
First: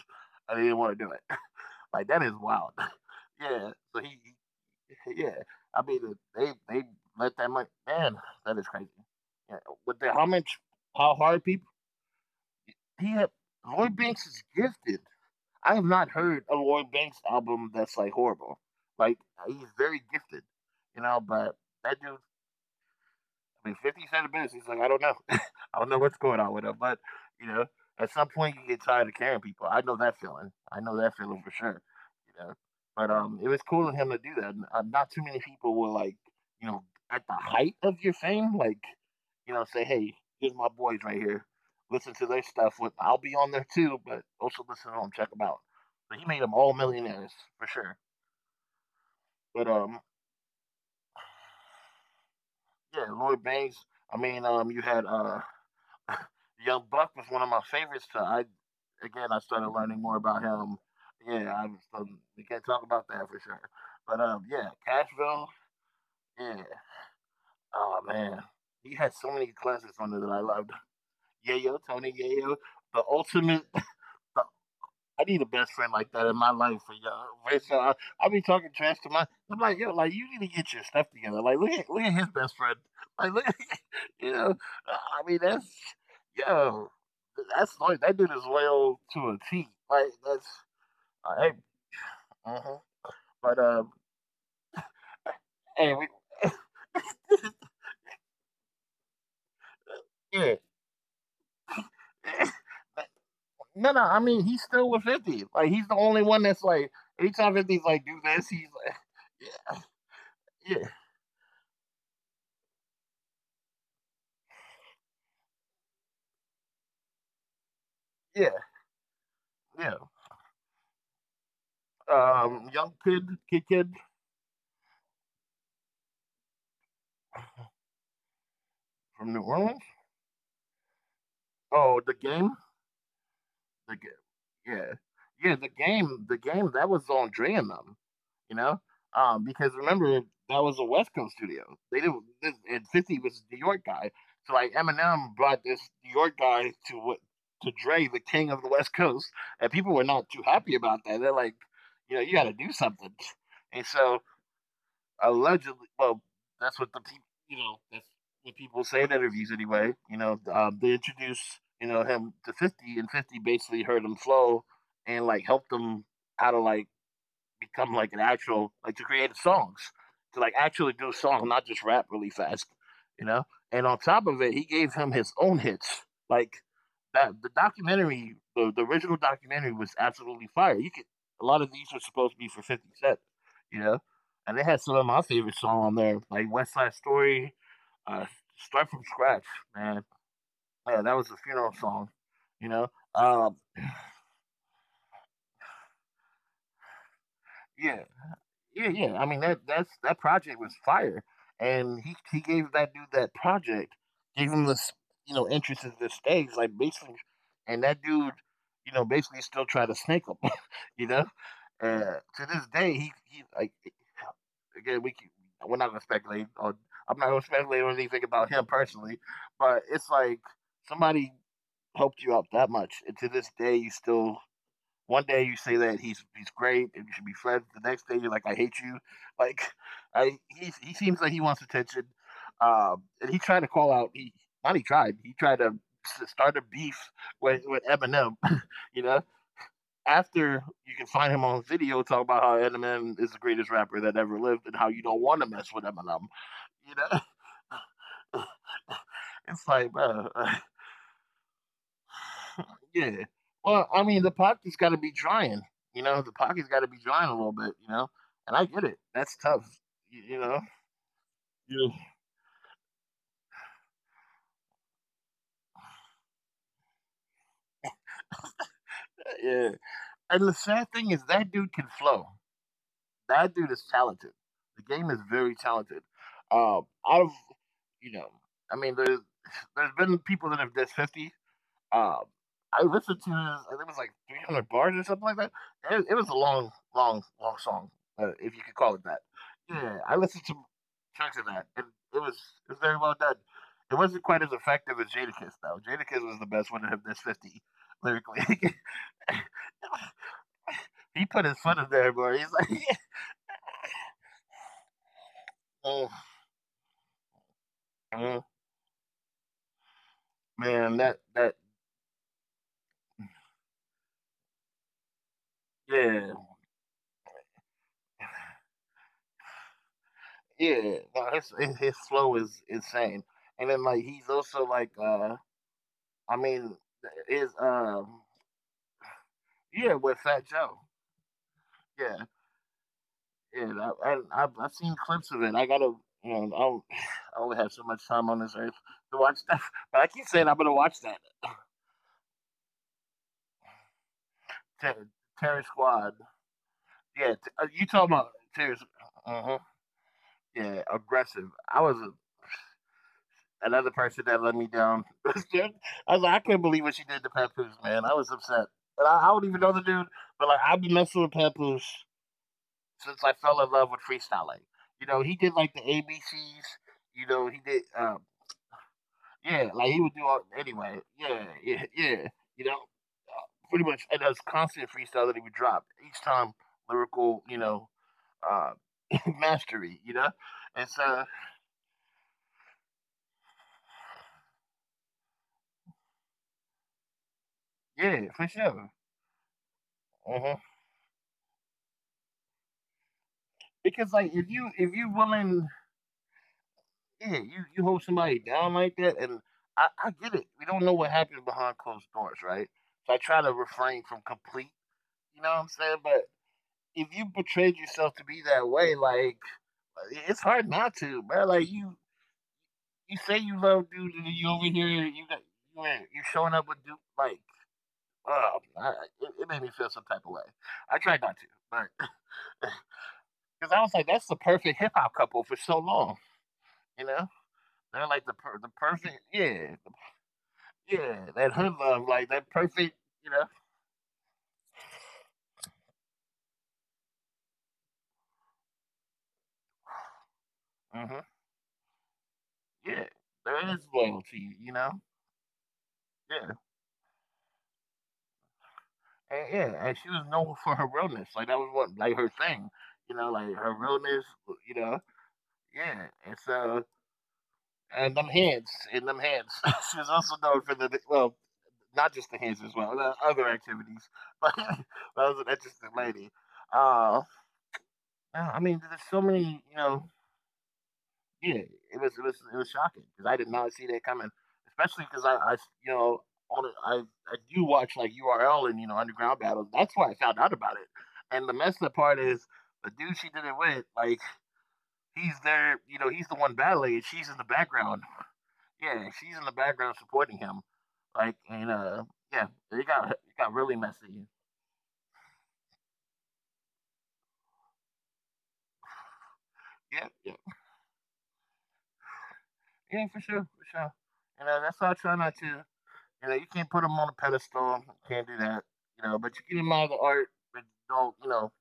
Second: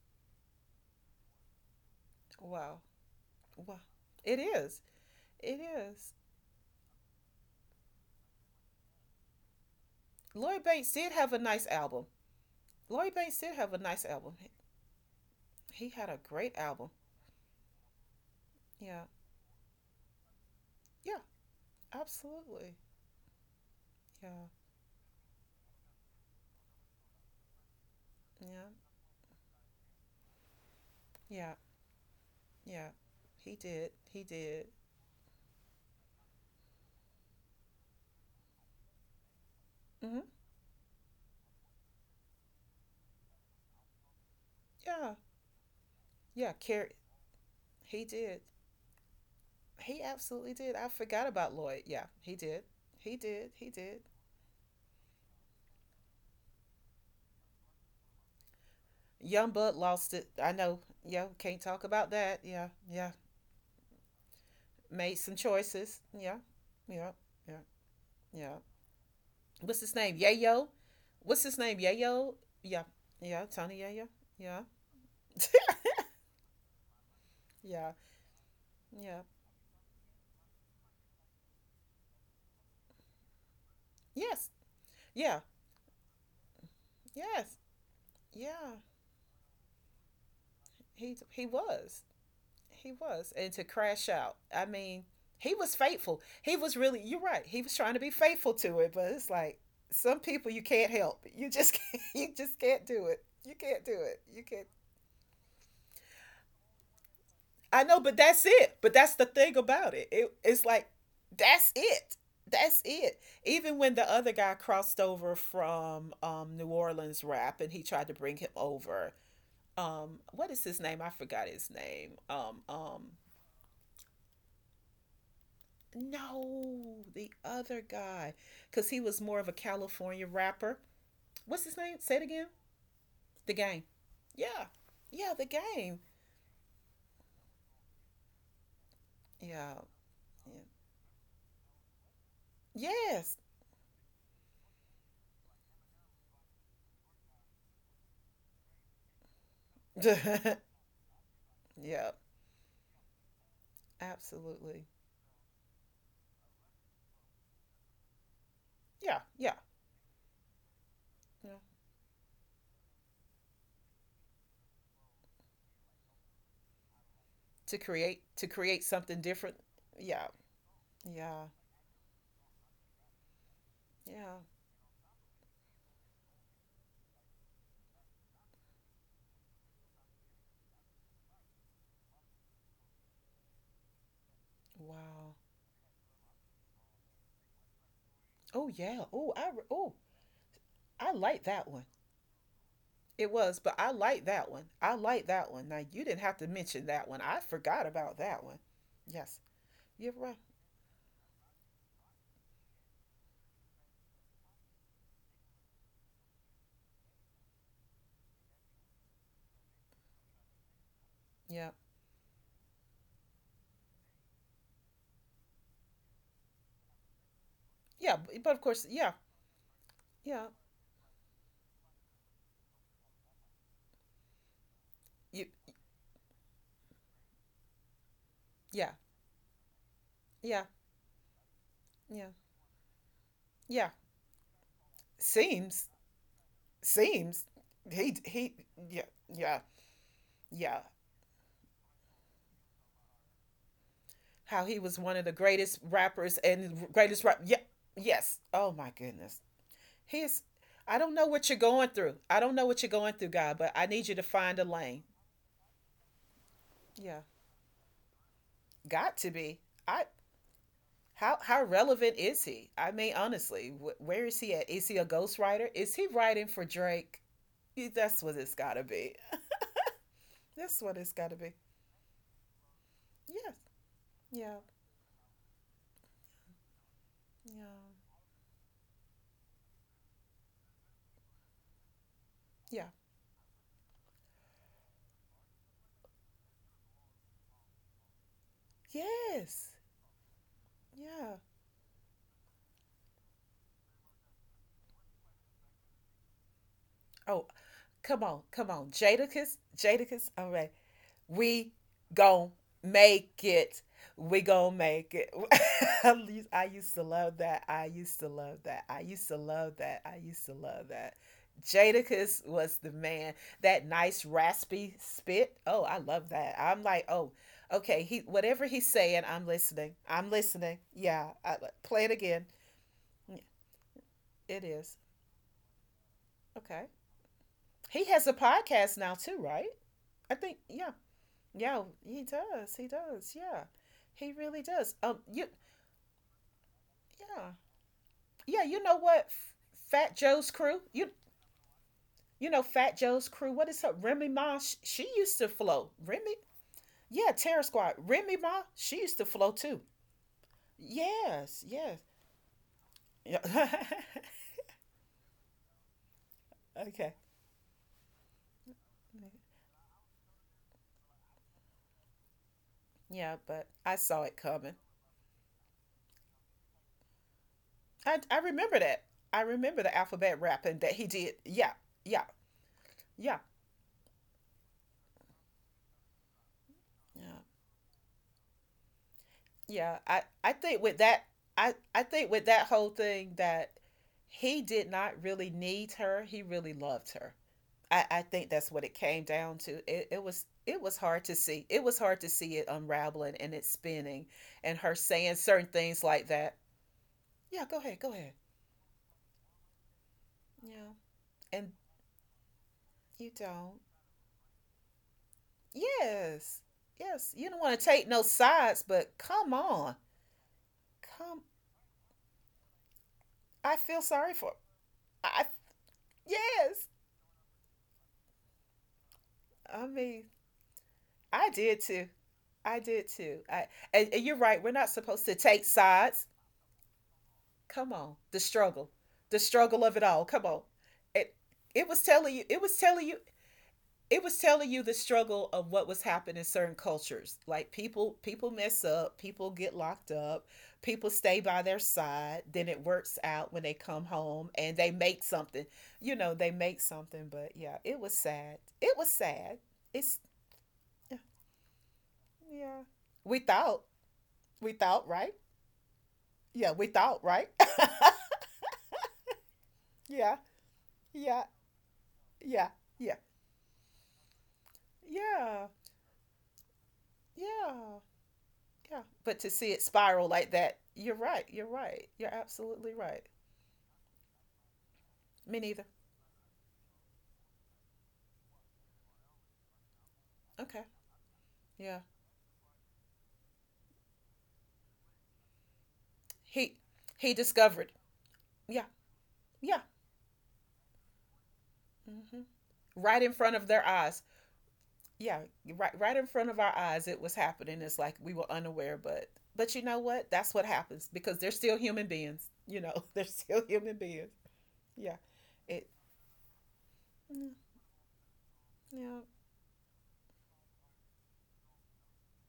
Speaker 2: and he didn't want to do it. Like, that is wild.
Speaker 1: Wow.
Speaker 2: Yeah.
Speaker 1: Wow.
Speaker 2: So
Speaker 1: It is.
Speaker 2: yeah.
Speaker 1: It
Speaker 2: I mean,
Speaker 1: is.
Speaker 2: they let that money. Man, that is crazy. Yeah. With the
Speaker 1: Lloyd Banks did
Speaker 2: how
Speaker 1: have a
Speaker 2: hard
Speaker 1: nice
Speaker 2: people
Speaker 1: album.
Speaker 2: he
Speaker 1: Lloyd
Speaker 2: had.
Speaker 1: Banks did have a
Speaker 2: Lloyd
Speaker 1: nice
Speaker 2: Banks
Speaker 1: album.
Speaker 2: is
Speaker 1: He,
Speaker 2: gifted. I have
Speaker 1: he
Speaker 2: not
Speaker 1: had a
Speaker 2: heard a
Speaker 1: great album.
Speaker 2: Lloyd Banks album that's like horrible.
Speaker 1: Yeah.
Speaker 2: Like he's very gifted,
Speaker 1: Yeah.
Speaker 2: you know. But that dude
Speaker 1: Absolutely.
Speaker 2: I mean, 50
Speaker 1: Yeah.
Speaker 2: said it best. He's like, I don't know. I don't know what's going on with him. But, you know, at
Speaker 1: Yeah.
Speaker 2: some point you get tired of carrying people. I know that feeling. I
Speaker 1: Yeah.
Speaker 2: know that feeling for sure.
Speaker 1: Yeah,
Speaker 2: You know,
Speaker 1: he
Speaker 2: but
Speaker 1: did. He
Speaker 2: it was cool
Speaker 1: did.
Speaker 2: of him to do that. Not too many people will like, you know, at the height of your fame, like, you know,
Speaker 1: Hmm.
Speaker 2: say, hey, here's my boys right here. Listen to their stuff. With I'll be on there too, but also listen to
Speaker 1: Yeah,
Speaker 2: them. Check them out. But he made
Speaker 1: yeah.
Speaker 2: them all
Speaker 1: Carrie,
Speaker 2: millionaires for sure.
Speaker 1: he did.
Speaker 2: But
Speaker 1: He absolutely did. I forgot about Lloyd. Yeah, he did.
Speaker 2: yeah,
Speaker 1: He
Speaker 2: Lloyd
Speaker 1: did. He
Speaker 2: Banks.
Speaker 1: did.
Speaker 2: You had Young Buck was one of my favorites. So I Again, I
Speaker 1: Young
Speaker 2: started
Speaker 1: Bud
Speaker 2: learning
Speaker 1: lost
Speaker 2: more
Speaker 1: it.
Speaker 2: about
Speaker 1: I
Speaker 2: him.
Speaker 1: know. Yeah,
Speaker 2: Yeah,
Speaker 1: can't
Speaker 2: I was,
Speaker 1: talk about that.
Speaker 2: we can't
Speaker 1: Yeah,
Speaker 2: talk about
Speaker 1: yeah.
Speaker 2: that for sure. But Yeah,
Speaker 1: Made some
Speaker 2: Cashville.
Speaker 1: choices. Yeah,
Speaker 2: Yeah.
Speaker 1: yeah, yeah,
Speaker 2: Oh man,
Speaker 1: yeah.
Speaker 2: he had so many
Speaker 1: What's
Speaker 2: classics
Speaker 1: his
Speaker 2: on
Speaker 1: name?
Speaker 2: there that I
Speaker 1: Yayo.
Speaker 2: loved.
Speaker 1: What's his
Speaker 2: Yayo,
Speaker 1: name?
Speaker 2: Tony
Speaker 1: Yayo.
Speaker 2: Yayo,
Speaker 1: Yeah,
Speaker 2: the
Speaker 1: yeah.
Speaker 2: ultimate,
Speaker 1: Tony Yayo.
Speaker 2: the
Speaker 1: Yeah,
Speaker 2: I need a best friend like that in my life for y'all. Right?
Speaker 1: yeah,
Speaker 2: I'll be talking trash to my.
Speaker 1: yeah.
Speaker 2: I'm like, yo, like you need to get your stuff together. Like, look at his best friend. Like, look, at- you know,
Speaker 1: Yes.
Speaker 2: uh, I mean,
Speaker 1: Yeah.
Speaker 2: that's yo,
Speaker 1: Yes.
Speaker 2: that's like that dude is
Speaker 1: Yeah.
Speaker 2: loyal to a T. Like, that's
Speaker 1: He he
Speaker 2: hey,
Speaker 1: was.
Speaker 2: uh
Speaker 1: He was. And
Speaker 2: but
Speaker 1: to crash out. I mean, he was
Speaker 2: hey, we,
Speaker 1: faithful. He was really, you're right. He was trying to be faithful to it, but it's like some people
Speaker 2: yeah.
Speaker 1: you can't help. You just can't do it. You can't
Speaker 2: No,
Speaker 1: do
Speaker 2: no, I
Speaker 1: it.
Speaker 2: mean
Speaker 1: You
Speaker 2: he's
Speaker 1: can't.
Speaker 2: still with 50. Like he's the only one that's like anytime 50's
Speaker 1: I know,
Speaker 2: like
Speaker 1: but
Speaker 2: do
Speaker 1: that's
Speaker 2: this, he's
Speaker 1: it. But
Speaker 2: like,
Speaker 1: that's the thing about it. It's like
Speaker 2: yeah,
Speaker 1: that's it. That's it. Even when the other guy crossed over from, New Orleans rap and he tried to bring him
Speaker 2: yeah,
Speaker 1: over, what
Speaker 2: yeah,
Speaker 1: is his name? I forgot his name.
Speaker 2: yeah. Young kid, kid.
Speaker 1: No, the other guy, because he was more of a
Speaker 2: From New Orleans?
Speaker 1: California rapper. What's his name?
Speaker 2: Oh, the
Speaker 1: Say it again.
Speaker 2: game?
Speaker 1: The game.
Speaker 2: The game.
Speaker 1: Yeah,
Speaker 2: Yeah.
Speaker 1: yeah, the
Speaker 2: Yeah,
Speaker 1: game.
Speaker 2: the game that was on Dre and them, you know? Because
Speaker 1: Yeah,
Speaker 2: remember that was a West Coast studio. They did this and
Speaker 1: yeah,
Speaker 2: 50
Speaker 1: yes.
Speaker 2: was a New York guy. So like Eminem brought this New York guy to what to Dre, the king of the West Coast, and people were not too happy about that. They're like,
Speaker 1: Yeah,
Speaker 2: you know, you gotta do something. And so
Speaker 1: absolutely.
Speaker 2: allegedly, well, that's what the people, you know, that's what people say in
Speaker 1: Yeah,
Speaker 2: interviews
Speaker 1: yeah,
Speaker 2: anyway. You know, they
Speaker 1: yeah.
Speaker 2: introduced, you know, him to 50, and 50 basically heard him flow and like helped him how to like become like an
Speaker 1: To
Speaker 2: actual
Speaker 1: create
Speaker 2: like to
Speaker 1: something
Speaker 2: create
Speaker 1: different.
Speaker 2: songs
Speaker 1: Yeah,
Speaker 2: to like actually do songs,
Speaker 1: yeah,
Speaker 2: not just rap really fast, you know. And on top
Speaker 1: yeah.
Speaker 2: of it, he gave him his own hits. Like that, the documentary, the original documentary was absolutely fire. You could A lot of these were supposed to be for 50 Cent, you know, and they had some of my
Speaker 1: Wow.
Speaker 2: favorite songs on there, like West Side Story, uh,
Speaker 1: Oh
Speaker 2: Start from
Speaker 1: yeah. Oh
Speaker 2: Scratch,
Speaker 1: I oh
Speaker 2: man. Yeah,
Speaker 1: I
Speaker 2: that was a
Speaker 1: like that
Speaker 2: funeral
Speaker 1: one.
Speaker 2: song, you know.
Speaker 1: It
Speaker 2: Um,
Speaker 1: was, but I like that one. I like that one. Now you didn't have to mention that one. I forgot
Speaker 2: yeah,
Speaker 1: about that one.
Speaker 2: Yeah, yeah. I mean
Speaker 1: Yes. You're
Speaker 2: that
Speaker 1: right.
Speaker 2: project was fire, and he gave that dude that project, gave him this you know entrance to the stage, like basically, and that dude, you know, basically still try to snake him, you know.
Speaker 1: Yeah.
Speaker 2: To this day, he like again we can, we're not gonna speculate on I'm not gonna speculate on
Speaker 1: Yeah.
Speaker 2: anything about
Speaker 1: But of
Speaker 2: him
Speaker 1: course, yeah.
Speaker 2: personally, but it's like
Speaker 1: Yeah.
Speaker 2: somebody helped you out that much, and to this day you still one day
Speaker 1: You.
Speaker 2: you say that he's great and you should be friends. The next day you're like, I hate
Speaker 1: Yeah.
Speaker 2: you. Like, I
Speaker 1: Yeah.
Speaker 2: he seems like he wants attention,
Speaker 1: Yeah.
Speaker 2: and he tried to call
Speaker 1: Yeah.
Speaker 2: out. He not he tried. He tried to
Speaker 1: Seems.
Speaker 2: start a beef
Speaker 1: Seems.
Speaker 2: with
Speaker 1: He.
Speaker 2: Eminem.
Speaker 1: He.
Speaker 2: You
Speaker 1: Yeah.
Speaker 2: know,
Speaker 1: Yeah.
Speaker 2: after
Speaker 1: Yeah.
Speaker 2: you can find him on video talking about how Eminem is the greatest rapper that ever
Speaker 1: How
Speaker 2: lived and
Speaker 1: he
Speaker 2: how
Speaker 1: was
Speaker 2: you
Speaker 1: one
Speaker 2: don't
Speaker 1: of the
Speaker 2: want to mess
Speaker 1: greatest
Speaker 2: with Eminem.
Speaker 1: rappers and
Speaker 2: You know,
Speaker 1: greatest rap. Yeah. Yes. Oh my goodness.
Speaker 2: it's like, bro,
Speaker 1: He's. I don't know what you're going through. I don't know what you're going
Speaker 2: yeah.
Speaker 1: through, God. But I
Speaker 2: Well, I
Speaker 1: need you
Speaker 2: mean,
Speaker 1: to
Speaker 2: the
Speaker 1: find a
Speaker 2: pocket's got to
Speaker 1: lane.
Speaker 2: be drying. You know, the pocket's got to be
Speaker 1: Yeah.
Speaker 2: drying a little bit. You know, and I get it.
Speaker 1: Got to
Speaker 2: That's
Speaker 1: be.
Speaker 2: tough.
Speaker 1: I.
Speaker 2: You know.
Speaker 1: How
Speaker 2: Yeah.
Speaker 1: relevant is he? I mean, honestly, where is he at? Is he a ghostwriter? Is he writing for Drake? That's what it's gotta be.
Speaker 2: Yeah. And the
Speaker 1: That's
Speaker 2: sad
Speaker 1: what
Speaker 2: thing
Speaker 1: it's
Speaker 2: is
Speaker 1: gotta
Speaker 2: that
Speaker 1: be.
Speaker 2: dude can flow. That
Speaker 1: Yes.
Speaker 2: dude is talented.
Speaker 1: Yeah.
Speaker 2: The game is very talented. Um, out of
Speaker 1: Yeah.
Speaker 2: You know, I mean, there's been people that have dissed 50. Um, I
Speaker 1: Yeah.
Speaker 2: listened to his, I think it was like 300 bars or something like that. It was a long, long song, if you could call it that.
Speaker 1: Yes.
Speaker 2: Yeah, I listened to
Speaker 1: Yeah.
Speaker 2: chunks of that, and it was it was very well done. It wasn't quite as effective as Jadakiss though. Jadakiss was the best one of him. This
Speaker 1: Oh,
Speaker 2: 50 lyrically,
Speaker 1: come on, Jadakiss. All right.
Speaker 2: he put his
Speaker 1: We
Speaker 2: foot in there, boy.
Speaker 1: gon'
Speaker 2: He's like,
Speaker 1: make it. We gon' make it.
Speaker 2: oh
Speaker 1: At least I used to love that. I used to
Speaker 2: mm,
Speaker 1: love that. I used to love that. I used to love
Speaker 2: man,
Speaker 1: that.
Speaker 2: that that
Speaker 1: Jadakiss was the man. That nice raspy spit. Oh, I love
Speaker 2: yeah
Speaker 1: that. I'm like, oh, okay. He whatever he's saying, I'm listening.
Speaker 2: yeah. No,
Speaker 1: Play
Speaker 2: his
Speaker 1: it again.
Speaker 2: flow is insane, and then like he's
Speaker 1: It
Speaker 2: also
Speaker 1: is
Speaker 2: like, I
Speaker 1: Okay.
Speaker 2: mean, his
Speaker 1: He has a podcast now too, right?
Speaker 2: yeah, with
Speaker 1: I
Speaker 2: Fat
Speaker 1: think.
Speaker 2: Joe.
Speaker 1: Yeah. Yeah, he
Speaker 2: Yeah,
Speaker 1: does. He does. Yeah,
Speaker 2: yeah.
Speaker 1: he really
Speaker 2: I've
Speaker 1: does.
Speaker 2: seen clips
Speaker 1: You,
Speaker 2: of it. I gotta, you know, do
Speaker 1: yeah,
Speaker 2: I only have so much time on
Speaker 1: yeah.
Speaker 2: this
Speaker 1: You
Speaker 2: earth
Speaker 1: know what?
Speaker 2: to watch stuff.
Speaker 1: Fat
Speaker 2: But I keep
Speaker 1: Joe's
Speaker 2: saying I'm
Speaker 1: crew.
Speaker 2: gonna watch that
Speaker 1: You know Fat Joe's crew. What is her? Remy Ma. She
Speaker 2: Ter-
Speaker 1: used to
Speaker 2: Terror
Speaker 1: flow.
Speaker 2: Squad.
Speaker 1: Remy. Yeah,
Speaker 2: Yeah,
Speaker 1: Terror Squad.
Speaker 2: you talking
Speaker 1: Remy
Speaker 2: about
Speaker 1: Ma.
Speaker 2: Terror?
Speaker 1: She used to flow
Speaker 2: Uh-huh.
Speaker 1: too.
Speaker 2: Yeah,
Speaker 1: Yes.
Speaker 2: aggressive.
Speaker 1: Yes. Yeah.
Speaker 2: Another person that let me down. I was like, I can't believe
Speaker 1: Okay.
Speaker 2: what she did to Papoose, man. I was upset, and I don't even know the dude. But like, I've been messing with Papoose
Speaker 1: Yeah,
Speaker 2: since I
Speaker 1: but
Speaker 2: fell
Speaker 1: I
Speaker 2: in love
Speaker 1: saw
Speaker 2: with
Speaker 1: it coming.
Speaker 2: freestyling. You know, he did like the ABCs. You know, he did.
Speaker 1: I remember that. I remember the
Speaker 2: Yeah, like he
Speaker 1: alphabet
Speaker 2: would do all
Speaker 1: rapping that he
Speaker 2: anyway.
Speaker 1: did. Yeah.
Speaker 2: Yeah,
Speaker 1: Yeah.
Speaker 2: yeah. You know,
Speaker 1: Yeah.
Speaker 2: pretty much, and that was constant freestyle that he would drop each time.
Speaker 1: Yeah.
Speaker 2: Lyrical, you know, uh,
Speaker 1: Yeah, I
Speaker 2: mastery. You
Speaker 1: I
Speaker 2: know,
Speaker 1: think with
Speaker 2: and
Speaker 1: that
Speaker 2: so
Speaker 1: I I think with that whole thing that he did not really need her. He really loved her. I think
Speaker 2: yeah,
Speaker 1: that's what
Speaker 2: for
Speaker 1: it came
Speaker 2: sure.
Speaker 1: down to. It
Speaker 2: Uh-huh.
Speaker 1: was hard to see. It was hard to see it unraveling and it spinning
Speaker 2: Because like
Speaker 1: and her
Speaker 2: if
Speaker 1: saying
Speaker 2: you
Speaker 1: certain things
Speaker 2: willing,
Speaker 1: like that.
Speaker 2: yeah,
Speaker 1: Go
Speaker 2: you
Speaker 1: ahead.
Speaker 2: hold somebody down like that, and I get it.
Speaker 1: Yeah.
Speaker 2: We don't know what
Speaker 1: And
Speaker 2: happens behind closed doors, right?
Speaker 1: you
Speaker 2: So I
Speaker 1: don't.
Speaker 2: try to refrain from complete. You know what I'm saying?
Speaker 1: Yes.
Speaker 2: But
Speaker 1: Yes, you
Speaker 2: if
Speaker 1: don't
Speaker 2: you
Speaker 1: want to take no
Speaker 2: portrayed yourself to
Speaker 1: sides,
Speaker 2: be
Speaker 1: but
Speaker 2: that way,
Speaker 1: come
Speaker 2: like
Speaker 1: on.
Speaker 2: it's hard not
Speaker 1: Come
Speaker 2: to, man. Like you
Speaker 1: I
Speaker 2: say
Speaker 1: feel
Speaker 2: you
Speaker 1: sorry
Speaker 2: love
Speaker 1: for
Speaker 2: dude, and then you over here,
Speaker 1: I
Speaker 2: you got you ain't- you
Speaker 1: yes.
Speaker 2: showing up with dude, like, oh, I, it,
Speaker 1: I
Speaker 2: it made me
Speaker 1: mean,
Speaker 2: feel some type of way.
Speaker 1: I
Speaker 2: I tried
Speaker 1: did
Speaker 2: not to,
Speaker 1: too.
Speaker 2: but
Speaker 1: I did too. I And
Speaker 2: because I
Speaker 1: you're
Speaker 2: was like,
Speaker 1: right. We're
Speaker 2: that's the
Speaker 1: not supposed
Speaker 2: perfect
Speaker 1: to
Speaker 2: hip
Speaker 1: take
Speaker 2: hop couple for
Speaker 1: sides.
Speaker 2: so long, you know.
Speaker 1: Come on, the
Speaker 2: They're like
Speaker 1: struggle,
Speaker 2: the
Speaker 1: The
Speaker 2: perfect,
Speaker 1: struggle of it all.
Speaker 2: yeah,
Speaker 1: Come on, it
Speaker 2: yeah,
Speaker 1: it was
Speaker 2: that hood
Speaker 1: telling you.
Speaker 2: love, like that perfect, you know.
Speaker 1: It was telling you the struggle of what was happening in certain cultures. People mess up. People get locked up. People stay by
Speaker 2: Hmm
Speaker 1: their side. Then it works out when
Speaker 2: Yeah,
Speaker 1: they come
Speaker 2: there is
Speaker 1: home and they
Speaker 2: loyalty,
Speaker 1: make
Speaker 2: you know.
Speaker 1: something. You know, they make
Speaker 2: Yeah.
Speaker 1: something. But yeah, it was sad. It was sad.
Speaker 2: And
Speaker 1: It's
Speaker 2: yeah, and she was known for her realness. Like that was what like
Speaker 1: Yeah.
Speaker 2: her thing.
Speaker 1: We
Speaker 2: You
Speaker 1: thought.
Speaker 2: know, like her
Speaker 1: We
Speaker 2: realness,
Speaker 1: thought right.
Speaker 2: you know.
Speaker 1: Yeah,
Speaker 2: Yeah.
Speaker 1: we
Speaker 2: And
Speaker 1: thought, right?
Speaker 2: so And them hands.
Speaker 1: Yeah,
Speaker 2: she was also known for
Speaker 1: yeah, yeah,
Speaker 2: not just the
Speaker 1: yeah,
Speaker 2: hands as well, the other activities. But that
Speaker 1: yeah,
Speaker 2: was an interesting lady. Uh
Speaker 1: yeah, yeah.
Speaker 2: yeah, I
Speaker 1: But to
Speaker 2: mean there's
Speaker 1: see it
Speaker 2: so
Speaker 1: spiral
Speaker 2: many, you
Speaker 1: like that,
Speaker 2: know,
Speaker 1: you're right. You're
Speaker 2: yeah,
Speaker 1: absolutely right.
Speaker 2: it was shocking because I did not see that coming,
Speaker 1: Me
Speaker 2: especially
Speaker 1: neither.
Speaker 2: because I you know on I do watch like URL and you know underground battles. That's
Speaker 1: Okay.
Speaker 2: why I found out about it.
Speaker 1: Yeah.
Speaker 2: And the messed up part is the dude she did it with, like he's there, you
Speaker 1: He
Speaker 2: know, he's the one
Speaker 1: he
Speaker 2: battling, and
Speaker 1: discovered.
Speaker 2: she's in the background.
Speaker 1: Yeah. Yeah.
Speaker 2: Yeah, she's in the background supporting him. Like
Speaker 1: Hmm.
Speaker 2: and
Speaker 1: Right
Speaker 2: yeah,
Speaker 1: in front of their
Speaker 2: it
Speaker 1: eyes.
Speaker 2: got really messy.
Speaker 1: Yeah. Right. Right in front of our eyes, it was happening. It's like we were unaware, but you know what? That's what
Speaker 2: Yeah,
Speaker 1: happens because they're still human beings. You know, they're still
Speaker 2: yeah,
Speaker 1: human
Speaker 2: for sure,
Speaker 1: beings. Yeah.
Speaker 2: And that's why I
Speaker 1: It.
Speaker 2: try not to. You know, you
Speaker 1: Mm.
Speaker 2: can't put them on a pedestal. You can't
Speaker 1: Yeah.
Speaker 2: do that. You know, but you can admire the art, but don't. You know,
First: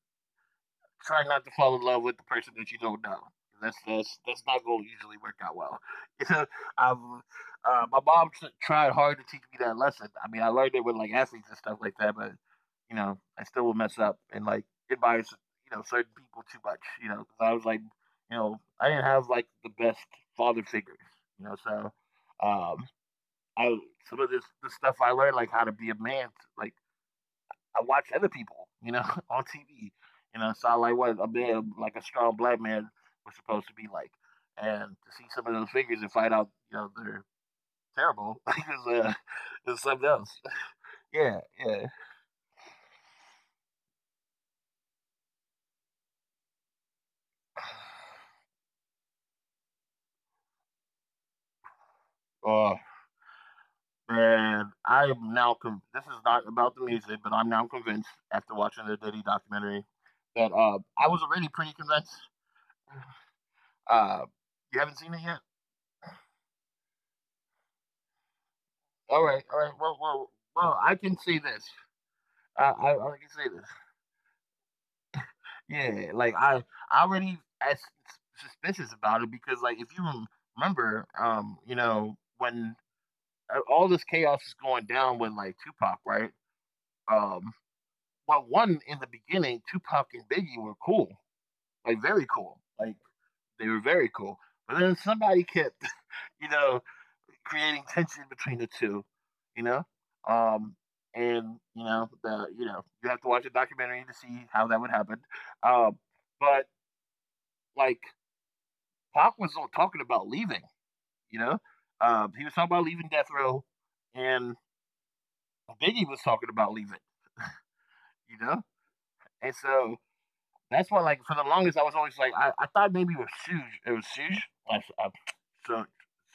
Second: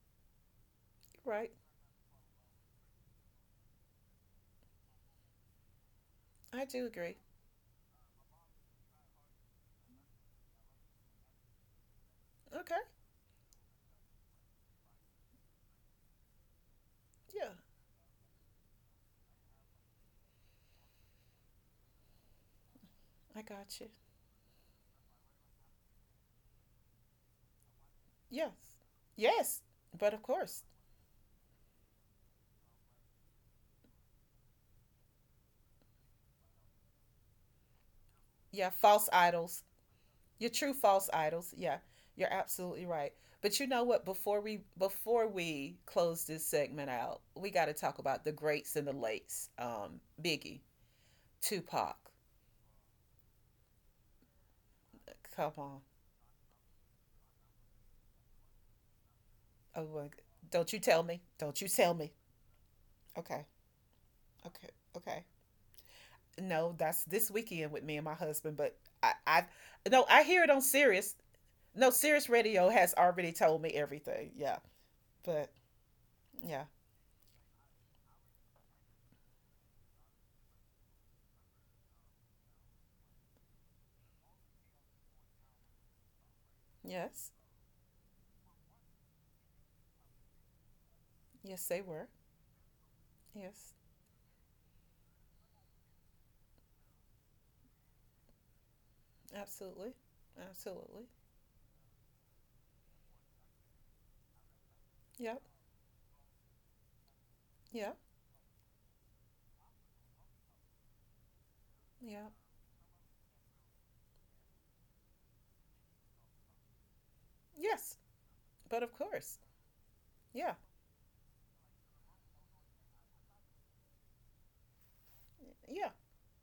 Speaker 2: try not
Speaker 1: Right.
Speaker 2: to fall in love with the person that you don't know. That's not going to usually work out well. You know,
Speaker 1: I do
Speaker 2: I've
Speaker 1: agree.
Speaker 2: my mom tried hard to teach me that lesson. I mean, I learned it with like athletes and stuff like that, but
Speaker 1: Okay.
Speaker 2: you know, I still would mess up and like admire s- you know certain people too much. You know, 'cause I
Speaker 1: Yeah.
Speaker 2: was like, you know, I didn't have like the best father figures. You know, so um,
Speaker 1: I
Speaker 2: I
Speaker 1: got you.
Speaker 2: some of this the stuff I learned, like how to be a man, like I watch other people,
Speaker 1: Yes.
Speaker 2: you know, on TV,
Speaker 1: Yes.
Speaker 2: you
Speaker 1: But
Speaker 2: know,
Speaker 1: of
Speaker 2: so I like
Speaker 1: course.
Speaker 2: what a man, like a strong black man, was supposed to be like, and to see some of those figures and find out, you know, they're terrible
Speaker 1: Yeah. False
Speaker 2: is something
Speaker 1: idols.
Speaker 2: else.
Speaker 1: Your true
Speaker 2: Yeah,
Speaker 1: false
Speaker 2: yeah.
Speaker 1: idols. Yeah. You're absolutely right. But you know what? Before we close this segment out, we got to talk about the greats and the lates. Biggie, Tupac.
Speaker 2: Oh man, I am now. This is
Speaker 1: Come
Speaker 2: not
Speaker 1: on.
Speaker 2: about the music, but I'm now convinced after watching the Diddy documentary that
Speaker 1: Oh, my g-
Speaker 2: I was already
Speaker 1: don't you
Speaker 2: pretty
Speaker 1: tell me.
Speaker 2: convinced. Uh,
Speaker 1: Okay.
Speaker 2: you haven't seen it yet?
Speaker 1: Okay. Okay. No, that's this weekend with me and my
Speaker 2: All
Speaker 1: husband.
Speaker 2: right,
Speaker 1: But
Speaker 2: all right.
Speaker 1: I, I,
Speaker 2: Well,
Speaker 1: no,
Speaker 2: I
Speaker 1: I hear
Speaker 2: can
Speaker 1: it on
Speaker 2: say this.
Speaker 1: Sirius. No, Sirius
Speaker 2: I can
Speaker 1: Radio
Speaker 2: say
Speaker 1: has
Speaker 2: this.
Speaker 1: already told me everything. Yeah.
Speaker 2: Yeah,
Speaker 1: But
Speaker 2: like I
Speaker 1: yeah.
Speaker 2: already as suspicious about it because, like, if you remember, you know, when all this chaos is going down with like Tupac, right? Um,
Speaker 1: Yes.
Speaker 2: well, one in the beginning, Tupac and Biggie were cool, like
Speaker 1: Yes, they
Speaker 2: very
Speaker 1: were.
Speaker 2: cool, like they were
Speaker 1: Yes.
Speaker 2: very cool. But then somebody kept, you know, creating tension between the two, you know?
Speaker 1: Absolutely.
Speaker 2: Um,
Speaker 1: Absolutely.
Speaker 2: and you know, you have to watch a documentary to see how that would happen.
Speaker 1: Yep.
Speaker 2: Um, but like
Speaker 1: Yep.
Speaker 2: Pac was all talking about leaving, you know?
Speaker 1: Yep.
Speaker 2: He was talking about leaving Death Row and Biggie was talking about leaving,
Speaker 1: Yes.
Speaker 2: you know?
Speaker 1: But of course.
Speaker 2: And so
Speaker 1: Yeah.
Speaker 2: that's why, like, for the longest, I was always like, I thought maybe it was Suge. It was Suge. Like,
Speaker 1: Yeah.
Speaker 2: Suge.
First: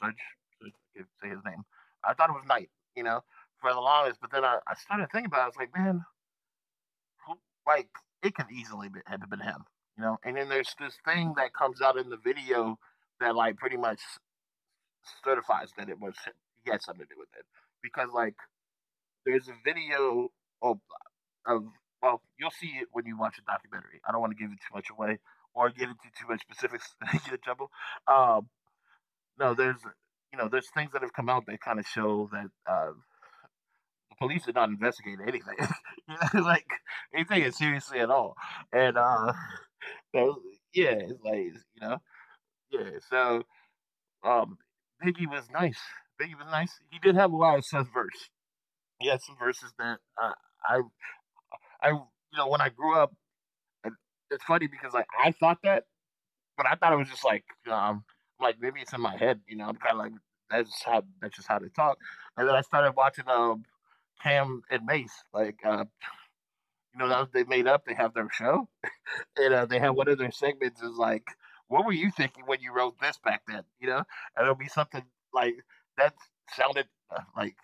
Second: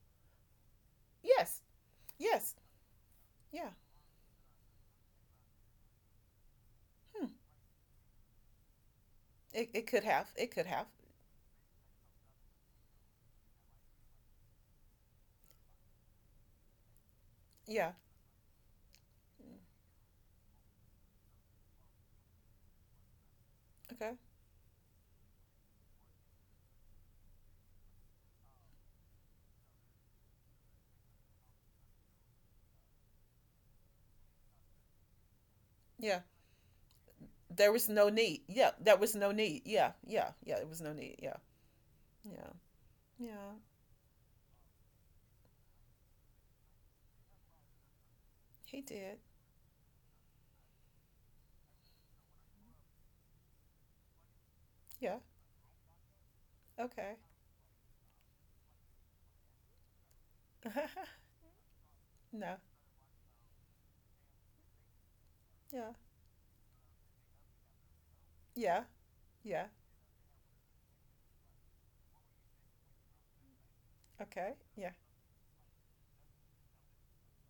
Speaker 2: Suge. Suge. I can't say his
Speaker 1: Yes.
Speaker 2: name. I thought it was
Speaker 1: Yes.
Speaker 2: Knight, you know,
Speaker 1: Yeah.
Speaker 2: for the longest. But then I started thinking about it. I was like, man,
Speaker 1: Hmm.
Speaker 2: who- like, it could easily be, have been him,
Speaker 1: It
Speaker 2: you
Speaker 1: could
Speaker 2: know?
Speaker 1: have.
Speaker 2: And then
Speaker 1: It could
Speaker 2: there's
Speaker 1: have.
Speaker 2: this thing that comes out in the video that, like, pretty much certifies that it was him. He had something to do with it.
Speaker 1: Yeah.
Speaker 2: Because, like, there's a
Speaker 1: Mm.
Speaker 2: video or of well, you'll see it when you watch the documentary. I
Speaker 1: Okay.
Speaker 2: don't want to give it too much away or get into too much specifics and get in trouble. Um, no, there's you know there's things that have come out that kind of show that the police did not investigate anything, you
Speaker 1: Yeah.
Speaker 2: know, like they take it
Speaker 1: There was
Speaker 2: seriously
Speaker 1: no
Speaker 2: at all.
Speaker 1: need. Yeah.
Speaker 2: And
Speaker 1: There was no need. Yeah. Yeah.
Speaker 2: so,
Speaker 1: Yeah. It was no
Speaker 2: yeah,
Speaker 1: need.
Speaker 2: it's like
Speaker 1: Yeah. Yeah.
Speaker 2: yeah. So
Speaker 1: Yeah.
Speaker 2: um, Biggie was nice. Biggie was nice. He did have a lot of Seth.
Speaker 1: He
Speaker 2: He
Speaker 1: did.
Speaker 2: had some verses that I I when I grew up. And it's funny because like
Speaker 1: Yeah.
Speaker 2: I thought that, but I thought it was
Speaker 1: Okay.
Speaker 2: just um like maybe it's in my head, you know. I'm kind of like that's just how they talk. And then
Speaker 1: No.
Speaker 2: I started watching Cam and Mace, like,
Speaker 1: Yeah.
Speaker 2: you know that was, they made up. They have their show,
Speaker 1: Yeah.
Speaker 2: and
Speaker 1: Yeah.
Speaker 2: they have one of their segments is like, "What were you thinking when you wrote this back then?" You know, and it'll
Speaker 1: Okay.
Speaker 2: be
Speaker 1: Yeah.
Speaker 2: something like that sounded like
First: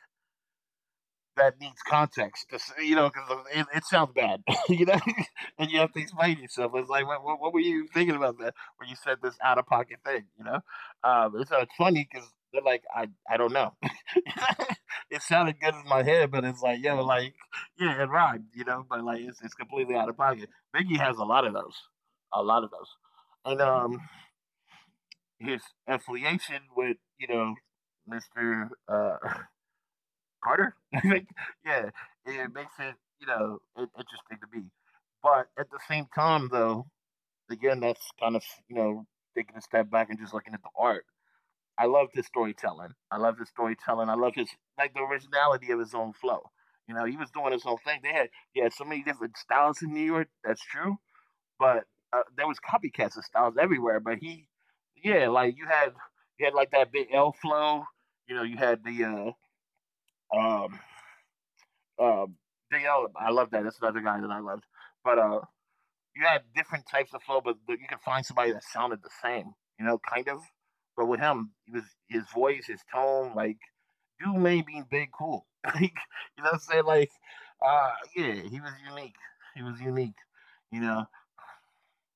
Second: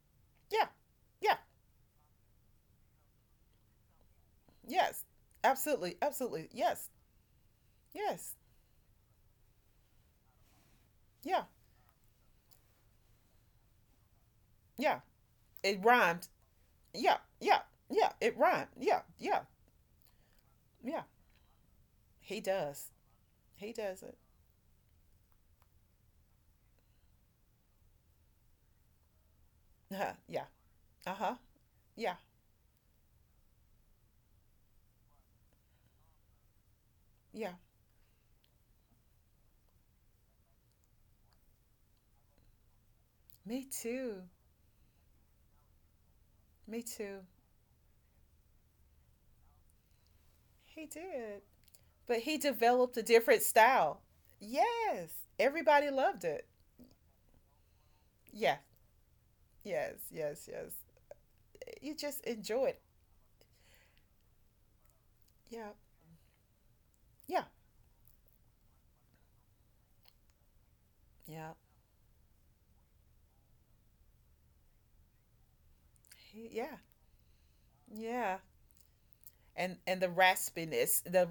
Speaker 1: Yeah. Yeah.
Speaker 2: that needs context. You know, because it sounds bad. You know,
Speaker 1: Yes.
Speaker 2: and you have to
Speaker 1: Absolutely.
Speaker 2: explain
Speaker 1: Absolutely.
Speaker 2: yourself. It's
Speaker 1: Yes.
Speaker 2: like, what were you thinking about
Speaker 1: Yes.
Speaker 2: that when you said this out of pocket thing? You know,
Speaker 1: Yeah.
Speaker 2: it's funny because they're like, I don't know. It
Speaker 1: Yeah.
Speaker 2: sounded good in my
Speaker 1: It
Speaker 2: head, but
Speaker 1: rhymed.
Speaker 2: it's like, yo, like,
Speaker 1: Yeah. Yeah.
Speaker 2: yeah, it
Speaker 1: Yeah.
Speaker 2: rhymed. You
Speaker 1: It
Speaker 2: know,
Speaker 1: rhymed.
Speaker 2: but like,
Speaker 1: Yeah.
Speaker 2: it's
Speaker 1: Yeah.
Speaker 2: completely out of pocket. Biggie has a
Speaker 1: Yeah.
Speaker 2: lot of those, a lot of
Speaker 1: He
Speaker 2: those,
Speaker 1: does.
Speaker 2: and
Speaker 1: He does it.
Speaker 2: his affiliation with you know, Mister.
Speaker 1: Huh.
Speaker 2: Carter?
Speaker 1: Yeah.
Speaker 2: I think,
Speaker 1: Uh huh.
Speaker 2: yeah, it
Speaker 1: Yeah.
Speaker 2: makes it, you know, it, interesting to me. But at the same time, though, again, that's
Speaker 1: Yeah.
Speaker 2: kind of, you know, taking a step back and just looking at the art. I love his storytelling. I love his storytelling. I love
Speaker 1: Me
Speaker 2: his, like,
Speaker 1: too.
Speaker 2: the originality of his own flow. You know, he was doing
Speaker 1: Me
Speaker 2: his own thing.
Speaker 1: too.
Speaker 2: They had, he had so many different styles in New York. That's true.
Speaker 1: He
Speaker 2: But
Speaker 1: did.
Speaker 2: there was
Speaker 1: But
Speaker 2: copycats of
Speaker 1: he
Speaker 2: styles
Speaker 1: developed a
Speaker 2: everywhere. But
Speaker 1: different
Speaker 2: he,
Speaker 1: style.
Speaker 2: yeah, like,
Speaker 1: Yes.
Speaker 2: you had, like,
Speaker 1: Everybody
Speaker 2: that big
Speaker 1: loved
Speaker 2: L
Speaker 1: it.
Speaker 2: flow. You know, you had the,
Speaker 1: Yeah.
Speaker 2: uh, um,
Speaker 1: Yes. Yes. Yes.
Speaker 2: um,
Speaker 1: You
Speaker 2: DL,
Speaker 1: just
Speaker 2: love
Speaker 1: enjoy
Speaker 2: that.
Speaker 1: it.
Speaker 2: That's another guy that I loved. But you had
Speaker 1: Yeah.
Speaker 2: different types of flow, but you could find
Speaker 1: Yeah.
Speaker 2: somebody that sounded the same, you know, kind of. But with him, he was his
Speaker 1: Yeah.
Speaker 2: voice, his tone, like you made me big cool. Like you know what I'm saying? Like
Speaker 1: He, yeah.
Speaker 2: yeah, he was unique.
Speaker 1: Yeah.
Speaker 2: He was unique,
Speaker 1: And
Speaker 2: you
Speaker 1: and the
Speaker 2: know.
Speaker 1: raspiness the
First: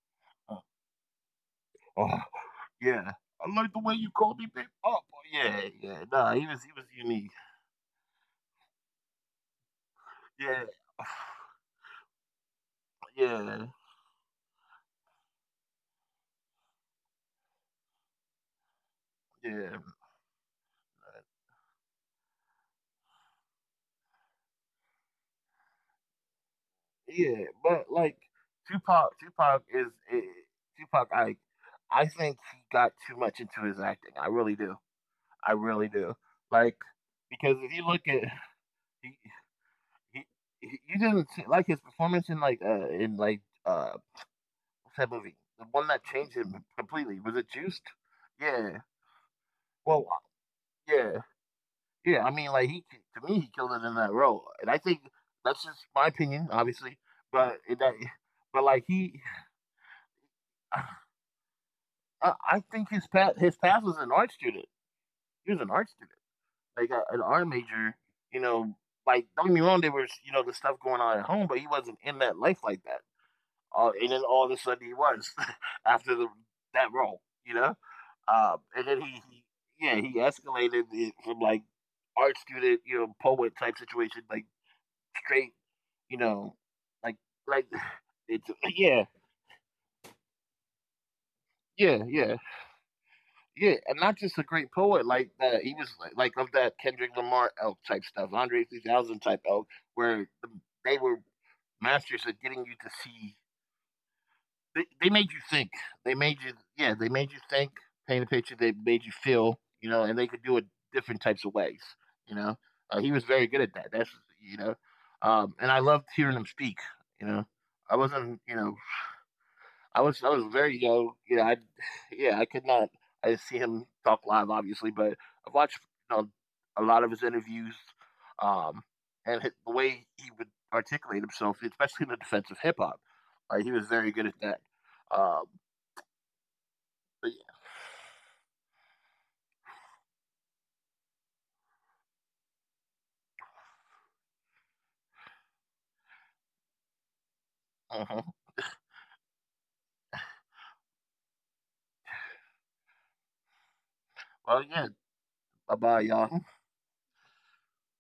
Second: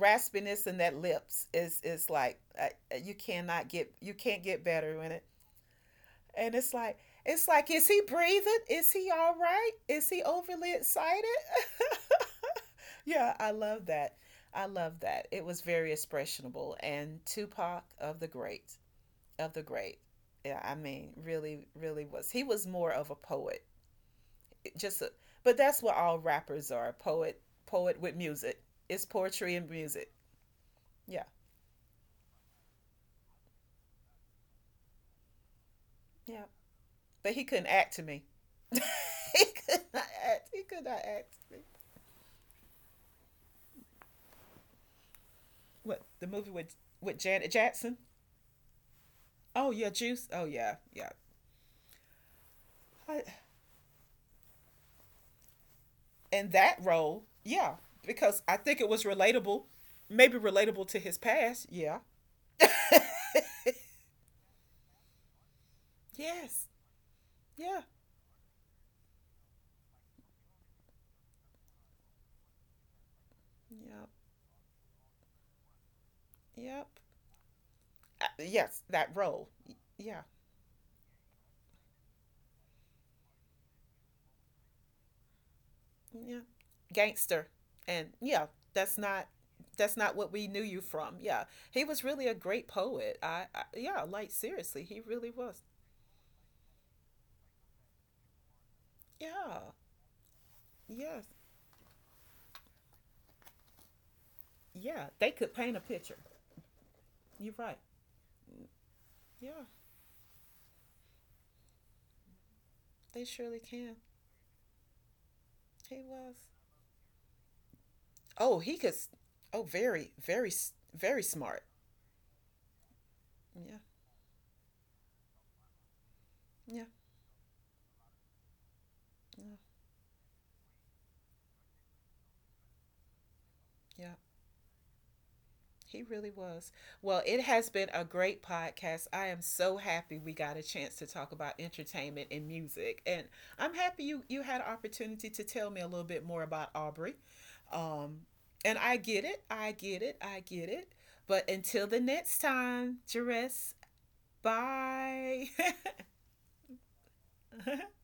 Speaker 2: Uh,
Speaker 1: raspiness in that lips is
Speaker 2: oh
Speaker 1: is like
Speaker 2: yeah.
Speaker 1: you
Speaker 2: I
Speaker 1: cannot
Speaker 2: like the
Speaker 1: get
Speaker 2: way you
Speaker 1: you
Speaker 2: called
Speaker 1: can't
Speaker 2: me
Speaker 1: get
Speaker 2: big
Speaker 1: better
Speaker 2: up.
Speaker 1: in it,
Speaker 2: Yeah, yeah. Nah, he
Speaker 1: and
Speaker 2: was he
Speaker 1: it's
Speaker 2: was
Speaker 1: like
Speaker 2: unique.
Speaker 1: is he breathing, is he all right, is he
Speaker 2: Yeah.
Speaker 1: overly excited? Yeah, I
Speaker 2: Yeah.
Speaker 1: love that. I love that. It was very expressionable. And Tupac of the great, of the
Speaker 2: Yeah.
Speaker 1: great yeah, I mean, really, really was. He was more of a poet. It just a, but that's what all rappers are, poet,
Speaker 2: Yeah, but
Speaker 1: with
Speaker 2: like
Speaker 1: music. It's poetry
Speaker 2: Tupac
Speaker 1: and
Speaker 2: is
Speaker 1: music.
Speaker 2: it, Tupac.
Speaker 1: Yeah.
Speaker 2: I think he got too much into his acting. I really do. I really do.
Speaker 1: Yeah.
Speaker 2: Like
Speaker 1: But he
Speaker 2: because
Speaker 1: couldn't
Speaker 2: if you
Speaker 1: act to
Speaker 2: look
Speaker 1: me.
Speaker 2: at he,
Speaker 1: He could not
Speaker 2: he,
Speaker 1: act. He
Speaker 2: he
Speaker 1: could not
Speaker 2: you didn't
Speaker 1: act
Speaker 2: see,
Speaker 1: to me.
Speaker 2: like his performance in like what's that movie the one
Speaker 1: What
Speaker 2: that
Speaker 1: the
Speaker 2: changed
Speaker 1: movie
Speaker 2: him
Speaker 1: with
Speaker 2: completely was it
Speaker 1: Janet
Speaker 2: Juiced?
Speaker 1: Jackson?
Speaker 2: Yeah.
Speaker 1: Oh yeah,
Speaker 2: Well,
Speaker 1: Juice. Oh yeah, yeah.
Speaker 2: yeah, yeah. I mean, like he
Speaker 1: I,
Speaker 2: to me he killed it in that role, and I think that's just my
Speaker 1: in
Speaker 2: opinion,
Speaker 1: that
Speaker 2: obviously.
Speaker 1: role,
Speaker 2: But
Speaker 1: yeah,
Speaker 2: it, that,
Speaker 1: because I
Speaker 2: but
Speaker 1: think it
Speaker 2: like
Speaker 1: was
Speaker 2: he.
Speaker 1: relatable, maybe relatable to his past. Yeah.
Speaker 2: I think his pa his past was an art student. He was an art student,
Speaker 1: Yes.
Speaker 2: like a, an art
Speaker 1: Yeah.
Speaker 2: major. You know, like don't get me wrong, there was you know the stuff going on at home, but he wasn't in that life like that.
Speaker 1: Yep.
Speaker 2: And then all of a sudden he was after the,
Speaker 1: Yep.
Speaker 2: that role, you know.
Speaker 1: Yes,
Speaker 2: And then
Speaker 1: that role.
Speaker 2: he yeah he
Speaker 1: Yeah.
Speaker 2: escalated it from like art student, you know, poet type situation, like straight, you
Speaker 1: Yeah,
Speaker 2: know, like
Speaker 1: gangster.
Speaker 2: like
Speaker 1: And yeah,
Speaker 2: it's
Speaker 1: that's
Speaker 2: yeah
Speaker 1: not that's not what we knew you from. Yeah, he was
Speaker 2: yeah
Speaker 1: really a
Speaker 2: yeah.
Speaker 1: great poet. I,
Speaker 2: Yeah,
Speaker 1: yeah,
Speaker 2: and not
Speaker 1: like
Speaker 2: just a great
Speaker 1: seriously, he
Speaker 2: poet
Speaker 1: really
Speaker 2: like
Speaker 1: was.
Speaker 2: that. He was like of that Kendrick Lamar elk type stuff, Andre 3000 type
Speaker 1: Yeah.
Speaker 2: elk, where the- they
Speaker 1: Yes.
Speaker 2: were masters at getting you to see. They,
Speaker 1: Yeah,
Speaker 2: they
Speaker 1: they
Speaker 2: made you
Speaker 1: could
Speaker 2: think.
Speaker 1: paint a picture.
Speaker 2: They made you, yeah, they made you
Speaker 1: You're
Speaker 2: think,
Speaker 1: right.
Speaker 2: paint a picture. They made you feel,
Speaker 1: Yeah,
Speaker 2: you know, and they could do it different types of ways. You know, he
Speaker 1: they
Speaker 2: was very
Speaker 1: surely
Speaker 2: good at that.
Speaker 1: can.
Speaker 2: That's you know, and I
Speaker 1: He
Speaker 2: loved
Speaker 1: was
Speaker 2: hearing him speak. You know, I wasn't,
Speaker 1: Oh,
Speaker 2: you
Speaker 1: he
Speaker 2: know,
Speaker 1: could. Oh, very,
Speaker 2: I was
Speaker 1: very,
Speaker 2: very young,
Speaker 1: very
Speaker 2: you know, I
Speaker 1: smart.
Speaker 2: yeah, I could not I didn't see
Speaker 1: Yeah.
Speaker 2: him talk live obviously, but I watched you know,
Speaker 1: Yeah.
Speaker 2: a lot of his interviews um and
Speaker 1: Yeah.
Speaker 2: the way he would articulate himself, especially in the defense of hip hop. Like he was
Speaker 1: Yeah.
Speaker 2: very good at that. Um
Speaker 1: He really was. Well,
Speaker 2: but
Speaker 1: it has been a great podcast. I am so happy we got a chance to talk about entertainment and music. And I'm happy you had an opportunity to tell me a little bit more about Aubrey.
Speaker 2: yeah,
Speaker 1: Um,
Speaker 2: uh-huh.
Speaker 1: and I get it. But until the next time, Jerez,
Speaker 2: Well yeah,
Speaker 1: bye.
Speaker 2: bye bye y'all.